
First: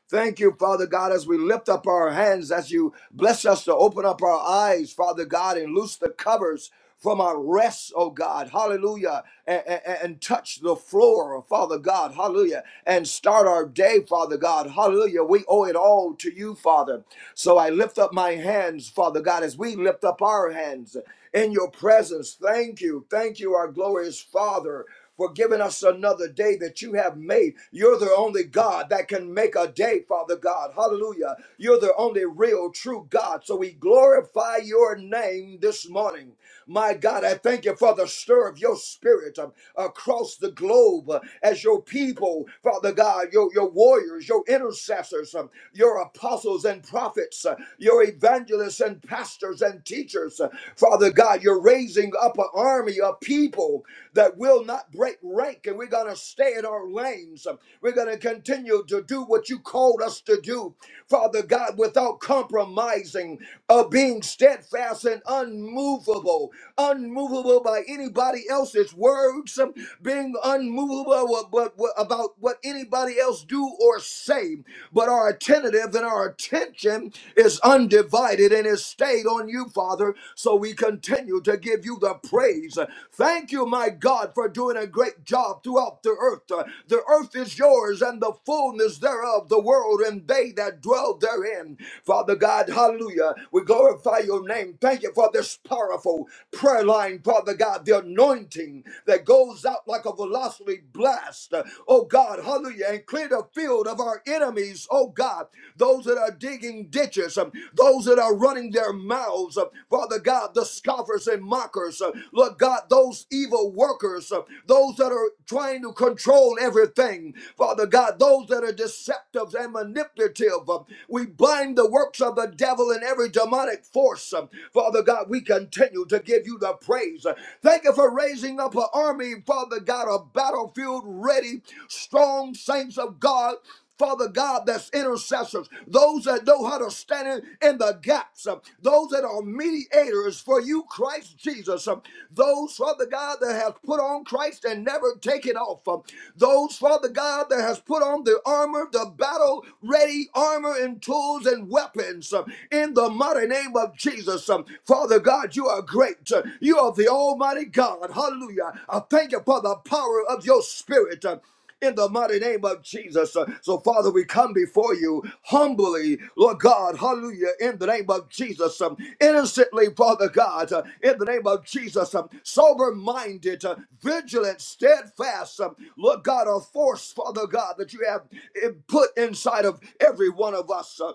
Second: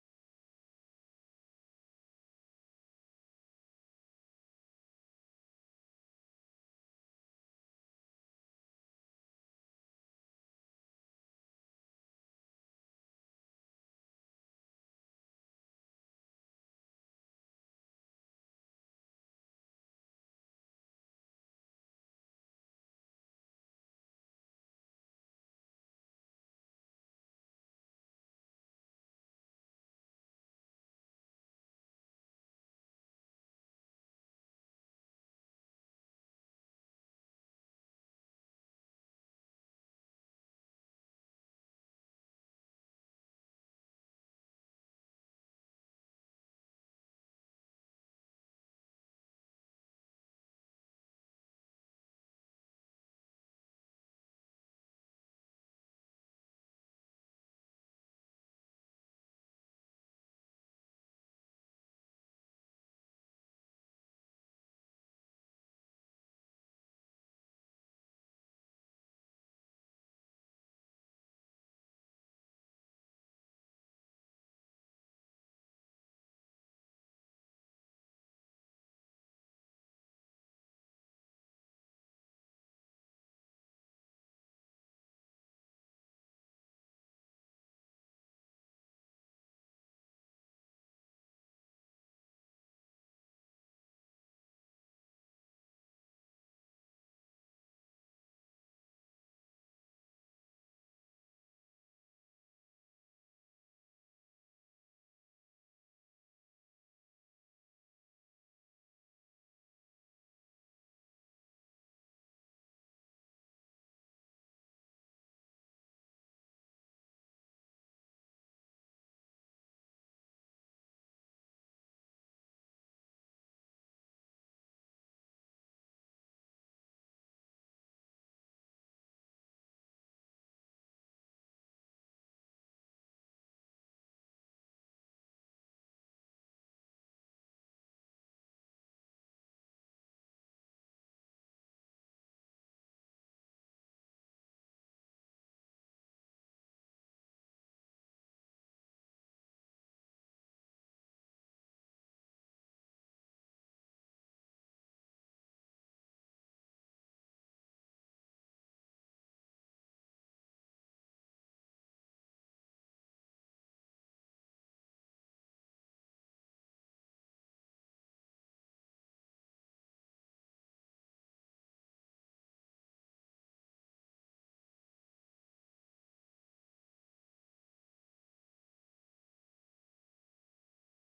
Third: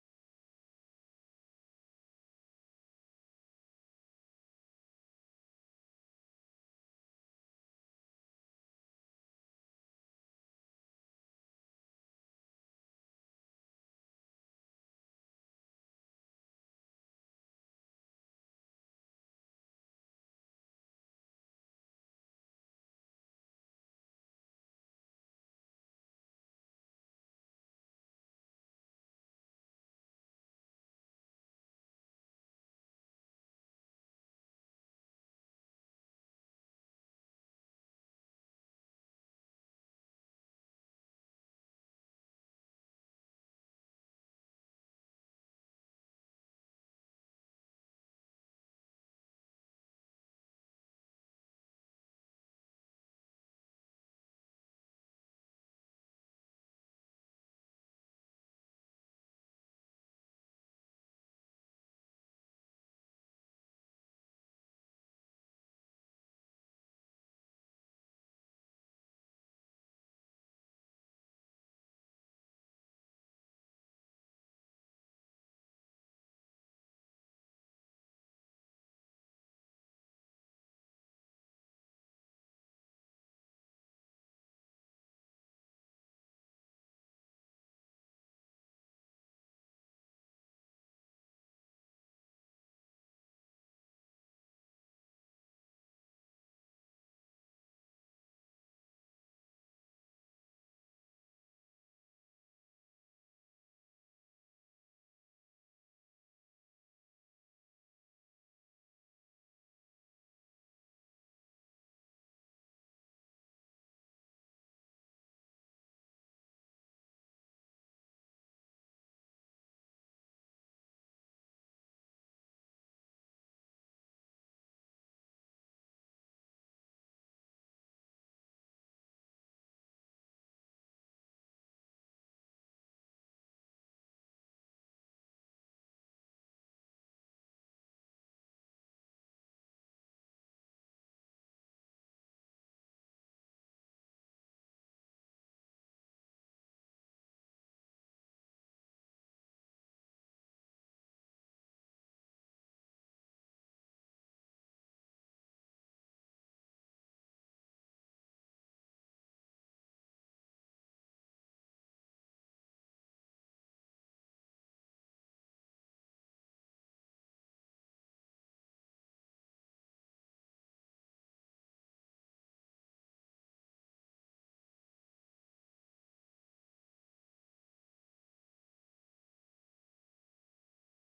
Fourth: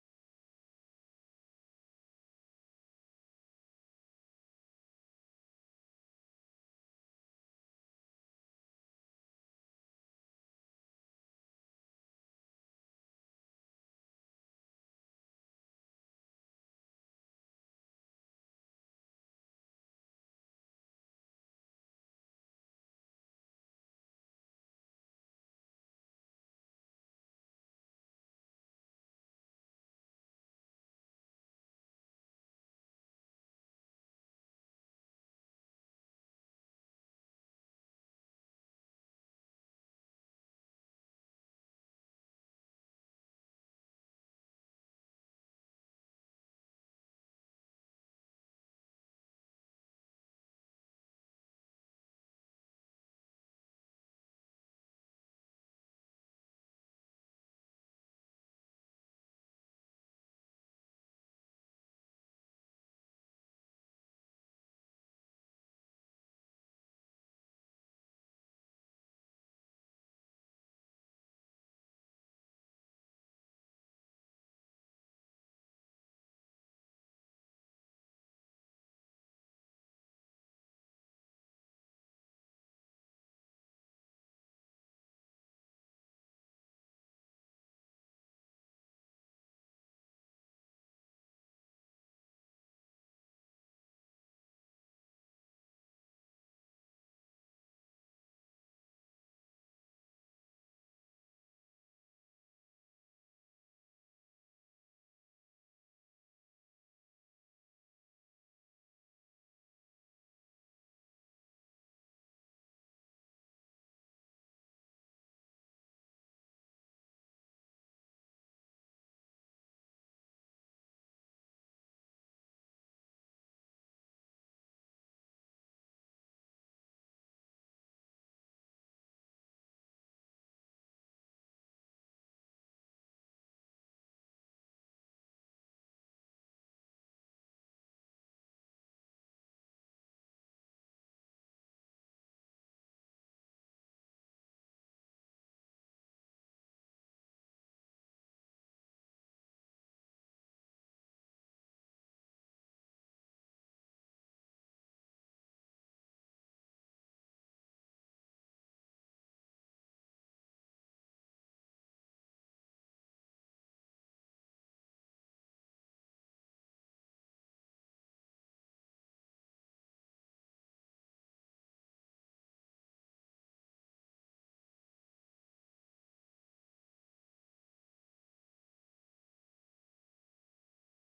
[SPEAKER 4] Thank you, Father God, as we lift up our hands, as you bless us to open up our eyes, Father God, and loose the covers from our rest, oh God, hallelujah, and, and, and touch the floor, Father God, hallelujah, and start our day, Father God, hallelujah. We owe it all to you, Father. So I lift up my hands, Father God, as we lift up our hands in your presence. Thank you, thank you, our glorious Father for giving us another day that you have made. You're the only God that can make a day, Father God. Hallelujah. You're the only real, true God. So we glorify your name this morning. My God, I thank you for the stir of your spirit um, across the globe uh, as your people, Father God, your, your warriors, your intercessors, um, your apostles and prophets, uh, your evangelists and pastors and teachers, uh, Father Father God, you're raising up an army of people that will not break rank, and we're going to stay in our lanes. We're going to continue to do what you called us to do, Father God, without compromising, of being steadfast and unmovable, unmovable by anybody else's words, being unmovable about about what anybody else do or say, but our attentive and our attention attention is undivided and is stayed on you, Father. So we continue to give you the praise. Thank you, my God, for doing a great job throughout the earth. Uh, The earth is yours and the fullness thereof, the world and they that dwell therein. Father God, hallelujah. We glorify your name. Thank you for this powerful prayer line, Father God, the anointing that goes out like a velocity blast, uh, oh God, hallelujah, and clear the field of our enemies, oh God, those that are digging ditches, um, those that are running their mouths, uh, Father God, the scoffers and mockers, uh, Lord God, those evil workers, uh, those that are trying to control everything, Father God, those that are deceptive and manipulative, uh, we bind the works of the devil and every demonic force. um, Father God, we continue to give you the praise. Thank you for raising up an army, Father God, a battlefield ready, strong saints of God. Father God, that's intercessors, those that know how to stand in, the gaps, uh, those that are mediators for you, Christ Jesus, uh, those, Father God, that has put on Christ and never taken off, uh, those, Father God, that has put on the armor, the battle ready armor and tools and weapons, in in the mighty name of Jesus. Um, Father God, you are great. Uh, You are the Almighty God. Hallelujah. I thank you for the power of your spirit. Uh, in the mighty name of Jesus. Uh, So, Father, we come before you humbly, Lord God, hallelujah, in the name of Jesus. Um, Innocently, Father God, uh, in the name of Jesus. Sober minded, vigilant, steadfast, um, Lord God, a force, Father God, that you have uh, put inside of every one of us. Uh,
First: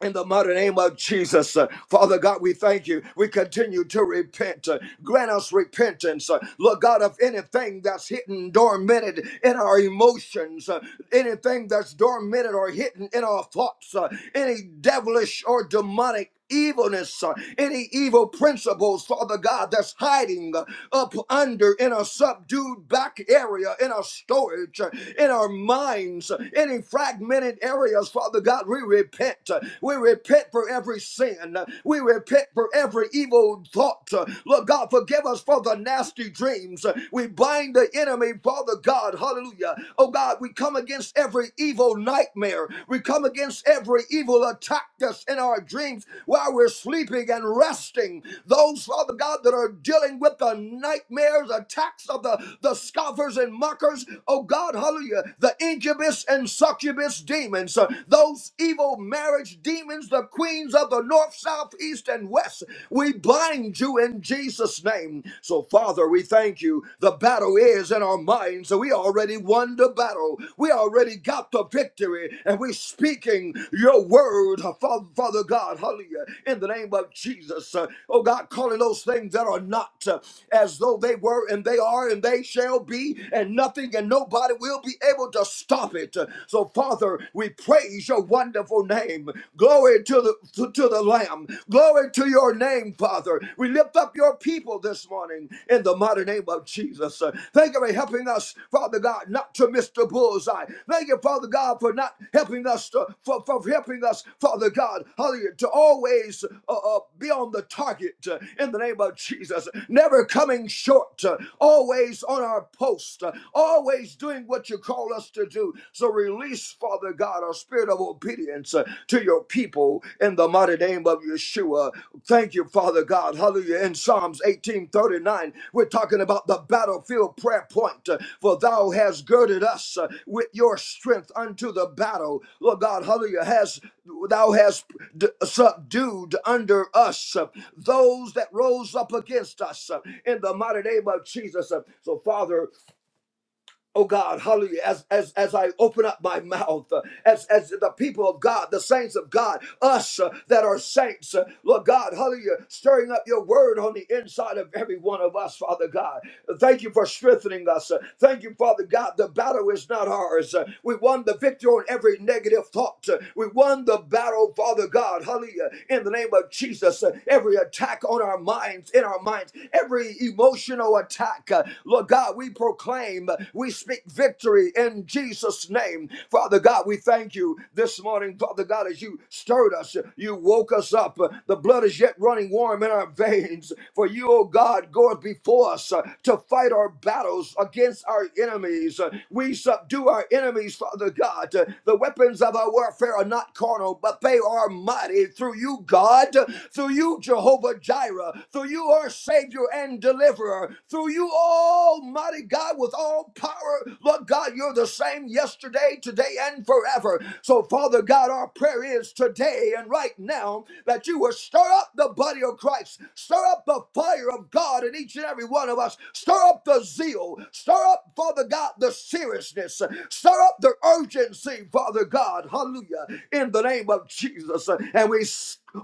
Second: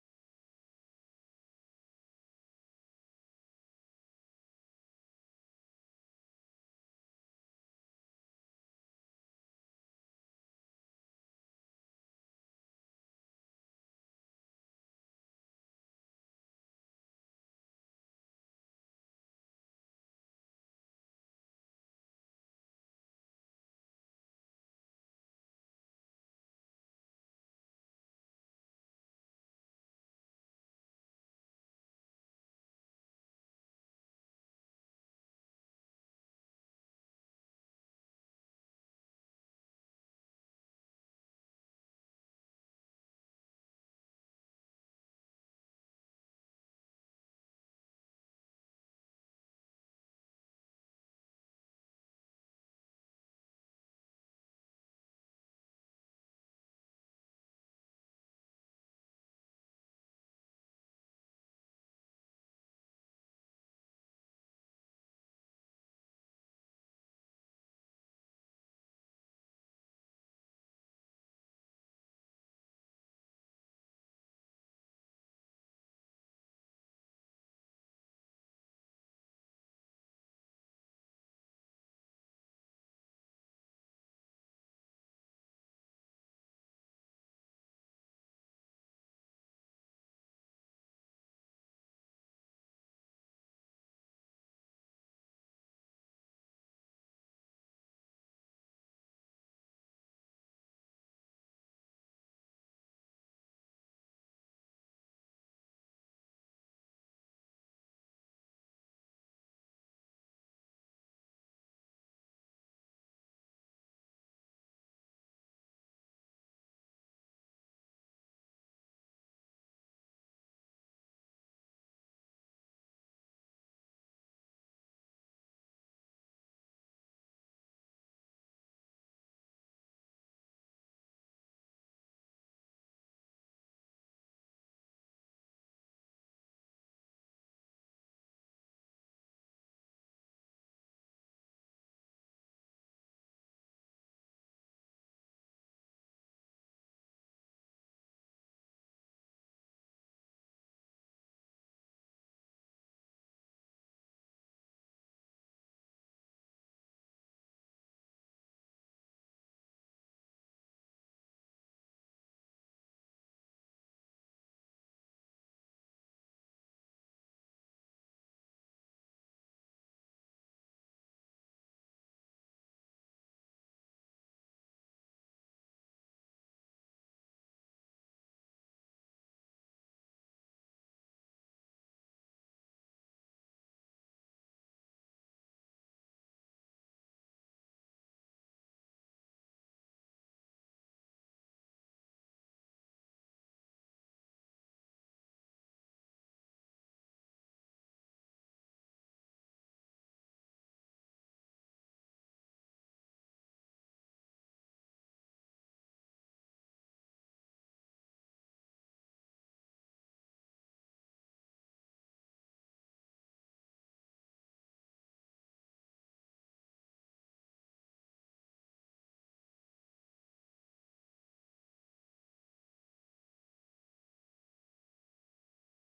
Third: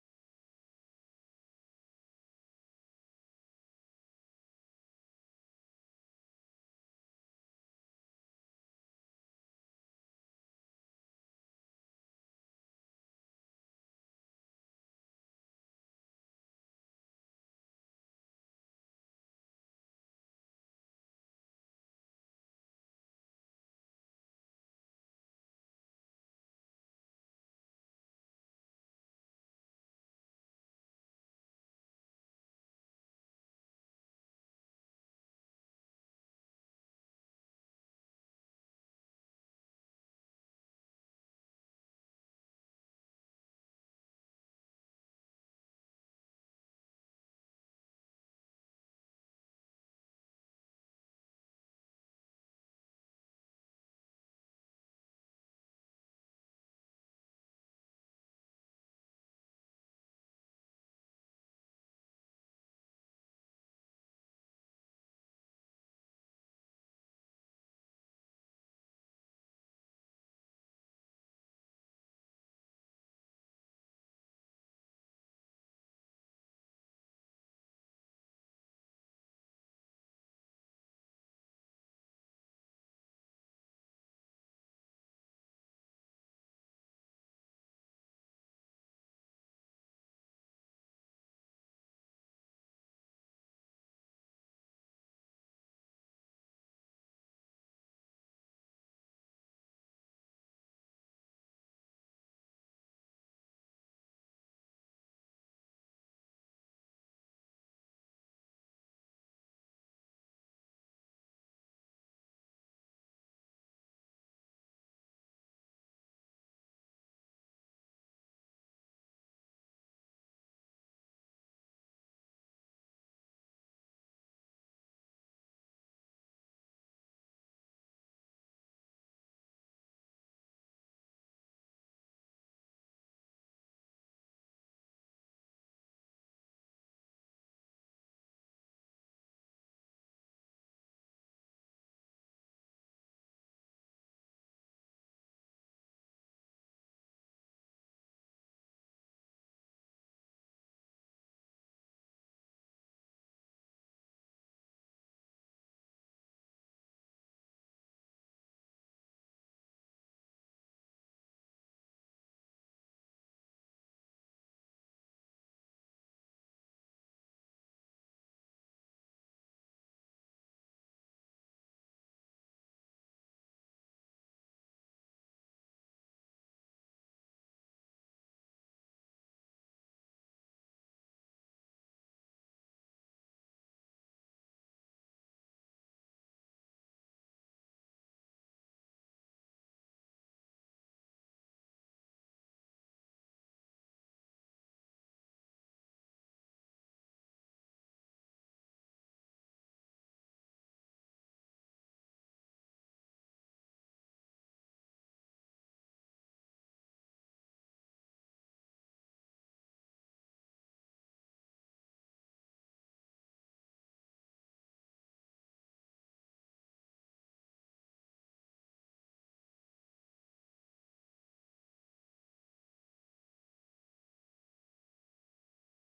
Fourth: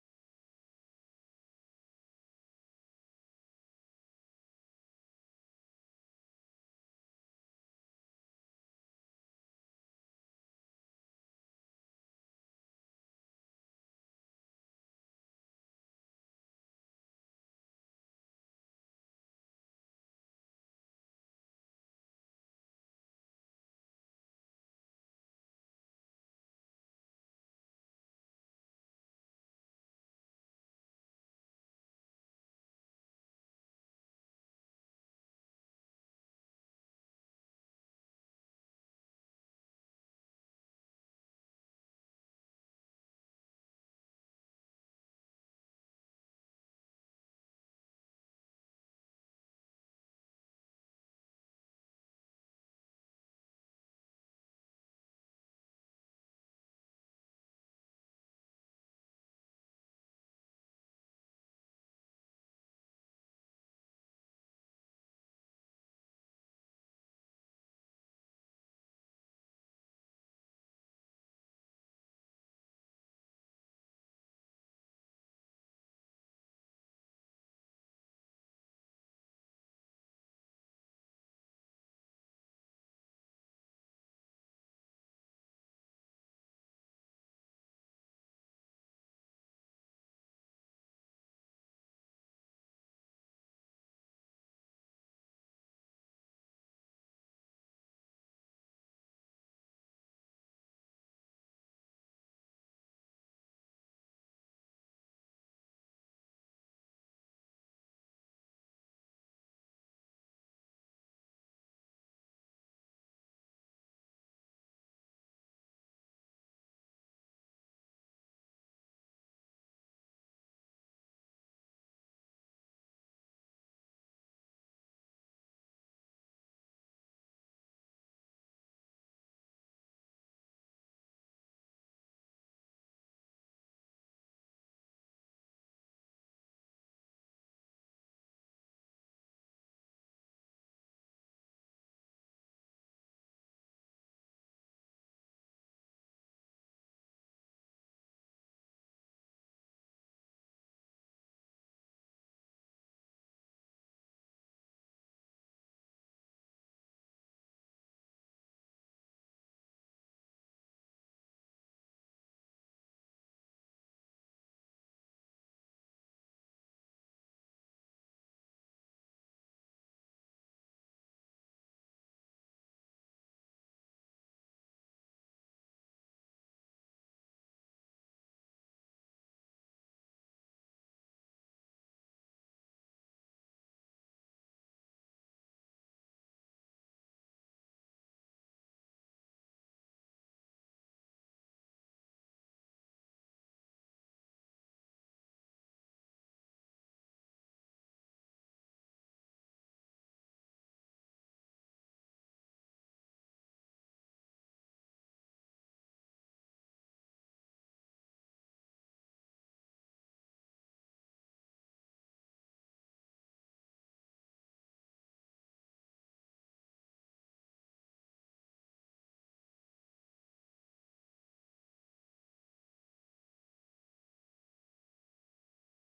[SPEAKER 4] in the mighty name of Jesus. Uh, Father God, we thank you. We continue to repent. Uh, Grant us repentance. Uh, Lord God, of anything that's hidden, dormanted in our emotions, uh, anything that's dormanted or hidden in our thoughts, uh, any devilish or demonic evilness, uh, any evil principles, Father God, that's hiding uh, up under in a subdued back area, in our storage, uh, in our minds, uh, any fragmented areas, Father God, we repent. uh, We repent for every sin. uh, We repent for every evil thought. uh, Lord God, forgive us for the nasty dreams. uh, We bind the enemy, Father God, hallelujah. Oh God, we come against every evil evil nightmare. We come against every evil attack us in our dreams while we're sleeping and resting. Those, Father God, that are dealing with the nightmares, attacks of the, the scoffers and mockers, oh God, hallelujah, the incubus and succubus demons, uh, those evil marriage demons, the queens of the north, south, east, and west, we bind you in Jesus' name. So, Father, we thank you the battle is in our minds. so We already won the battle. We already got the victory. And we're speaking your word, Father, Father God, hallelujah, in the name of Jesus. Uh, Oh God, calling those things that are not uh, as though they were and they are and they shall be, and nothing and nobody will be able to stop it. Uh, So, Father, we praise your wonderful name. Glory to the to, to the Lamb. Glory to your name, Father. We lift up your people this morning in the mighty name of Jesus. Uh, Thank you for helping us, Father God, not to miss the bullseye. Thank you, Father God, for not helping us to, for, for helping us, Father God, hallelujah, to always uh, uh, be on the target uh, in the name of Jesus. Never coming short, uh, always on our post, uh, always doing what you call us to do. So release, Father God out a spirit of obedience uh, to your people in the mighty name of Yeshua. Thank you, Father God. Hallelujah. In Psalms 18:39, we're talking about the battlefield prayer point. uh, For thou hast girded us uh, with your strength unto the battle. Lord God, hallelujah, has thou hast d- subdued under us uh, those that rose up against us uh, in the mighty name of Jesus. Uh, So, Father, Oh God, hallelujah. As, as, as I open up my mouth, uh, as, as the people of God, the saints of God, us uh, that are saints, uh, Lord God, hallelujah, stirring up your word on the inside of every one of us, Father God. Thank you for strengthening us. Uh, Thank you, Father God. The battle is not ours. Uh, We won the victory on every negative thought. Uh, We won the battle, Father God, hallelujah, in the name of Jesus. Uh, Every attack on our minds, in our minds, every emotional attack, uh, Lord God, we proclaim name. We speak victory in Jesus' name. Father God, we thank you this morning, Father God, as you stirred us, you woke us up. The blood is yet running warm in our veins. For you, O God, goeth before us uh, to fight our battles against our enemies. Uh, We subdue our enemies, Father God. Uh, The weapons of our warfare are not carnal, but they are mighty through you, God, uh, through you, Jehovah Jireh, through you, our Savior and Deliverer, through you, Almighty God. God, with all power. Lord God, you're the same yesterday, today, and forever. So, Father God, our prayer is today and right now that you will stir up the body of Christ, stir up the fire of God in each and every one of us, stir up the zeal, stir up, Father God, the seriousness, stir up the urgency, Father God, hallelujah, in the name of Jesus. And we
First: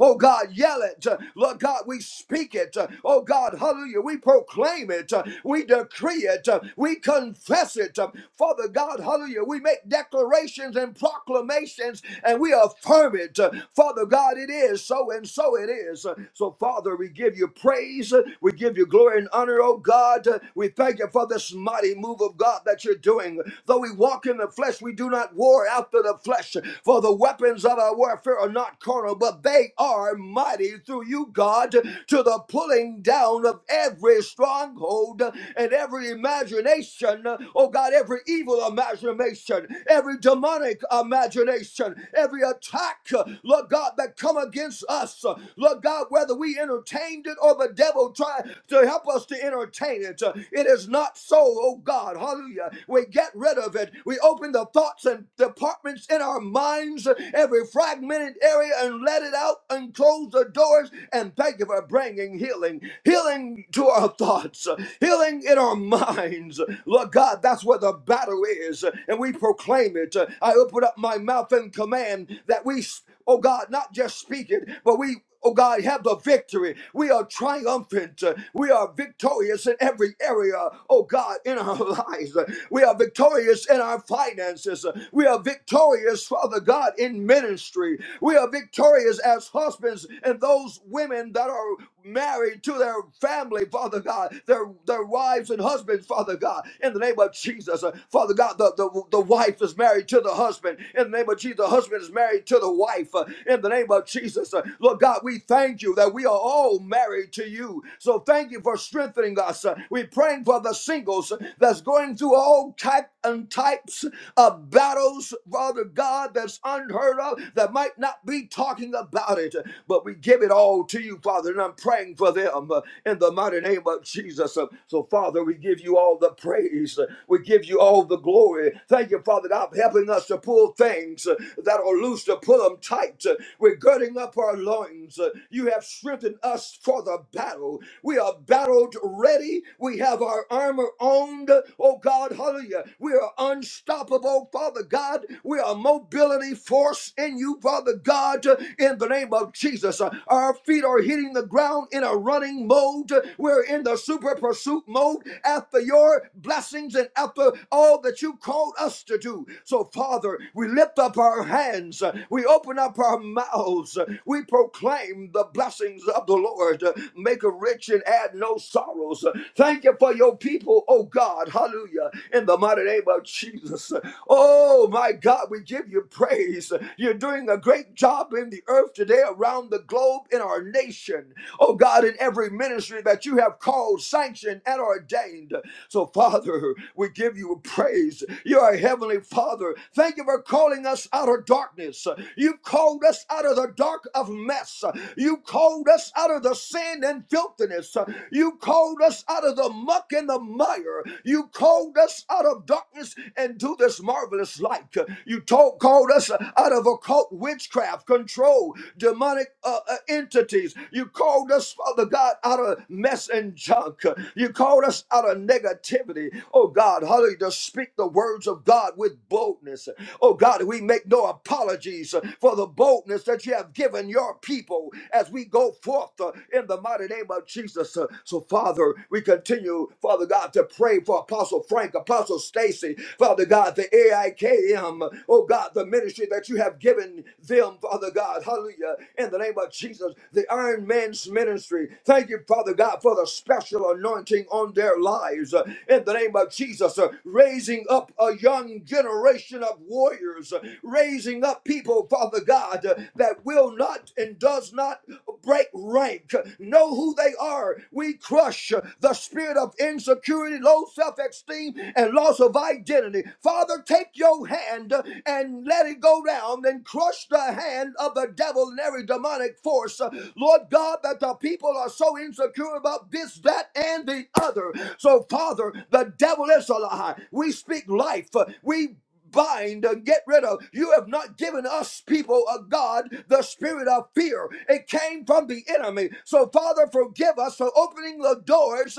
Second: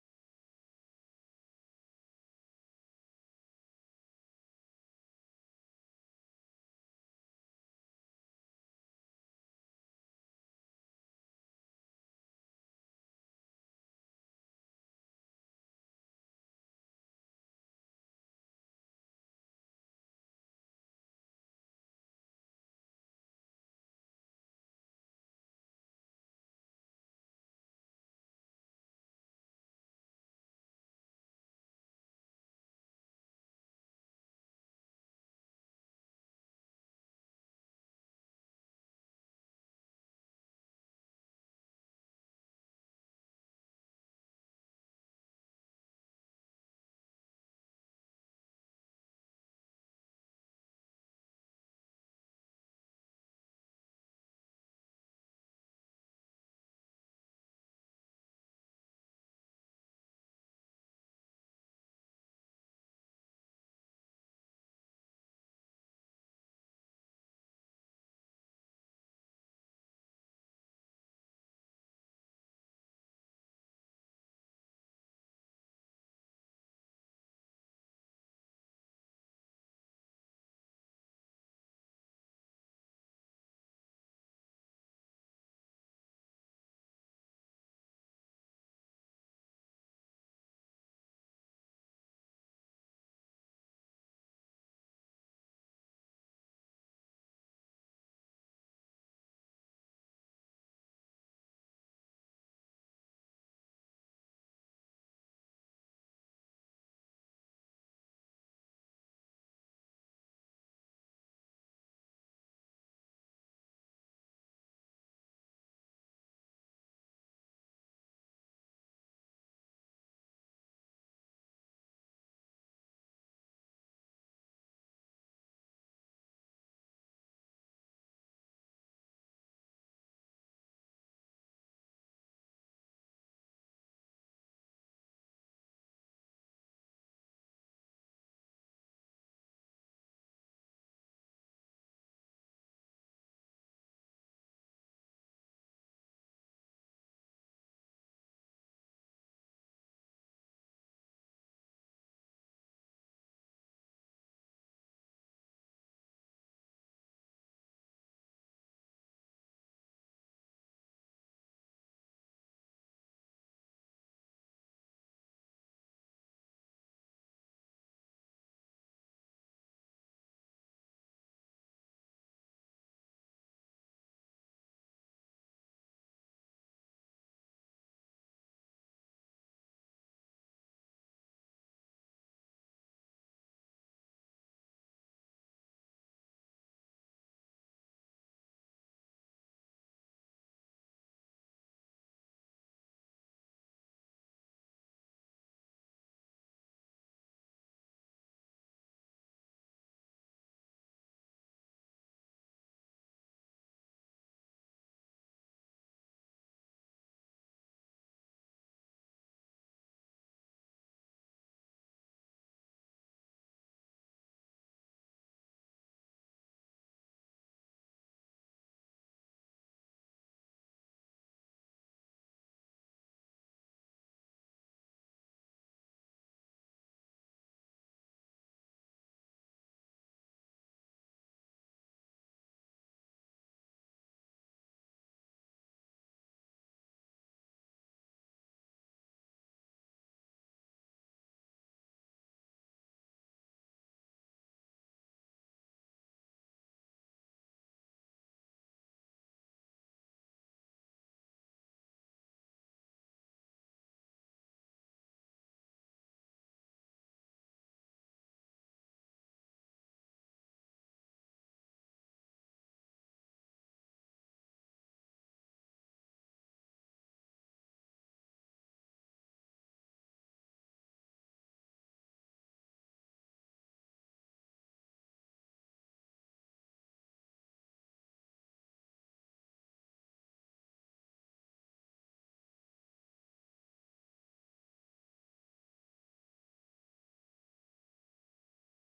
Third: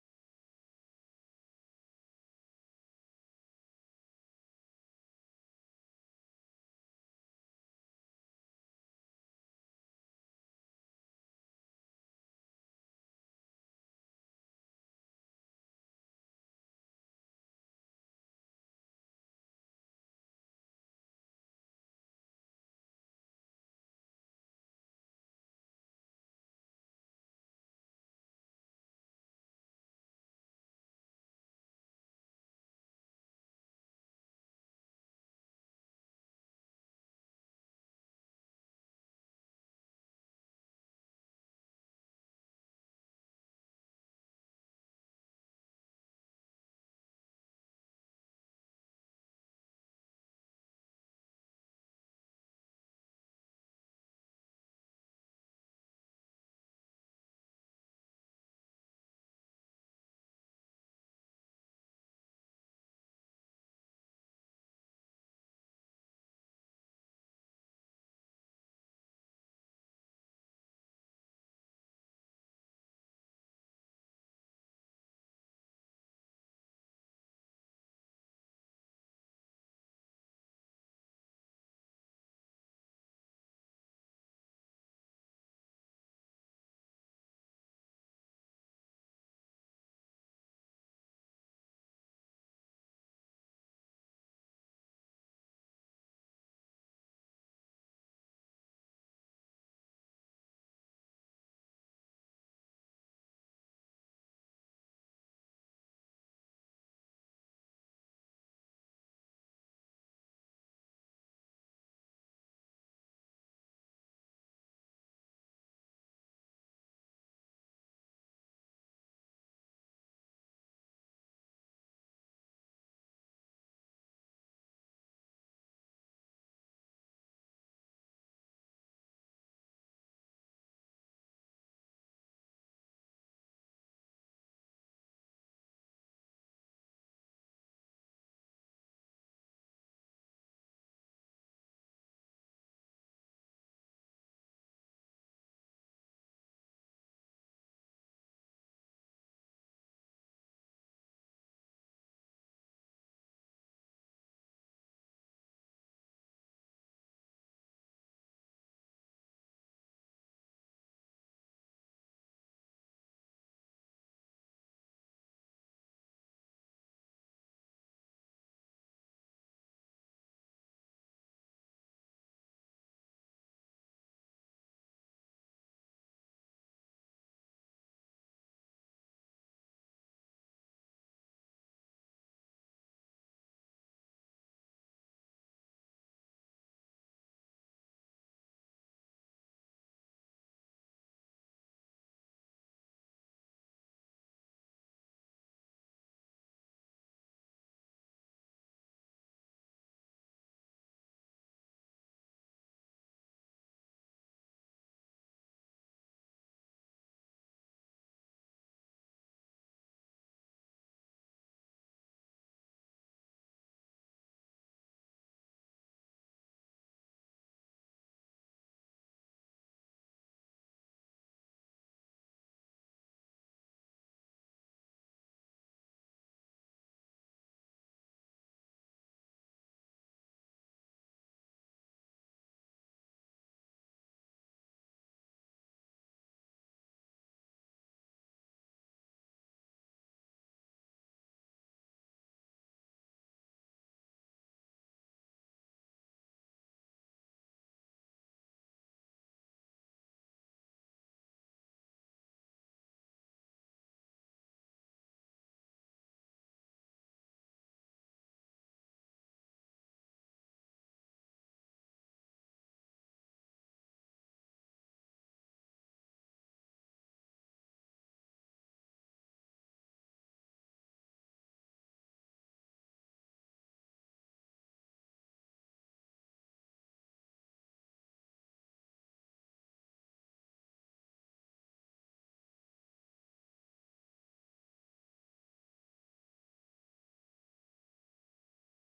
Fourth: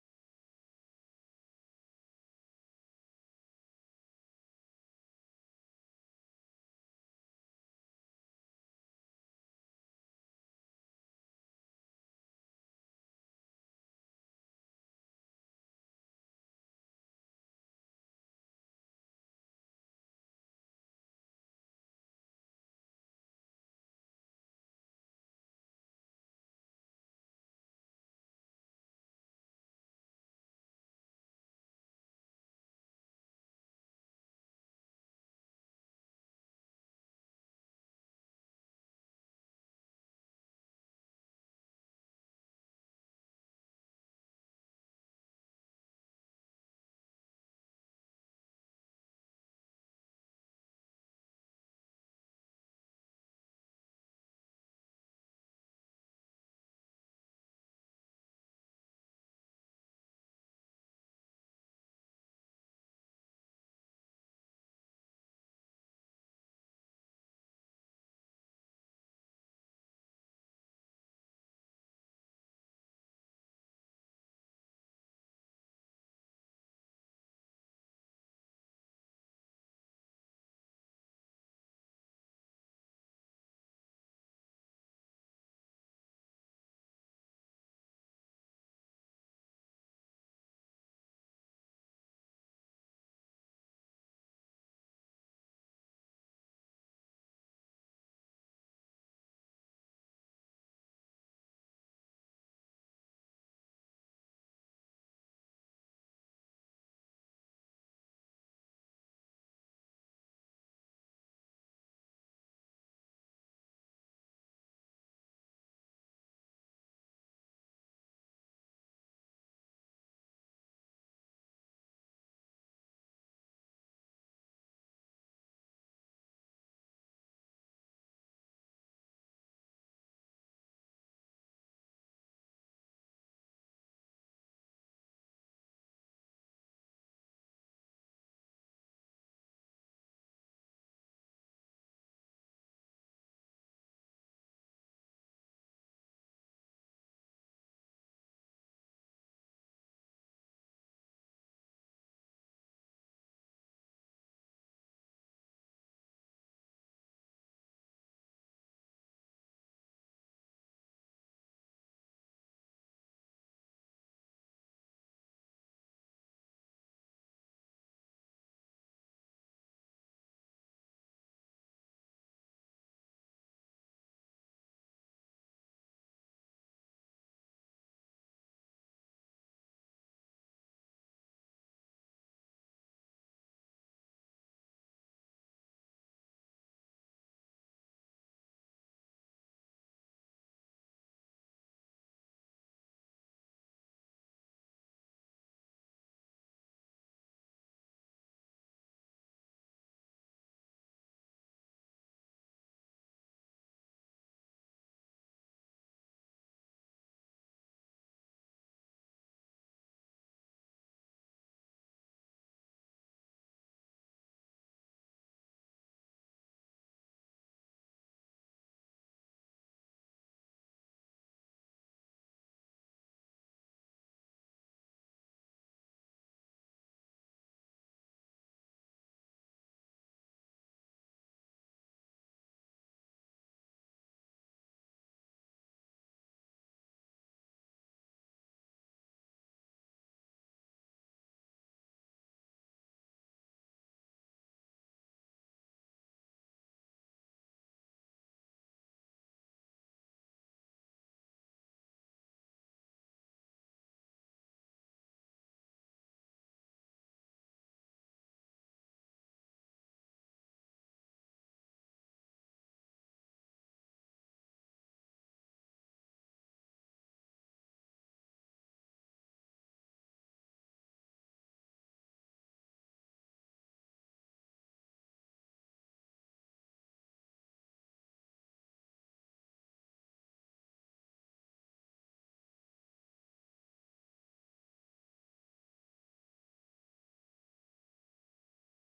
[SPEAKER 4] Oh God, yell it. Lord God, we speak it. Oh God, hallelujah. We proclaim it. We decree it it. uh, We confess it. uh, Father God, hallelujah. We make declarations and proclamations and we affirm it. uh, Father God, it is so and so it is. Uh, So, Father, we give you praise. uh, We give you glory and honor, oh God. Uh, We thank you for this mighty move of God that you're doing. Though we walk in the flesh, we do not war after the flesh. For the weapons of our warfare are not carnal, but they are mighty through you, God, to the pulling down of every stronghold and every imagination, oh God, every evil imagination, every demonic imagination, every attack, Lord God, that come against us, Lord God, whether we entertained it or the devil tried to help us to entertain it. It is not so, oh God, hallelujah. We get rid of it. We open the thoughts and departments in our minds, every fragmented area, and let it out and close the doors. And thank you for bringing healing, healing to our thoughts, healing healing in our minds. Lord God, that's where the battle is, and we proclaim it. I open up my mouth and command that we, oh God, not just speak it, but we Oh God, have the victory. We are triumphant. We are victorious in every area, oh God, in our lives. We are victorious in our finances. We are victorious, Father God, in ministry. We are victorious as husbands and those women that are married to their family, Father God, their, their wives and husbands, Father God, in the name of Jesus. Uh, Father God, the, the, the wife is married to the husband, in the name of Jesus. The husband is married to the wife, uh, in the name of Jesus. Uh, Lord God, we thank you that we are all married to you. So thank you for strengthening us. Uh, We're praying for the singles that's going through all type and types of battles, Father God, that's unheard of, that might not be talking about it. But we give it all to you, Father. Father, and I'm praying for them uh, in the mighty name of Jesus. Uh, So, Father, we give you all the praise. Uh, We give you all the glory. Thank you, Father, that I'm helping us to pull things uh, that are loose, to pull them tight. Uh, We're girding up our loins. Uh, You have strengthened us for the battle. We are battled ready. We have our armor on. Oh, God, hallelujah. We are unstoppable, Father God. We are mobility force in you, Father God, uh, in the name of Jesus. Uh, Our feet are are hitting the ground in a running mode. We're in the super pursuit mode after your blessings and after all that you called us to do. So, Father, we lift up our hands, we open up our mouths, we proclaim the blessings of the Lord. Make a rich and add no sorrows. Thank you for your people, oh God. Hallelujah. In the mighty name of Jesus. Oh my God, we give you praise. You're doing a great job in the earth today around the globe in our our nation, oh God, in every ministry that you have called, sanctioned, and ordained. So, Father, we give you praise. You are a heavenly Father. Thank you for calling us out of darkness. You called us out of the dark of mess. You called us out of the sin and filthiness. You called us out of the muck and the mire. You called us out of darkness and to this marvelous light. You told, called us out of occult witchcraft, control, demonic uh, uh, entities. You called us, Father God, out of mess and junk. You called us out of negativity. Oh God, hallelujah, to speak the words of God with boldness. Oh God, we make no apologies for the boldness that you have given your people as we go forth uh, in the mighty name of Jesus. Uh, So, Father, we continue, Father God, to pray for Apostle Frank, Apostle Stacy, Father God, the AIKM, oh God, the ministry that you have given them, Father God, hallelujah, in the name of name of Jesus, the Iron Man's ministry. Thank you, Father God, for the special anointing on their lives. Uh, In the name of Jesus, uh, raising up a young generation of warriors, uh, raising up people, Father God, uh, that will not and does not break rank. Know who they are. We crush uh, the spirit of insecurity, low self esteem, and loss of identity. Father, take your hand uh, and let it go down and crush the hand of the devil in every demonic force. Uh, Lord God, that the people are so insecure about this, that, and the other. So, Father, the devil is a lie. We speak life. Uh, We bind and get rid of. You have not given us people of God the spirit of fear. It came from the enemy. So Father, forgive us for opening the doors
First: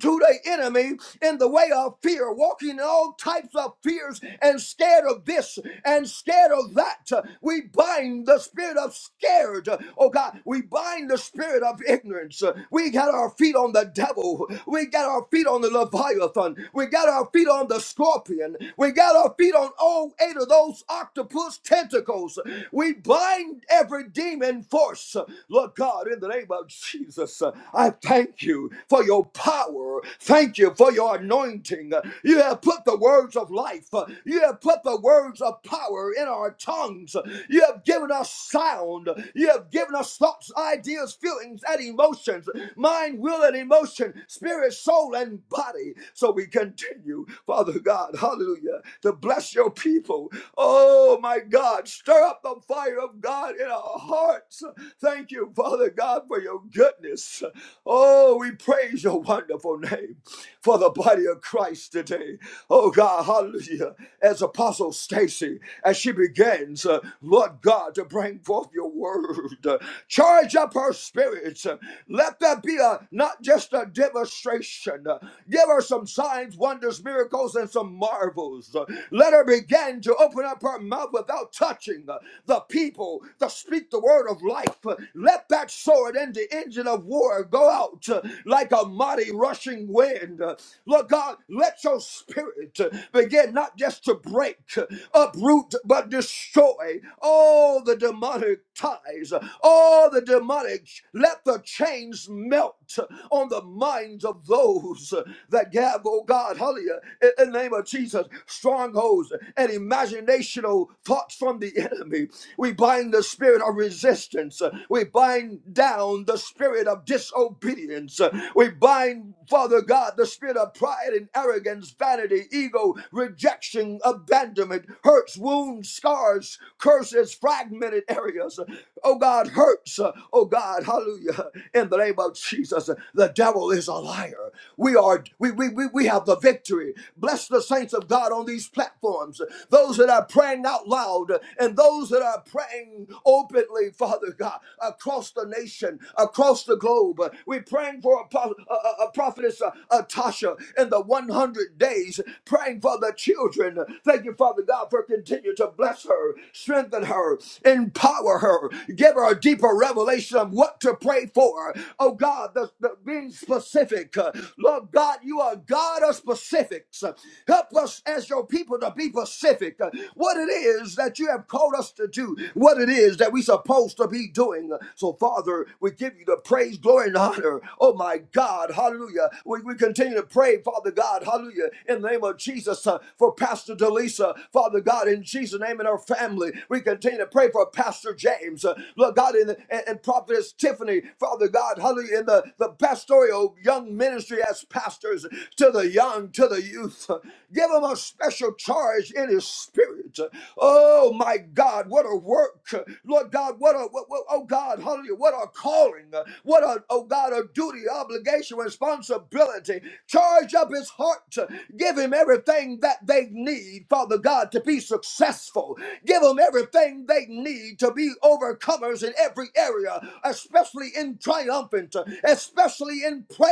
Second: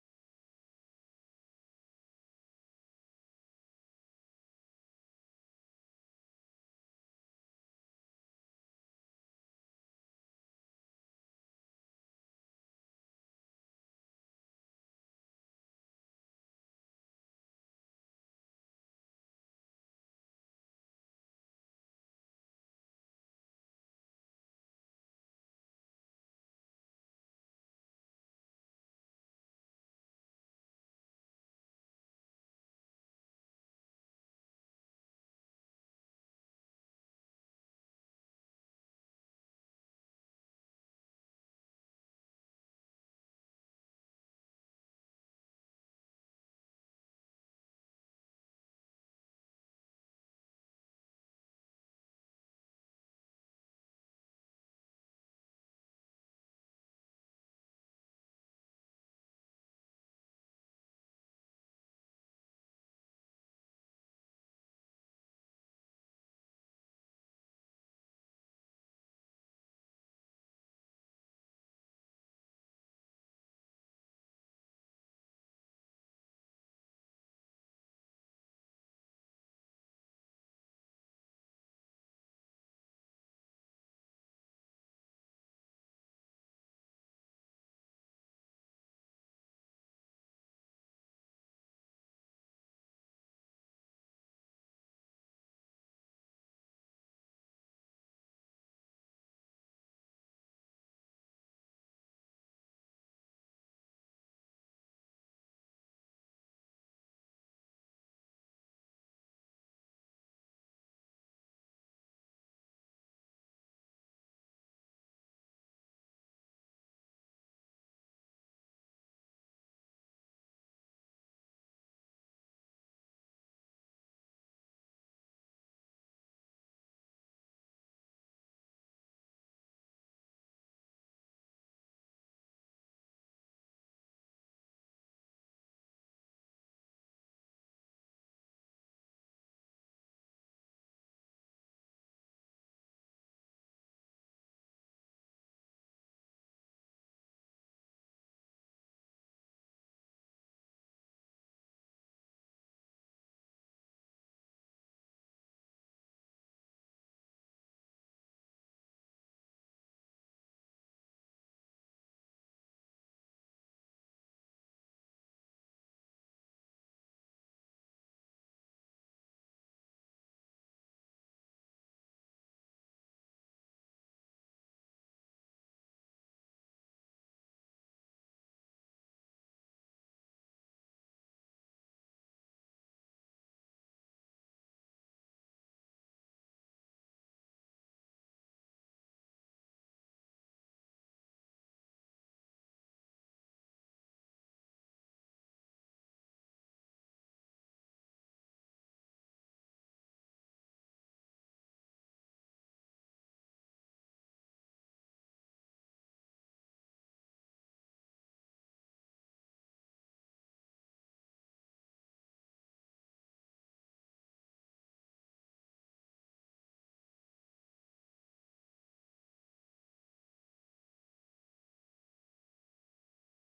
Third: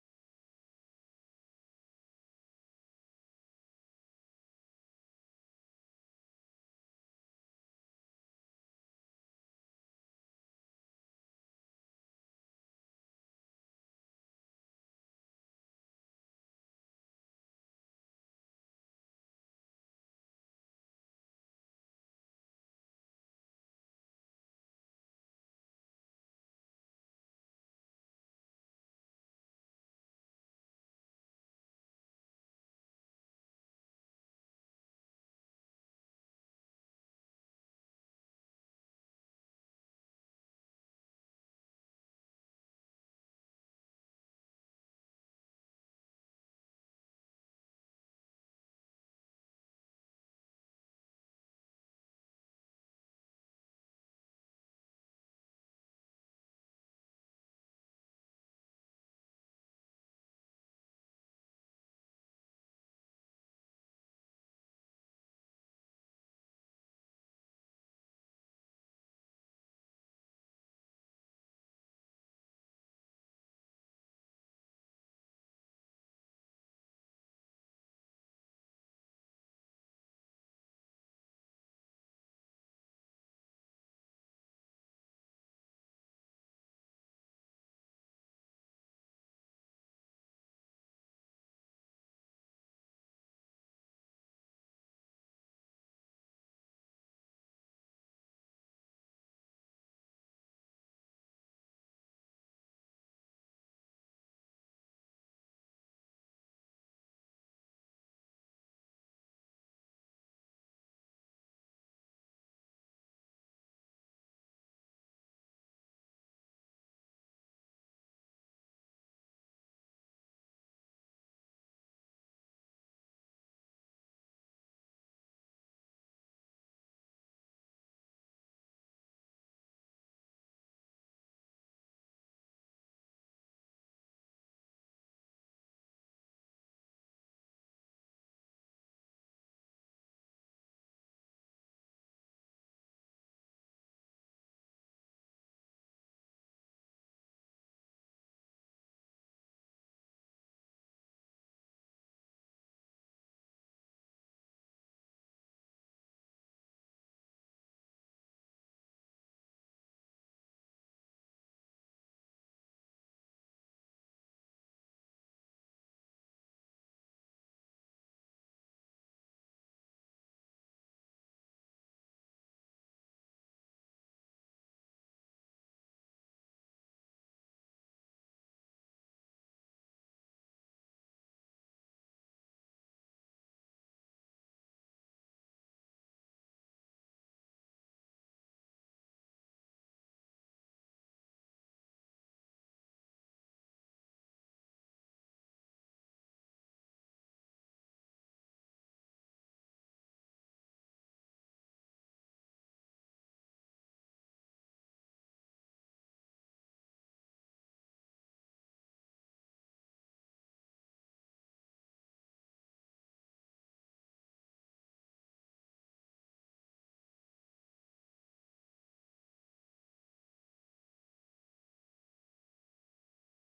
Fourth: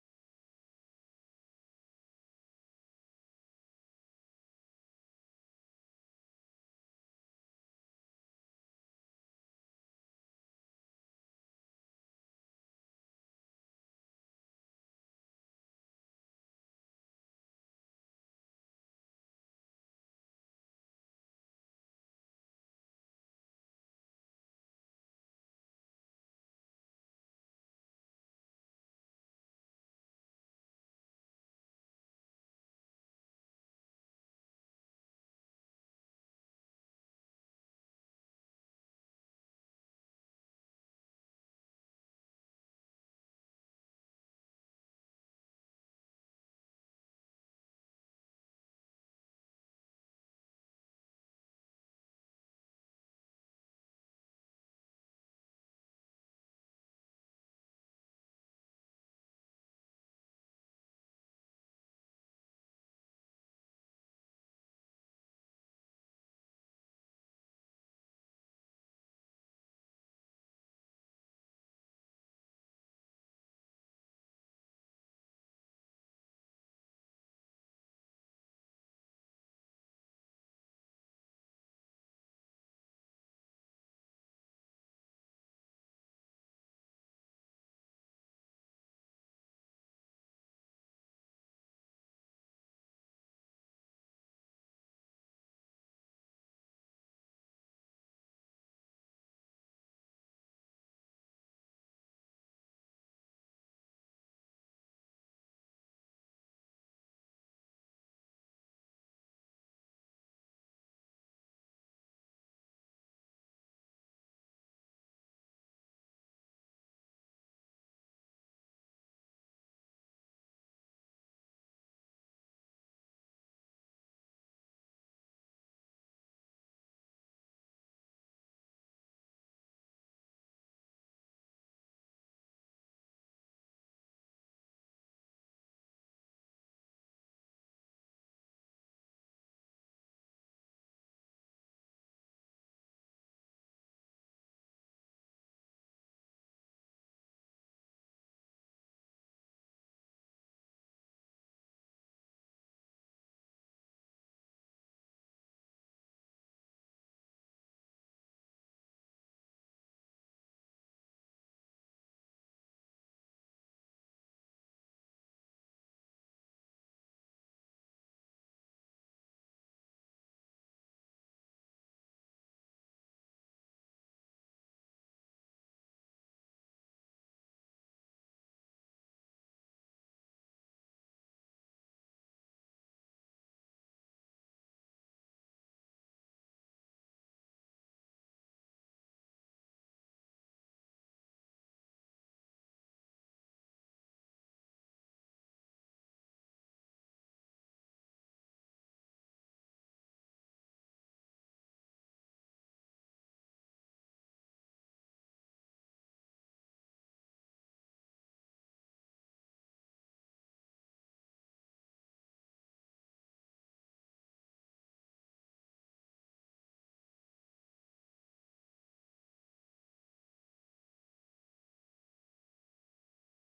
[SPEAKER 4] to the enemy in the way of fear, walking in all types of fears and scared of this and scared of that. We bind the spirit of scared. Oh God, we bind the spirit of ignorance. We got our feet on the devil. We got our feet on the Leviathan. We got our feet on the scorpion. We got our feet on all eight of those octopus tentacles. We bind every demon force. Lord God, in the name of Jesus, I thank you Thank you for your power. Thank you for your anointing. You have put the words of life. You have put the words of power in our tongues. You have given us sound. You have given us thoughts, ideas, feelings, and emotions mind, will, and emotion, spirit, soul, and body. So we continue, Father God, hallelujah, to bless your people. Oh, my God, stir up the fire of God in our hearts. Thank you, Father God, for your goodness goodness. Oh, we praise your wonderful name for the body of Christ today. Oh God, hallelujah. As Apostle Stacy, as she begins, uh, Lord God, to bring forth your word, uh, charge up her spirits. Uh, Let that be a not just a demonstration. Uh, Give her some signs, wonders, miracles, and some marvels. Uh, Let her begin to open up her mouth without touching uh, the people, to speak the word of life. Uh, let that sword and the engine of war go out uh, like a mighty rushing wind. Uh, Lord God, let your spirit uh, begin not just to break, uh, uproot, but destroy all the demonic ties, uh, all the demonic. Let the chains melt uh, on the minds of those uh, that gather, oh God, hallelujah, in in the name of Jesus, strongholds and imaginational thoughts from the enemy. We bind the spirit of our resistance. Uh, We bind down the spirit of disobedience. Uh, We bind, Father God, the spirit of pride and arrogance, vanity, ego, rejection, abandonment, hurts, wounds, scars, curses, fragmented areas. Uh, Oh God, hurts. Uh, Oh God, hallelujah. In the name of Jesus, uh, the devil is a liar. We are we we we, we have the victory. Bless the saints of God on these platforms. Those that are praying out loud and those that that are praying openly, Father God, across the nation, across the globe. We're praying for a, prophetess uh, uh, Tasha in the 100 days, praying for the children. Thank you, Father God, for continue to bless her, strengthen her, empower her, give her a deeper revelation of what to pray for. Oh God, the, the being specific. Uh, Lord God, you are God of specifics. Help us as your people to be specific. Uh, What it is is that you have called us to do, what it is that we're supposed to be doing. So, Father, we give you the praise, glory, and honor. Oh, my God, hallelujah. We, we continue to pray, Father God, hallelujah, in the name of Jesus uh, for Pastor Delisa, Father God, in Jesus' name and her family. We continue to pray for Pastor James, uh, Lord God, in, the, and, and Prophetess Tiffany, Father God, hallelujah, in the, the pastoral young ministry as pastors to the young, to the youth. Give them a special charge is in his spirit. Oh my God, what a work. Lord God, what a, what, what- oh God, hallelujah, what a calling. What a, oh God, a duty, obligation, responsibility. Charge up his heart. Give him everything that they need, Father God, to be successful. Give them everything they need to be overcomers in every area, especially in triumphant, especially in prayer.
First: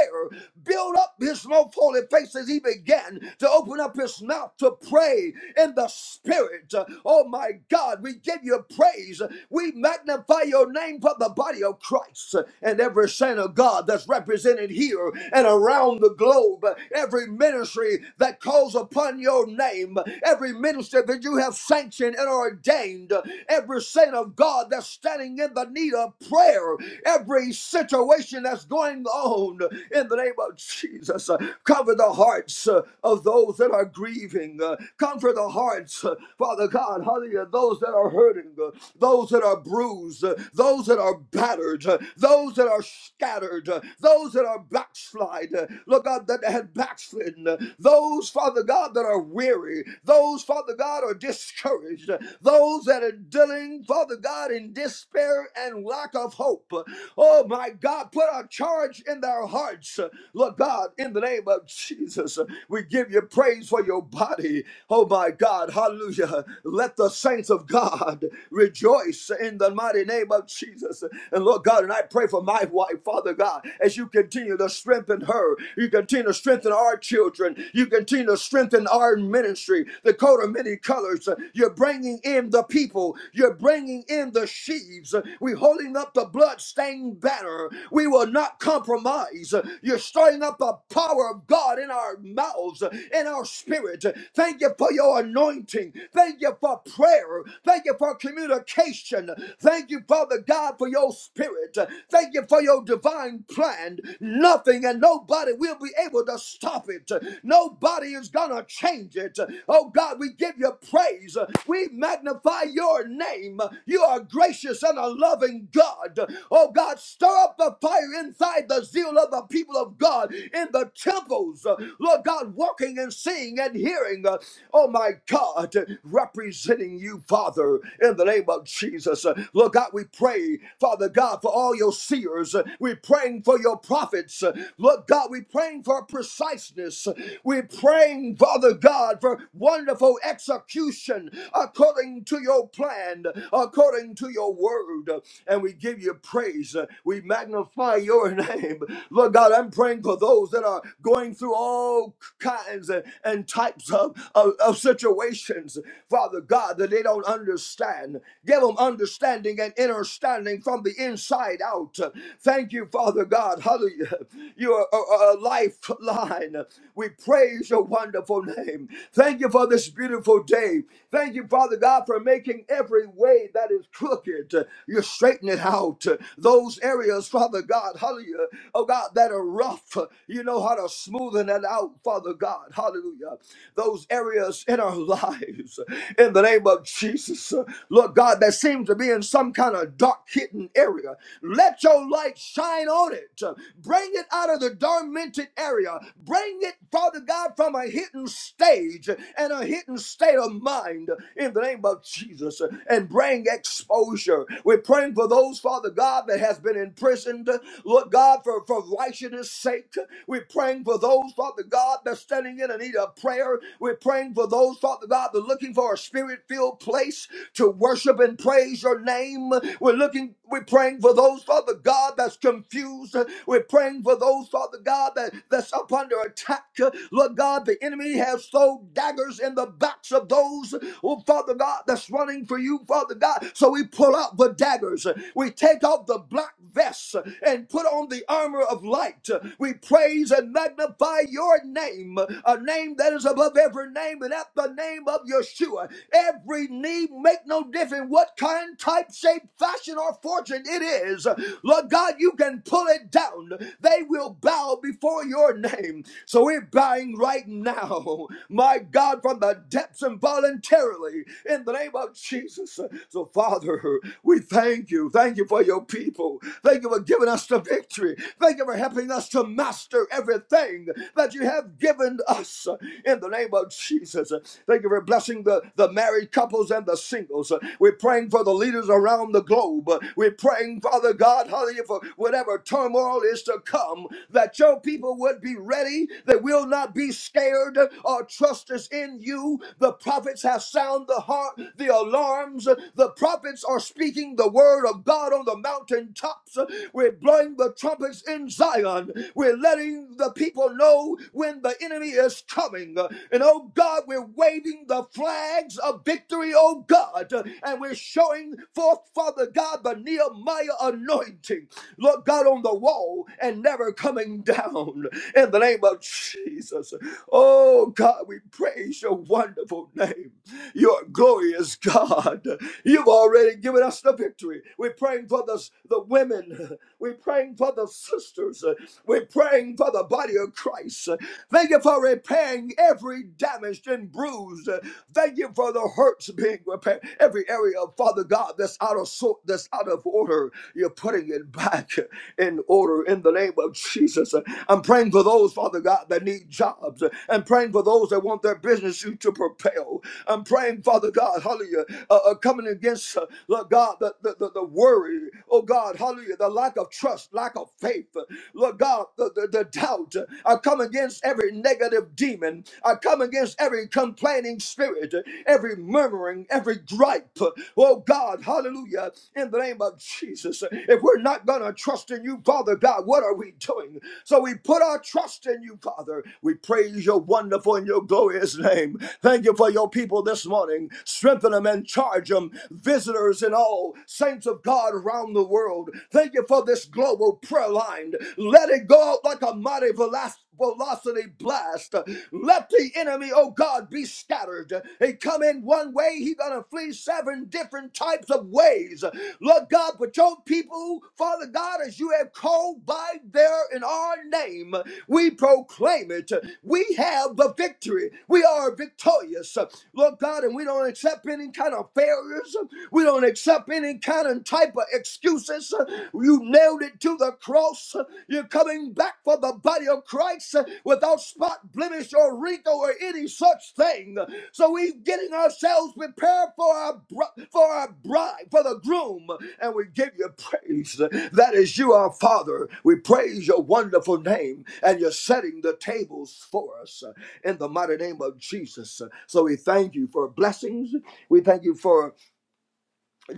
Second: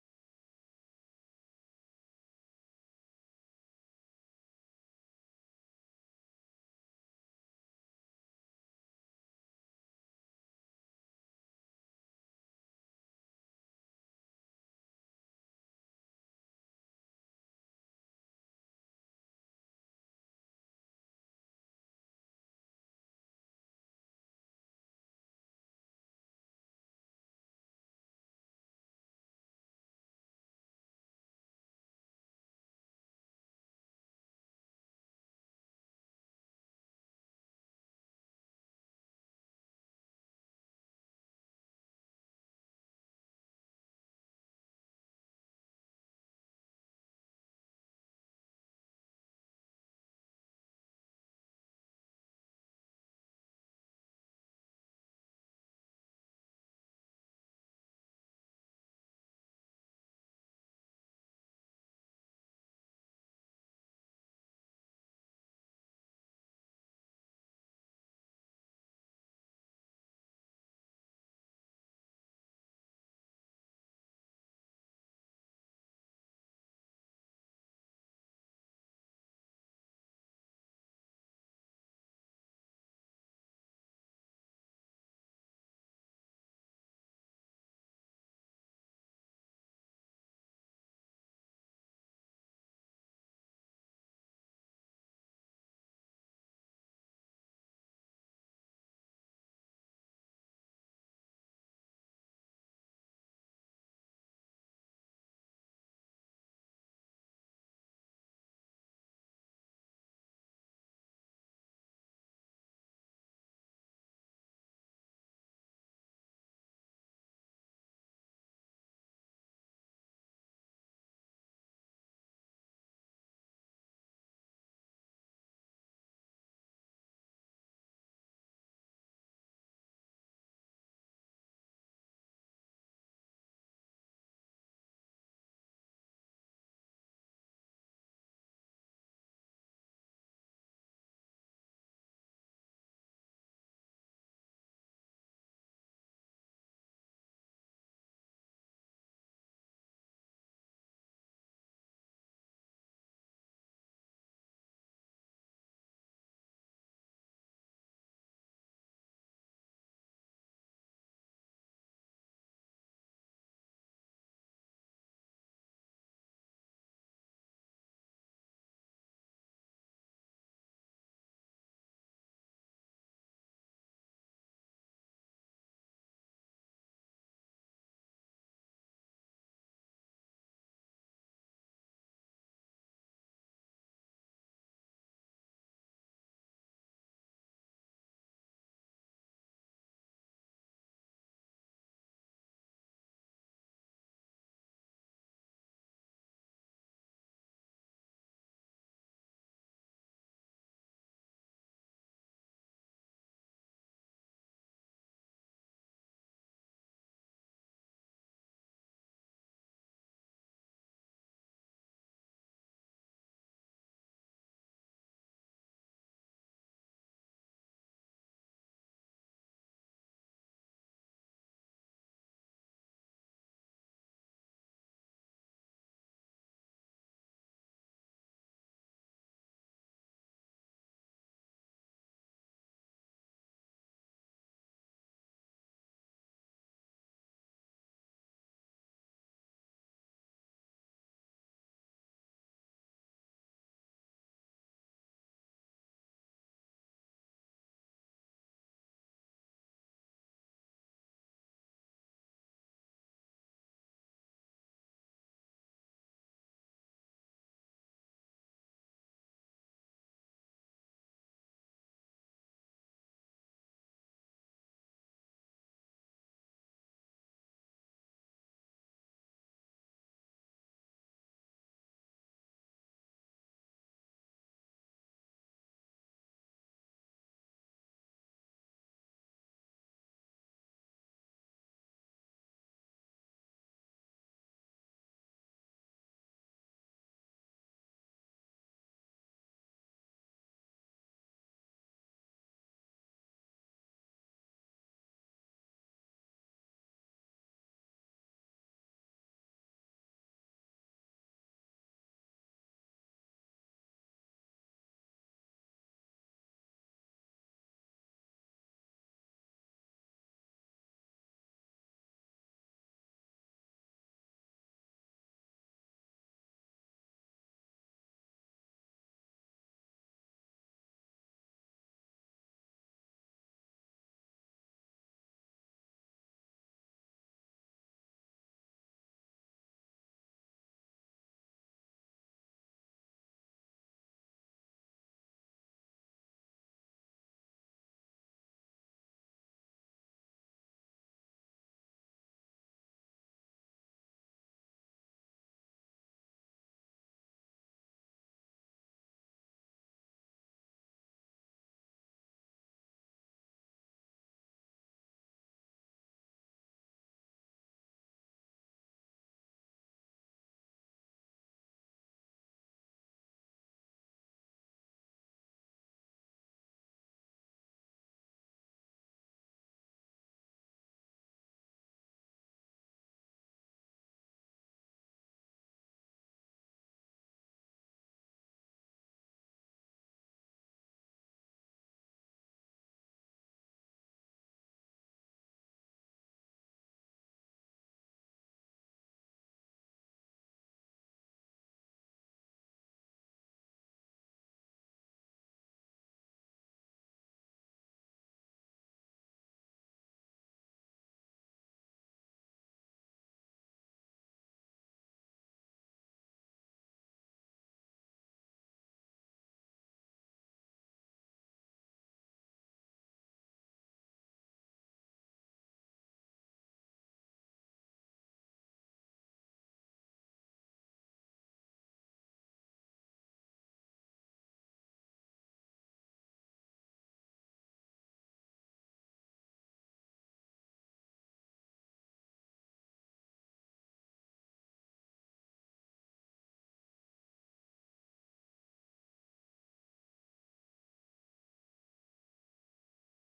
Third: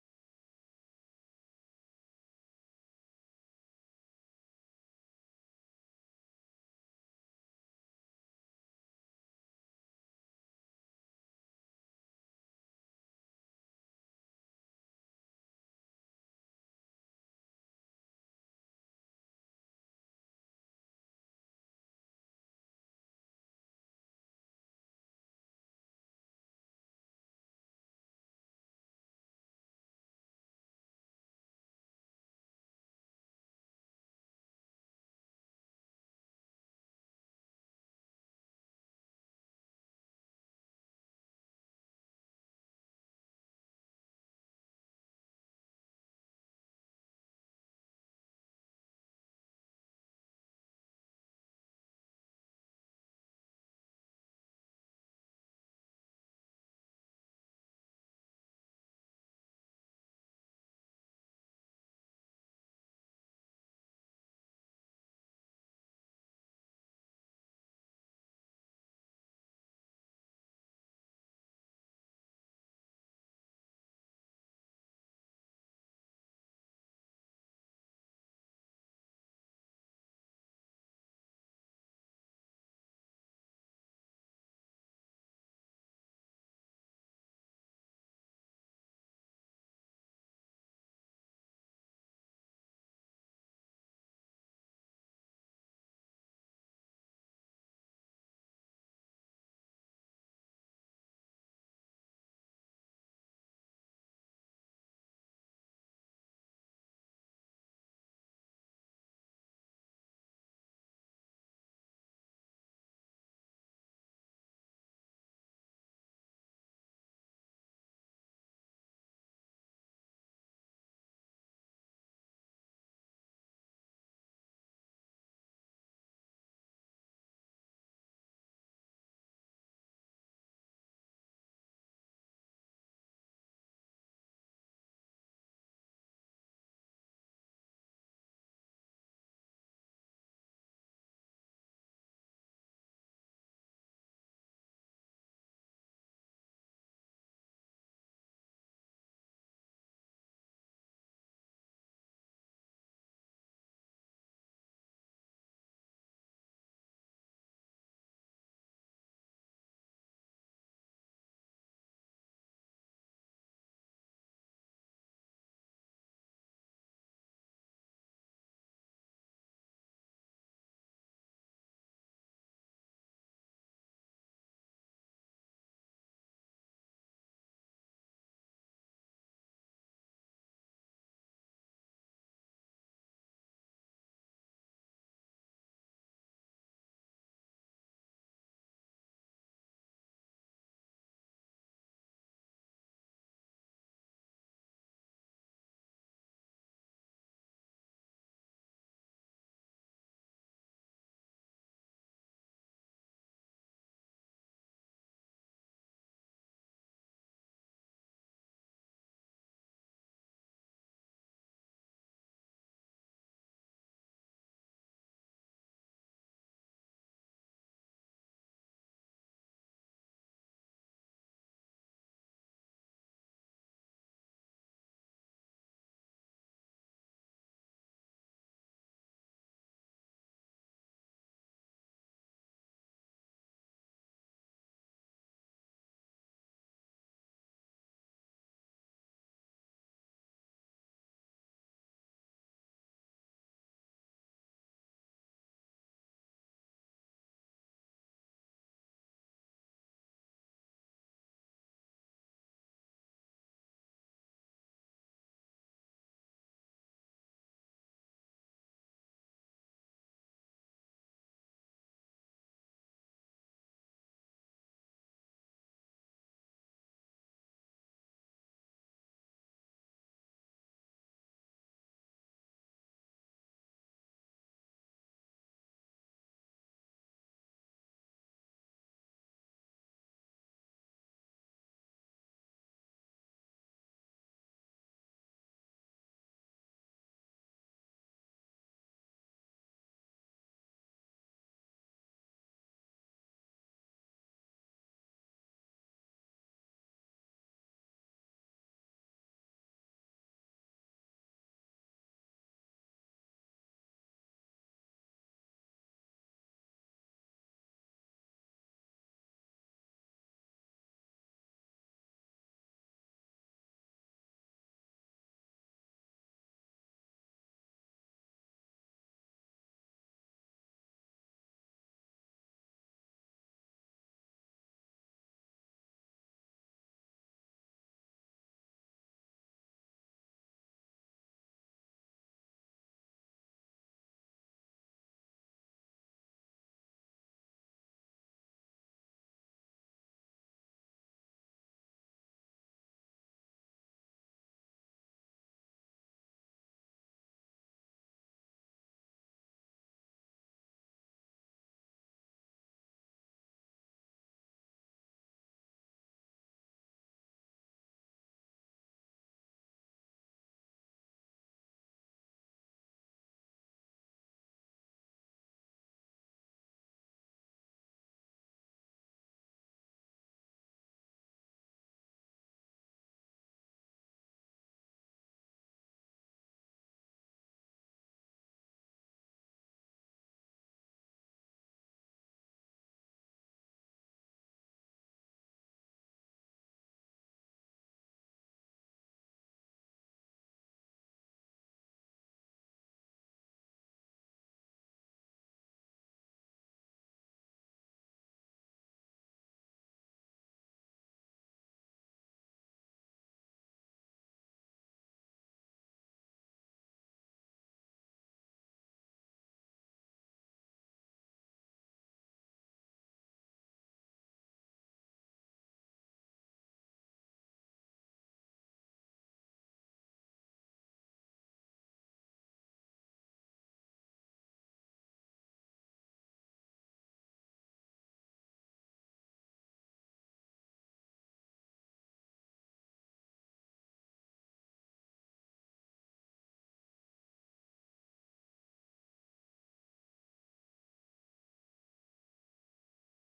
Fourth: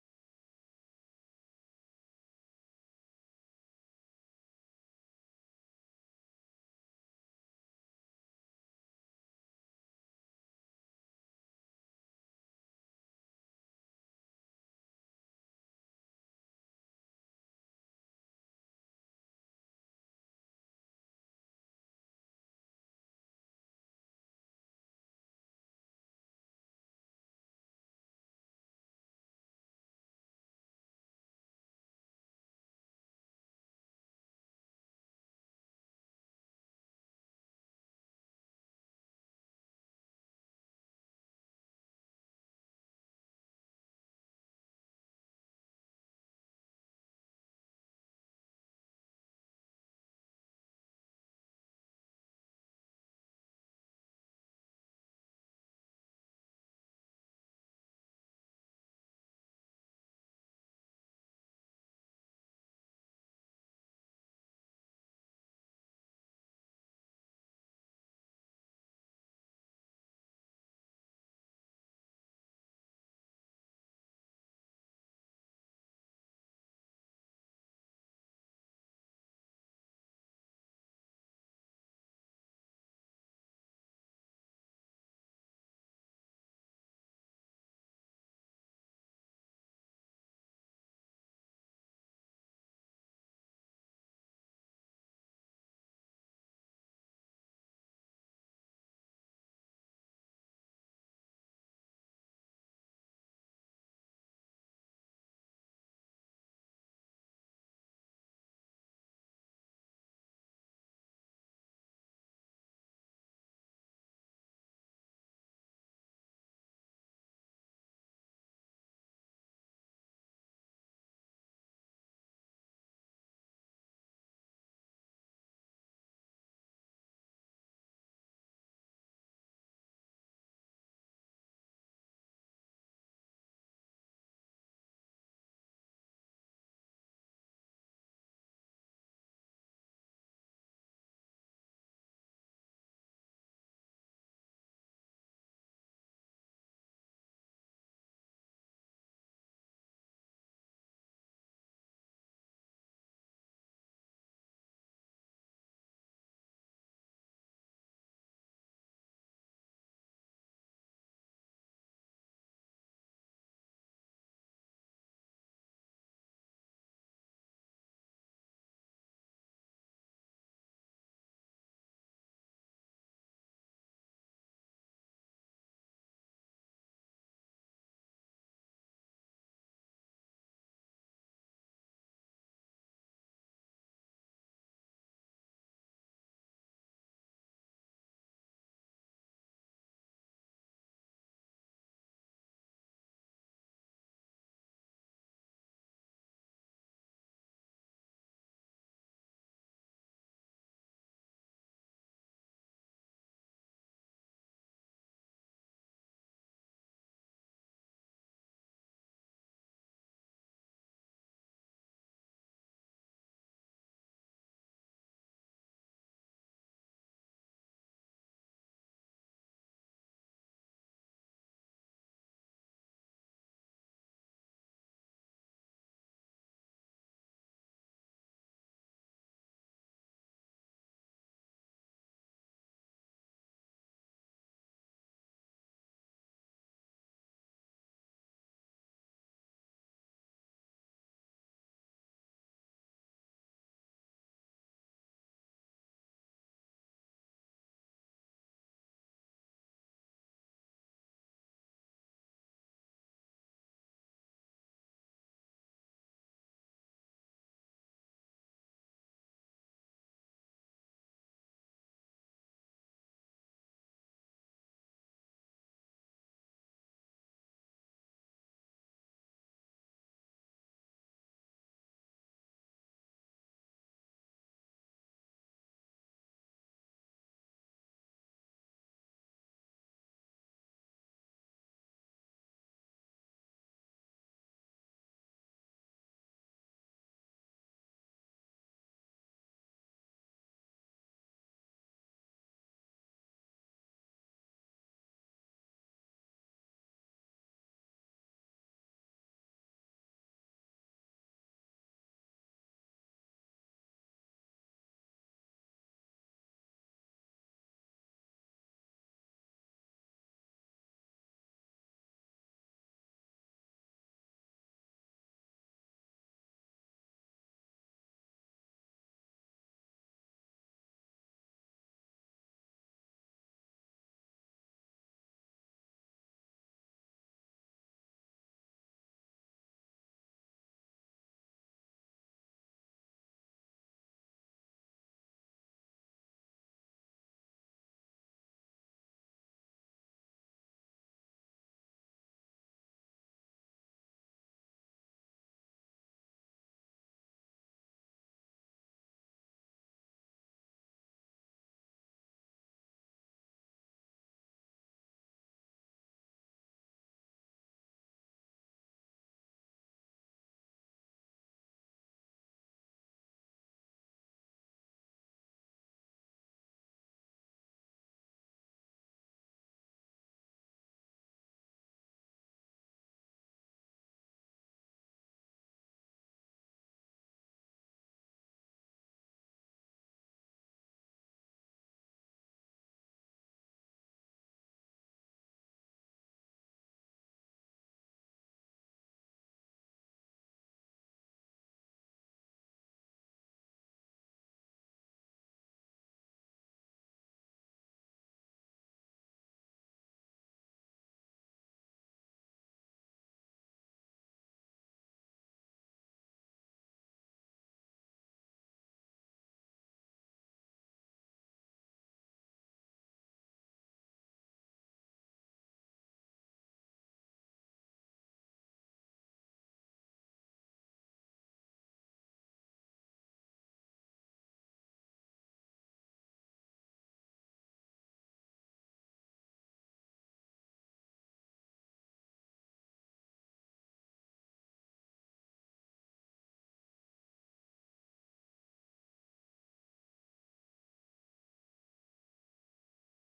[SPEAKER 4] Build up his most holy face as he began to open up his purpose not to pray in the spirit. Oh my God, we give you praise. We magnify your name for the body of Christ and every saint of God that's represented here and around the globe. Every ministry that calls upon your name, every minister that you have sanctioned and ordained, every saint of God that's standing in the need of prayer, every situation that's going on in the name of Jesus. Cover the hearts hearts uh, of those that are grieving. uh, Comfort the hearts, uh, Father God, hallelujah, those that are hurting, uh, those that are bruised, uh, those that are battered, uh, those that are scattered, uh, those that are backslide, uh, Lord God, that had backslidden, uh, those, Father God, that are weary, those, Father God, are discouraged, uh, those that are dealing, Father God, in despair and lack of hope. Uh, Oh my God, put a charge in their hearts, uh, Lord God, in the name of Jesus, we give you praise for your body. Oh my God, hallelujah. Let the saints of God rejoice in the mighty name of Jesus. And Lord God, and I pray for my wife, Father God, as you continue to strengthen her, you continue to strengthen our children, you continue to strengthen our ministry, the coat of many colors. You're bringing in the people, you're bringing in the sheaves. We're holding up the blood stained banner. We will not compromise praise. You're stirring up the power of God in our mouths, in our spirit. Thank you for your anointing. Thank you for prayer. Thank you for communication. Thank you, Father God, for your spirit. Thank you for your divine plan. Nothing and nobody will be able to stop it. Nobody is going to change it. Oh God, we give you praise. We magnify your name. You are gracious and a loving God. Oh God, stir up the fire fire inside the zeal of the people of God in the temples. Uh, Lord God, walking and seeing and hearing. Uh, Oh my God, uh, representing you, Father, in the name of Jesus. Uh, Lord God, we pray, Father God, for all your seers. Uh, We're praying for your prophets. Uh, Lord God, we're praying for preciseness. Uh, We're praying, Father God, for wonderful execution according to your plan, according to your word. And we give you praise praise. Uh, We magnify your name. Lord God, I'm praying for those that are going through all kinds and, and types of, of, of situations, Father God, that they don't understand. Give them understanding and understanding from the inside out. Thank you, Father God. Hallelujah. You are a a lifeline. We praise your wonderful name. Thank you for this beautiful day. Thank you, Father God, for making every way that is crooked. You're straightening out uh, those areas, Father God, hallelujah, oh God, that are rough. Uh, You know how to smoothen it out, Father God, hallelujah. Those areas in our lives, uh, in the name of Jesus, uh, Lord God, that seems to be in some kind of dark hidden area. Let your light shine on it. Uh, Bring it out of the dormant area. Bring it, Father God, from a hidden stage and a hidden state of mind in the name of Jesus. And bring praying exposure. We're praying for those, Father God, that has been imprisoned. Lord God, for, for righteousness' sake. We're praying for those, Father God, that's standing in a need of prayer. We're praying for those, Father God, that are looking for a spirit-filled place to worship and praise your name. We're looking, we're praying for those, Father God, that's confused. We're praying for those, Father God, that, that's up under attack. Lord God, the enemy has thrown daggers in the backs of those, oh Father God. God, that's running for you, Father God. So we pull out the daggers. We take off the black vests and put on the armor of light. We praise and magnify your name, a name that is above every name, and at the name of Yeshua, every knee make no difference what kind, type, shape, fashion, or fortune it is. Lord God, you can pull it down. They will bow before your name. So we're bowing right now, my God, from the depths and voluntarily in the name of Jesus. So, Father, we thank you. Thank you for your people. Thank you for giving us the victory. Thank you for helping us to master everything that you have given us in the name of Jesus. Thank you for blessing the, the married couples and the singles. We're praying for the leaders around the globe. We're praying, Father God, hallelujah, for whatever turmoil is to come, that your people would be ready. They will not be scared or trusted justice in you. The prophets have sound the heart, the alarms. The prophets are speaking the word of God on the mountaintops. We're blowing the trumpets in Zion. We're letting the people know when the enemy is coming. And oh God, we're waving the flags of victory, oh God. And we're showing forth, Father God, the Nehemiah anointing. Lord God, on the wall and never coming down in the name of Jesus. Oh God, we praise your wonderful name. Your glorious God. You've already given us the victory. We're praying for the, the women. We're praying for the sisters. We're praying for the body of Christ. Thank you for repairing every damaged and bruised. Thank you for the hurts being repaired. Every area, Father God, that's out of sort, that's out of order, you're putting it back in order in the name of Jesus. I'm praying for those, Father God, that need jobs. I'm praying for those that want their business to to propel. I'm praying, Father God, hallelujah, uh, uh, coming against, uh, Lord God, the, the, the, the worry, oh God, hallelujah, the lack of trust, lack of faith, Lord God, the, the, the doubt. I come against every negative demon. I come against every complaining spirit, every murmuring, every gripe type. Oh God, hallelujah, in the name of Jesus. If we're not going to trust in you, Father God, what are we doing? So we put our trust in you, Father. We praise your wonderful and your glorious name. Thank you for your people this morning. Strengthen them and charge them, visitors and all, saints of God around the world. Thank you for this global prayer line. Let it go out like a mighty blast velocity blast. Let the enemy, oh God, be scattered. He come in one way, he gonna flee seven different types of ways. Lord God, but your people, Father God, as you have called by there in our name, we proclaim it. We have the victory. We are victorious. Lord God, and we don't accept any kind of failures. We don't accept any kind of type of excuses. You. You nailed it to the cross. You're coming back for the body of Christ without spot, blemish, or wrinkle, or any such thing. So we're getting ourselves prepared for our br- for our bride, for the groom, and we give you praise. That is you, our Father. We praise your wonderful name, and you're setting the tables for us in the mighty name of Jesus. So we thank you for blessings. We thank you for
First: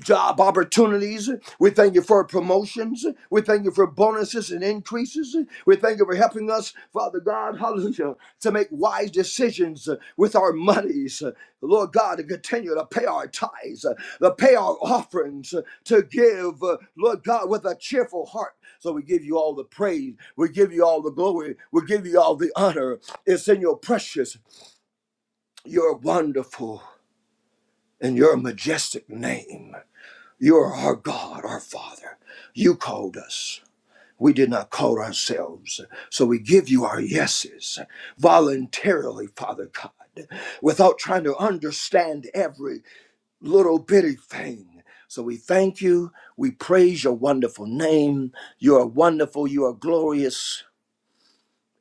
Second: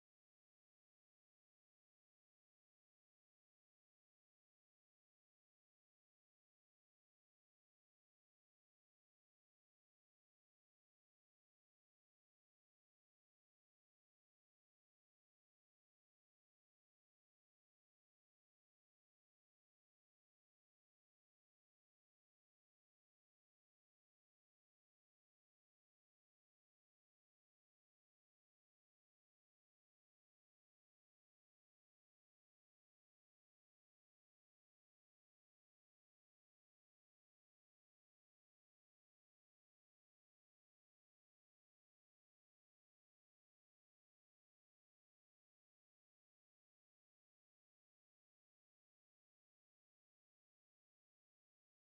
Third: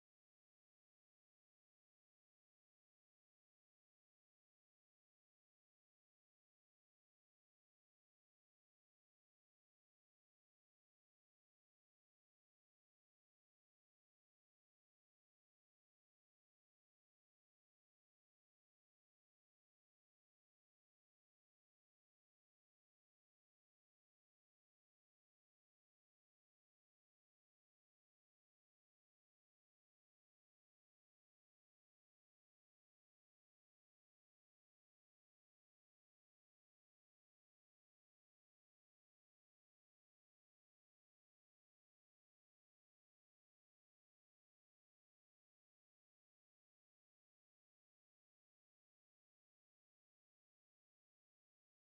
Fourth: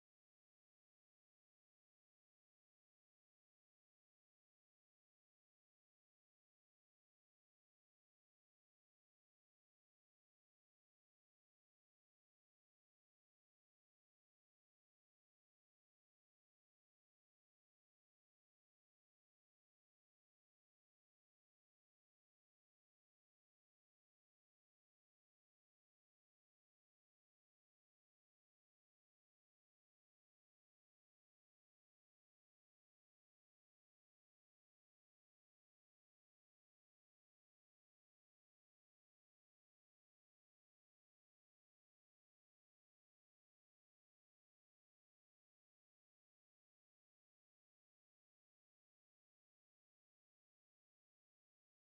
[SPEAKER 4] job opportunities. We thank you for promotions. We thank you for bonuses and increases. We thank you for helping us, Father God, hallelujah, to make wise decisions with our monies. Lord God, to continue to pay our tithes, to pay our offerings, to give, Lord God, with a cheerful heart. So we give you all the praise. We give you all the glory. We give you all the honor. It's in your precious, your wonderful, and your majestic name. You are our God, our Father. You called us. We did not call ourselves. So we give you our yeses voluntarily, Father God, without trying to understand every little bitty thing. So we thank you. We praise your wonderful name. You are wonderful. You are glorious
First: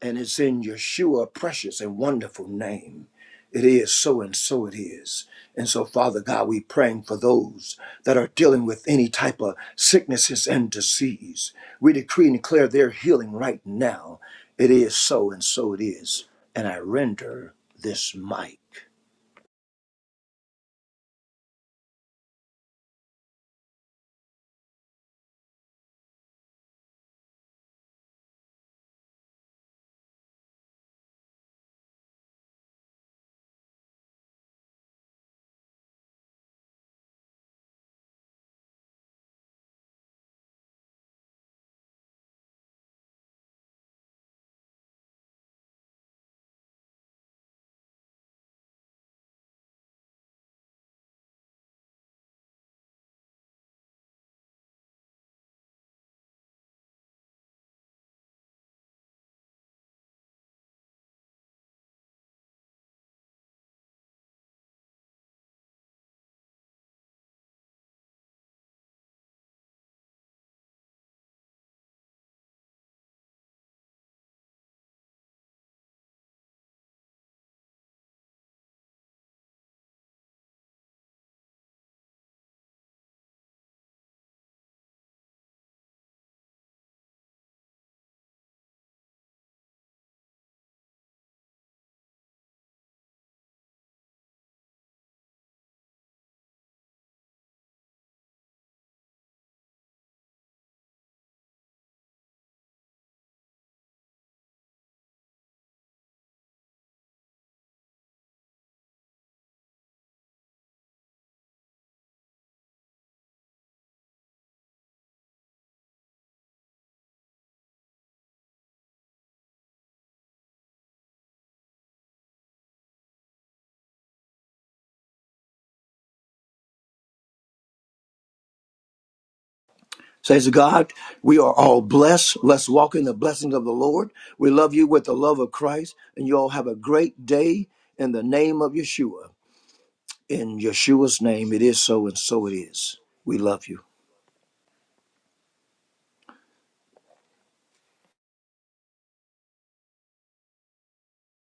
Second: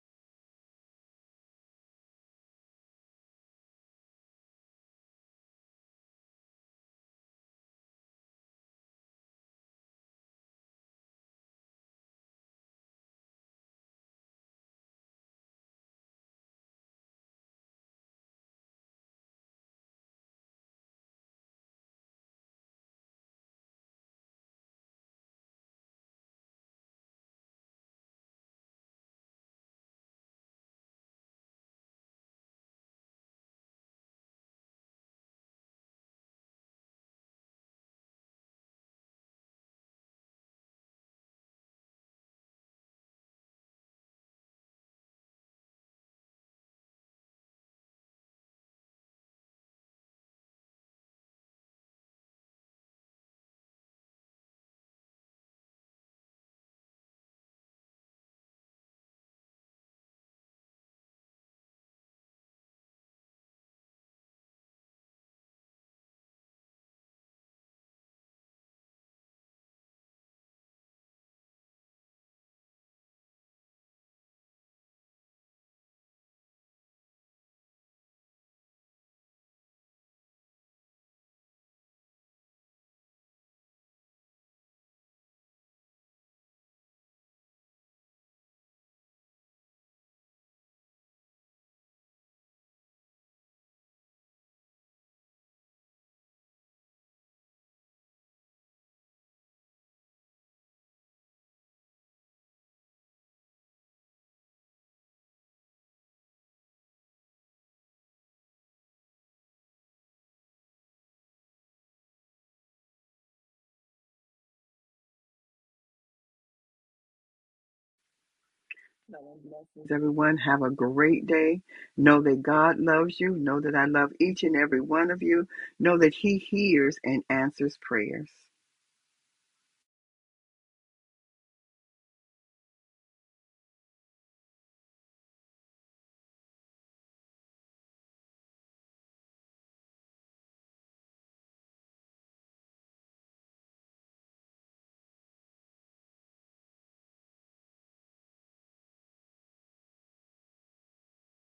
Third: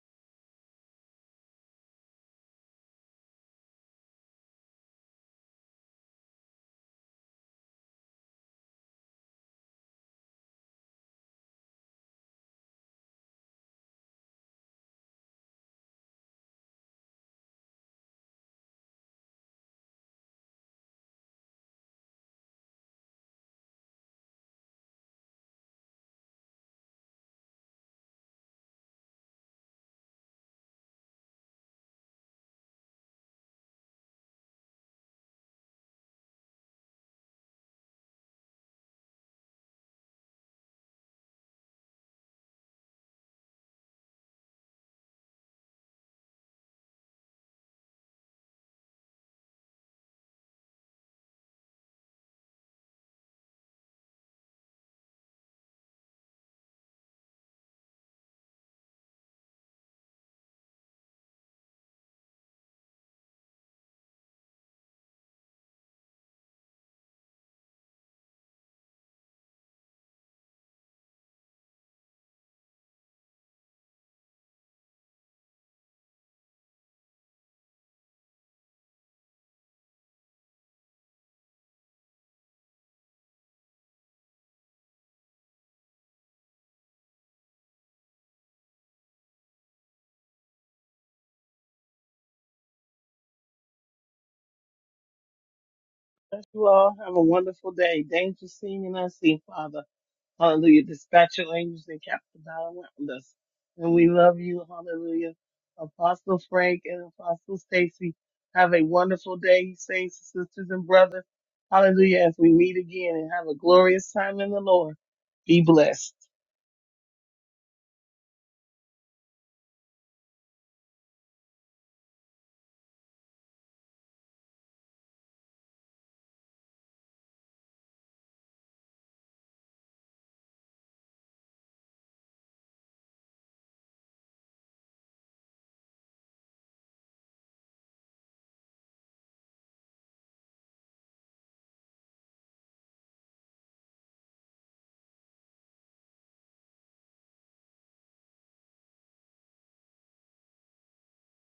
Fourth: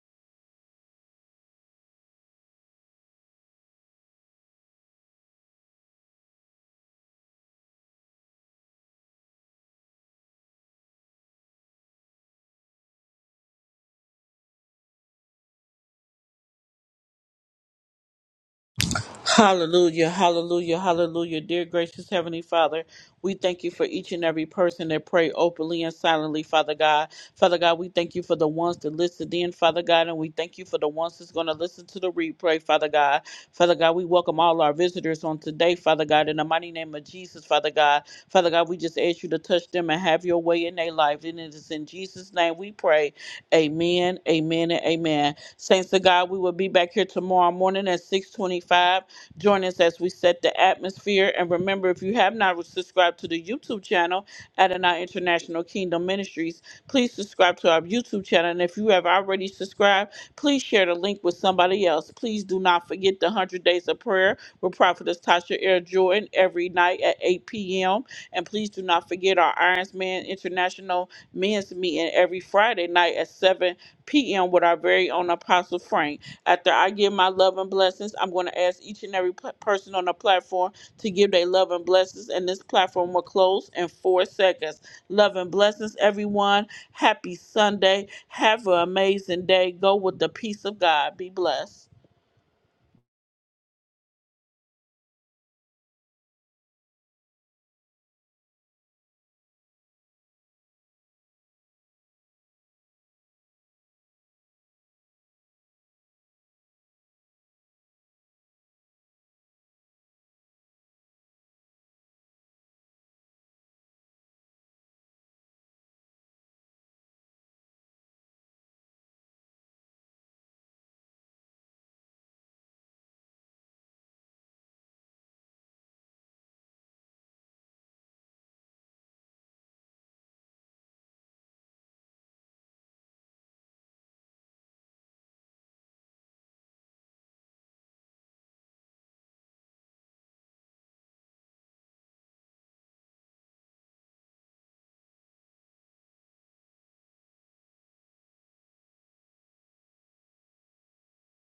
[SPEAKER 4] and it's in Yeshua precious and wonderful name. It is so and so it is. And so, Father God, we praying for those that are dealing with any type of sicknesses and disease. We decree and declare their healing right now. It is so and so it is. And I render this mic.
[SPEAKER 1] Hallelujah, hallelujah, hallelujah. Dear gracious Heavenly Father, we thank you for each and every person that pray openly and silently, Father God. Father God, we thank you for the ones that listened in, Father God, and we thank you for the ones that's going to listen to the replay, Father God. Father God, we welcome all our visitors on today, Father God, in the mighty name of Jesus, Father God. Father God, we just ask you to touch them and have your way in their life. And it is in Jesus' name we pray. Amen, amen, and amen. Saints of God, we will be back here tomorrow morning at 625. Join us as we set the atmosphere. And remember, if you have not subscribed to the YouTube channel, Adonai International Kingdom Ministries, please subscribe to our YouTube channel. And if you have already subscribed, please share the link with somebody else. Please do not forget the 100 Days of Prayer with Prophetess Tasha Air Jordan every night at 8 p.m. And please do not forget our Irons Man International Men's Meeting every Friday night at 7 p.m. with our very own Apostle Frank. After I give my love and blessings, I'm going to ask each and every pl- person on the platform to give their love and blessings, and this platform will close in four seconds. Love and blessings, everyone. Happy Sunday. Have an amazing day. Go with the peace of God. Be blessed.
[SPEAKER 2] Bless you all. Have a wonderful day. Thank you, seeing and unseen, Father. Hallelujah. Dispatch your angels and cap the battle around us. And we love you. Hallelujah. Apostle Frank and Apostle Stacy, have a wonderful day, saints, sisters, and brothers. Hallelujah. As we meet again and have a glorious time in the Lord. Be blessed.
[SPEAKER 3] Everyone have a great day. Know that God loves you. Know that I love each and every one of you. Know that He hears and answers prayers.
[SPEAKER 4] Says God, we are all blessed. Let's walk in the blessings of the Lord. We love you with the love of Christ, and you all have a great day in the name of Yeshua. In Yeshua's name, it is so and so it is. We love you.